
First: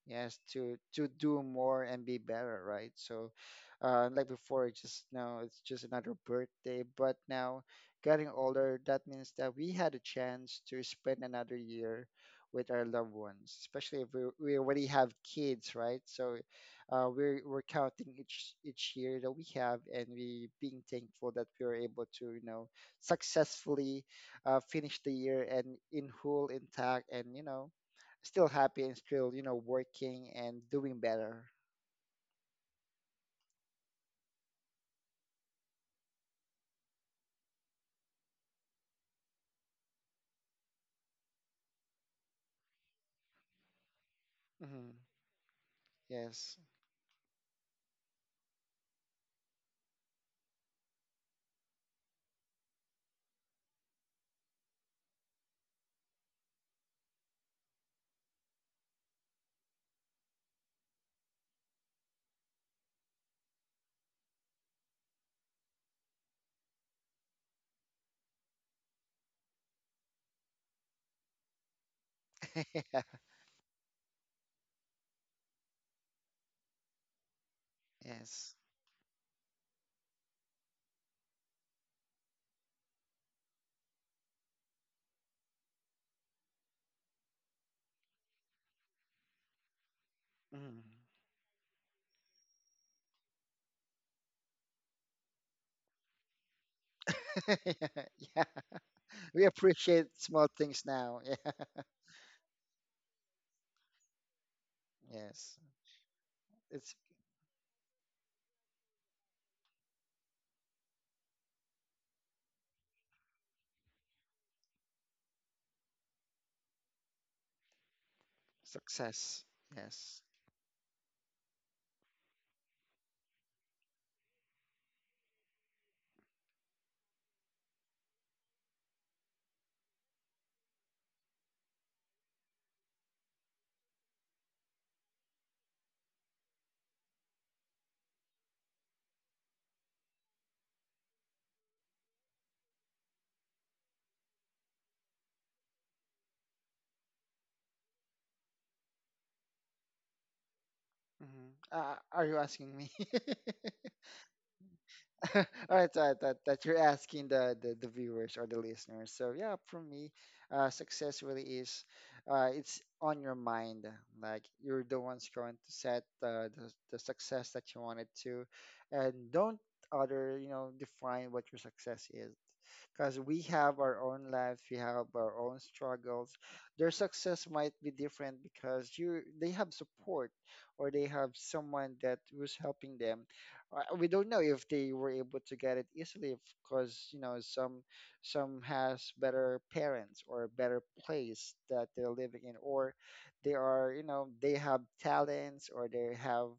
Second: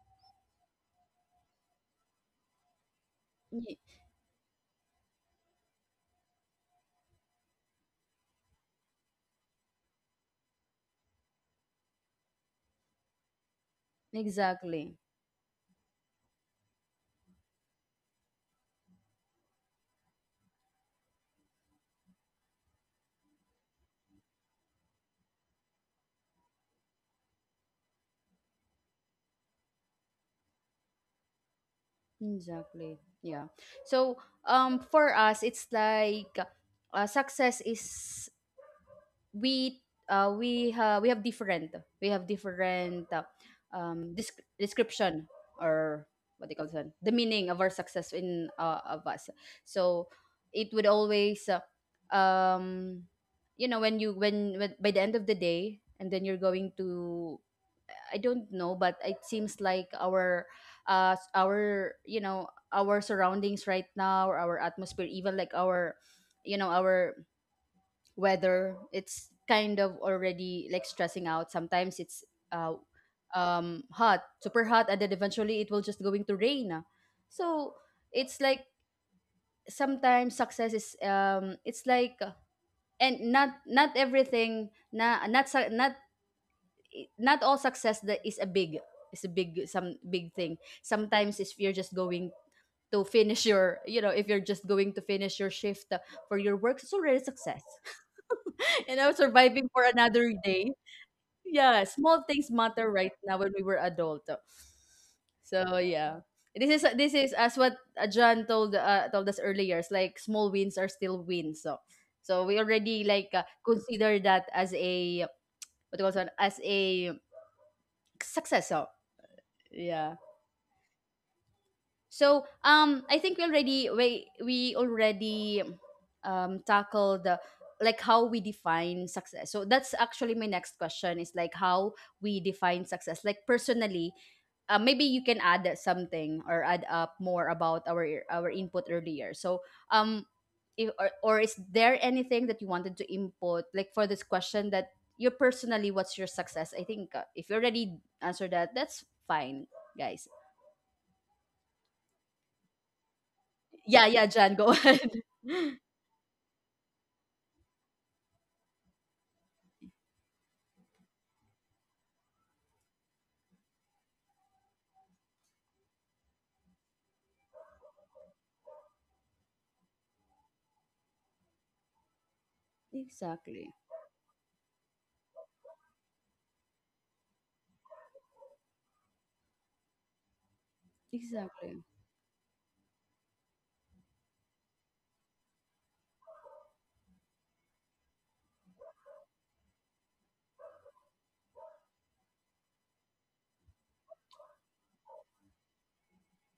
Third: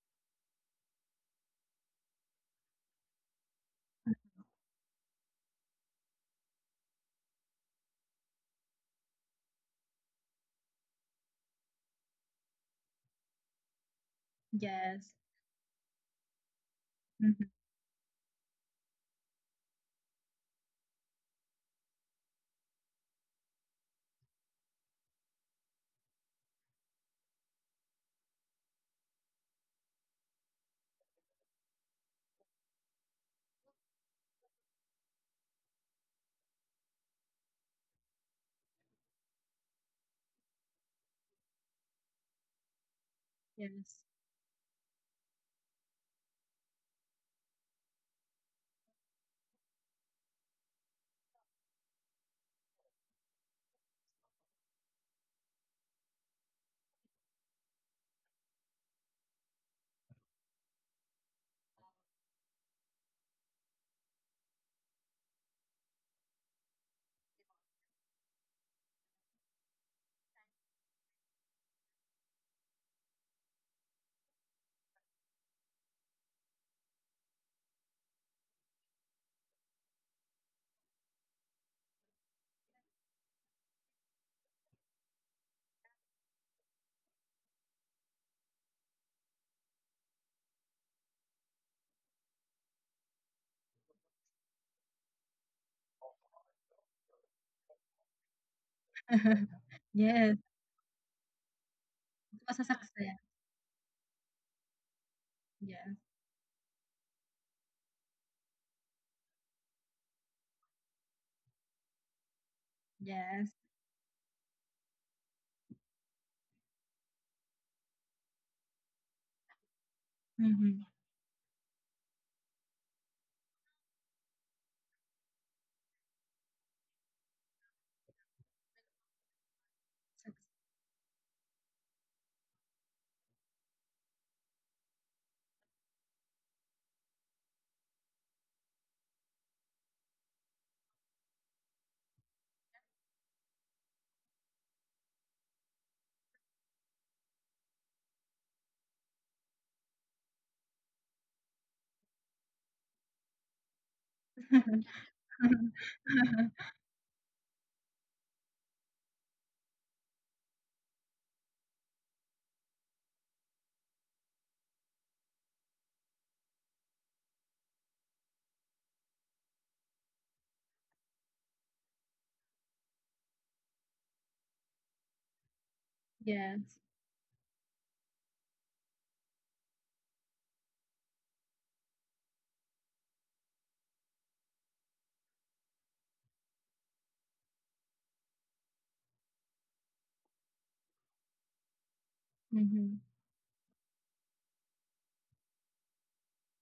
yes, to do more and be better, right? So,
y-
like before, it's just now it's just another birthday. But now, getting older, that means that we had a chance to spend another year with our loved ones, especially if we already
exactly.
have
yes,
kids, right? So,
mhm,
we're counting each year that we have, and we being thankful that we were able to, you know, successfully finish the year and in whole intact, and you know still happy and still you know working and doing better.
Exactly. Yeah. So, for us it's like, success is, we, we have different, we have different,
yes.
Hmm.
description, or what they
Yes.
call that, the meaning of our success in, of us. So, it would always um you know, when by the end of the day and then you're going to, I don't know, but it seems like our our, you know, our surroundings right now, or our atmosphere, even like our, you know, our weather, it's kind of already like stressing out. Sometimes it's uh hot, super hot, and then eventually it will just going to rain. So it's
Yes.
like sometimes success is, it's like, and not everything na, not not all success that is a big, is a big, some big thing.
Mhm.
Sometimes if you're just going to finish your you know if you're just going to finish your shift, for your work, it's already success.
Yeah,
You know,
we
surviving for
appreciate
another
Yes,
small
day.
things now. Yeah.
Yeah, small
it
things
was a
matter right
success.
now when we were adult.
Yes.
So
Yes,
yeah, this is,
It's
this is as what, John told, told us earlier, it's like small wins are still wins. So so we already like,
yes.
consider that as a, what do you call it, as a success. So
success.
yeah.
Yes.
Mm-hmm.
So I think we already tackled the, like, how we define success. So that's actually my next question, is like, how we define success, like personally. Maybe you can add something or add up more about our input earlier. So um if, or is there anything that you wanted to input, like for this question, that you personally, what's your success? I think, if you already answered that, that's fine, guys.
Hmm. Are you asking me?
Yeah, yeah, Jan, go
Success.
ahead.
All right, all right, that, that you're asking the, the viewers or the listeners. So yeah, for me, success really is it's on your mind. Like you're the ones going to set the success that you wanted to, and don't other you know define what your success is because we
Exactly.
have our own lives, we have our own struggles.
Yes,
Their success might be different because you they have support or they have
Exactly.
someone that was helping them. We don't know if they were able to get it easily because you know some has better parents or better place that they're living in
mm-hmm.
or they are you know they have talents or they have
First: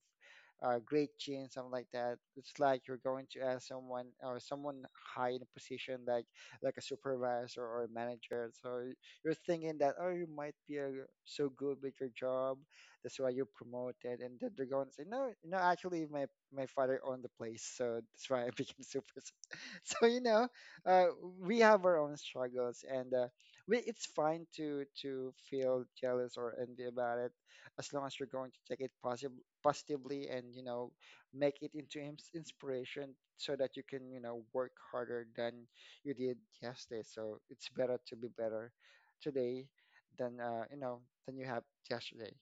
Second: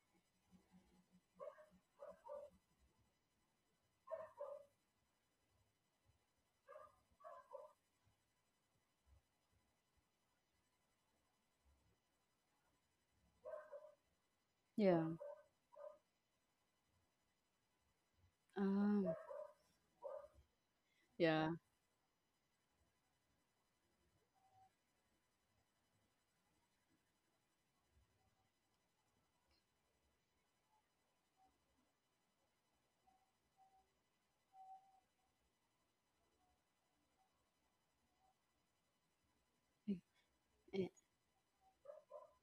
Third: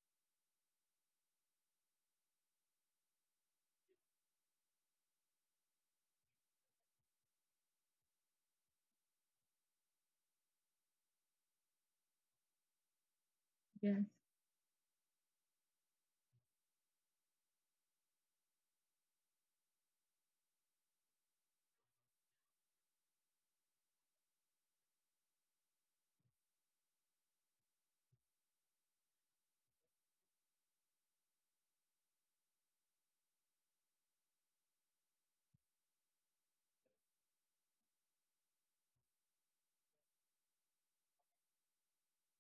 great gene, something like that. It's like you're going to ask someone or someone high in a position, like a supervisor or a manager. So you're thinking that oh, you might be so good with your job, that's why you're promoted,
Yes.
and then they're going to say
Yeah.
no, no, actually my father owned the place, so that's why I became
Um,
super. So you know, uh,
yeah.
we have our own struggles, and it's fine to feel jealous or envy about it as long as you're going to take it positive positively and you know make it into inspiration so that you can you know work harder than you did yesterday. So it's better to be better today than
Eh,
than you have yesterday.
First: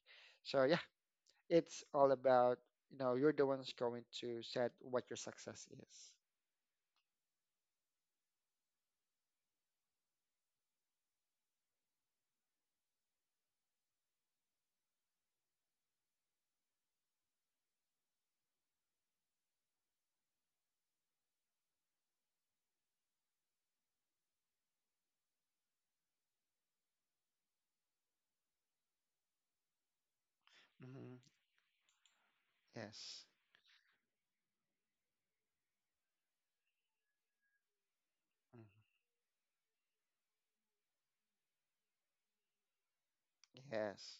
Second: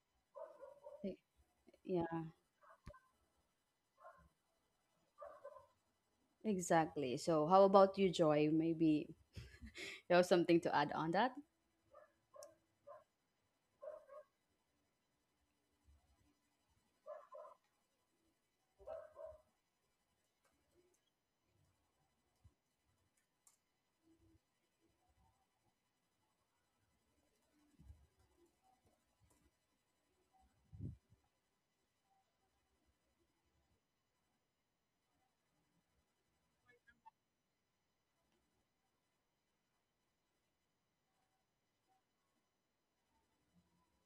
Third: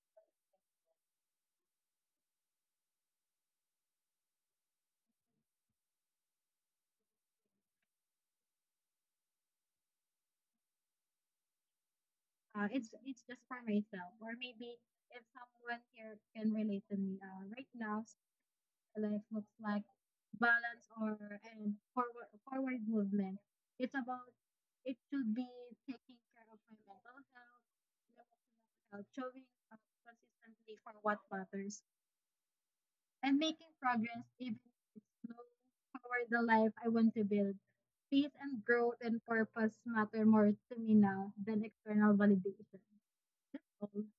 So yeah,
eh,
it's all
yeah,
about you know you're the ones going to set what your success is.
exactly. So how about you, Joy? Maybe you have something to add on that?
It's just for myself, or maybe if someone here can relate to me. Right now, life looks like balance or and forward movement. It's about it should be taking care of my mental health, and emotional health, showing up consistently for what
Hmm.
matters,
Yes.
and making progress even if it's slow toward the life I want to build. Peace and
Mhm.
growth and purpose matter more to me now than external validation. That's all.
Yes.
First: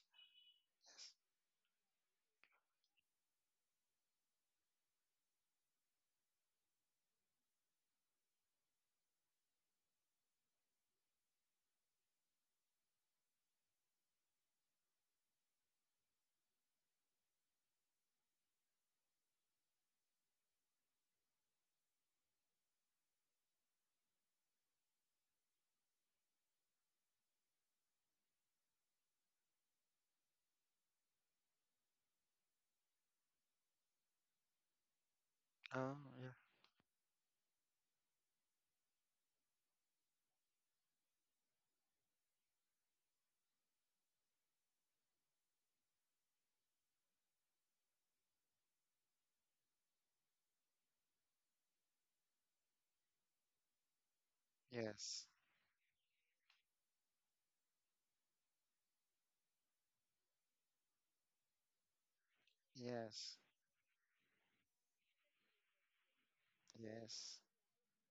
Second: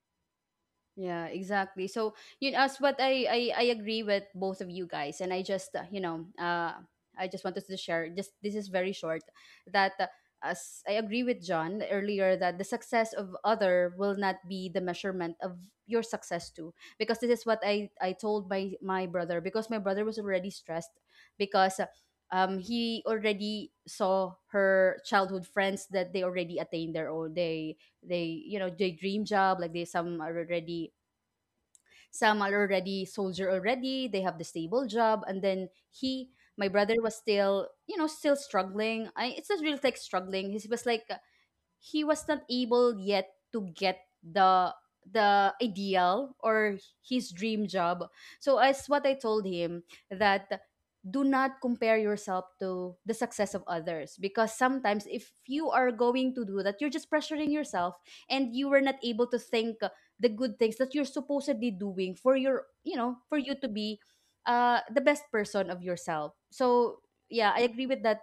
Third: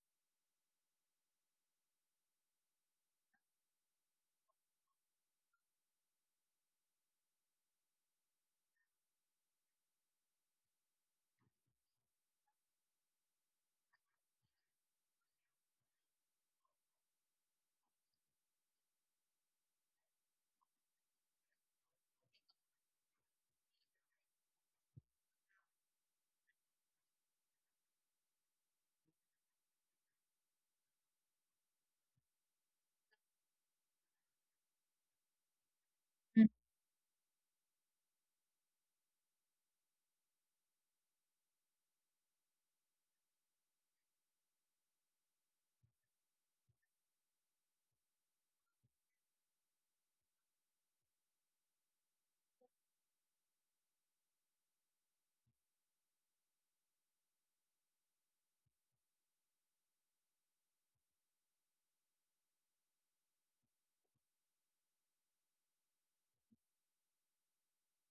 Yes.
Yeah, exactly. So, you know, as what I agree with both of you guys, and I just, you know, I just wanted to share. Just this is very short. That as I agree with John earlier, that the success of other will not be the measurement of your success too, because this is what I told my brother. Because my brother was already stressed because, he already saw her childhood friends that they already attained their own, they, you know, they dream job, like they, some are already, some are already soldier already, they have the stable job, and then
Oh
he,
yeah.
Mm.
my brother was still, you know, still struggling. I, it's not really like struggling, he was like, he was not able yet to get the ideal, or his dream job. So as what I told him, that do not compare yourself to the success of others, because sometimes if
Yes.
you are going to do that, you're just pressuring yourself, and you were not able to think the good things that you're supposedly doing for your, you know, for
Yes.
you to be the best person of yourself. So
Yes.
yeah, I agree with that,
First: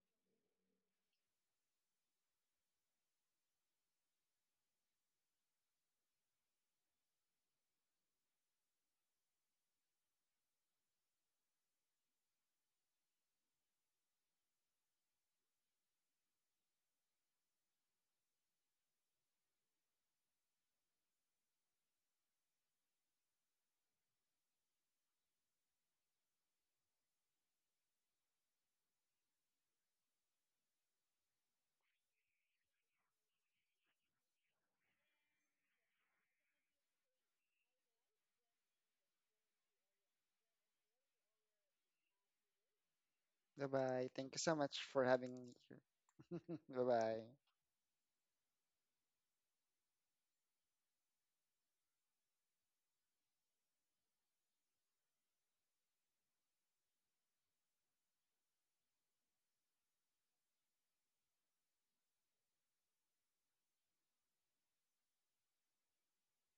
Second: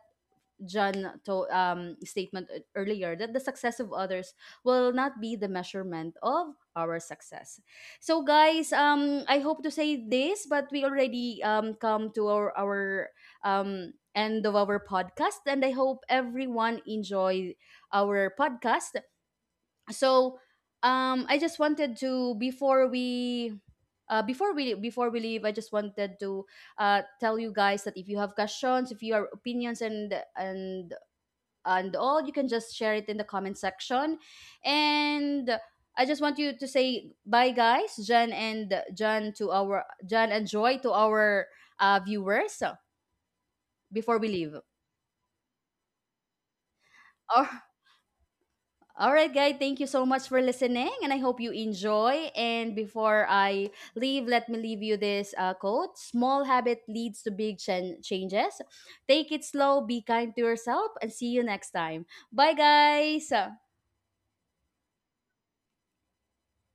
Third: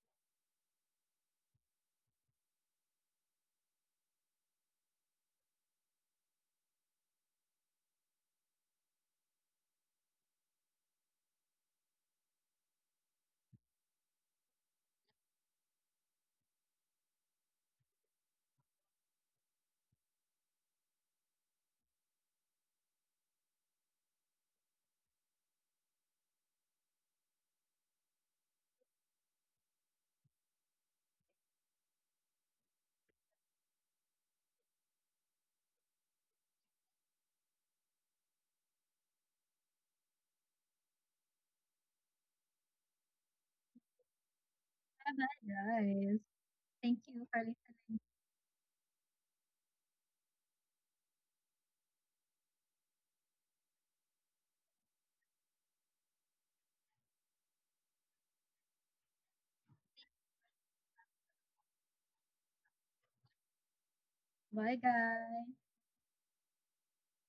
John, to statement earlier, that the success of others will not be the measurement of our success. So guys, I hope to say this, but we already come to our end of our podcast, and I hope everyone enjoy our podcast. So I just wanted to, before we, before we leave, I just wanted to, tell you guys that if you have questions, if you have opinions and and all, you can just share it in the comment section. And I just want you to say bye, guys, Jan and Joy to our viewers,
Bye bye.
before we
Thank you so
leave.
much for
Bye
having me
bye,
here.
guys.
Bye
Thank
bye.
you for
Oh,
listening.
all right, guys, thank you so much for listening, and I hope you enjoy. And before I leave, let me leave you this quote: "Small habit leads to big changes. Take it slow, be kind to yourself, and see you next time. Bye, guys."
Bye, guys.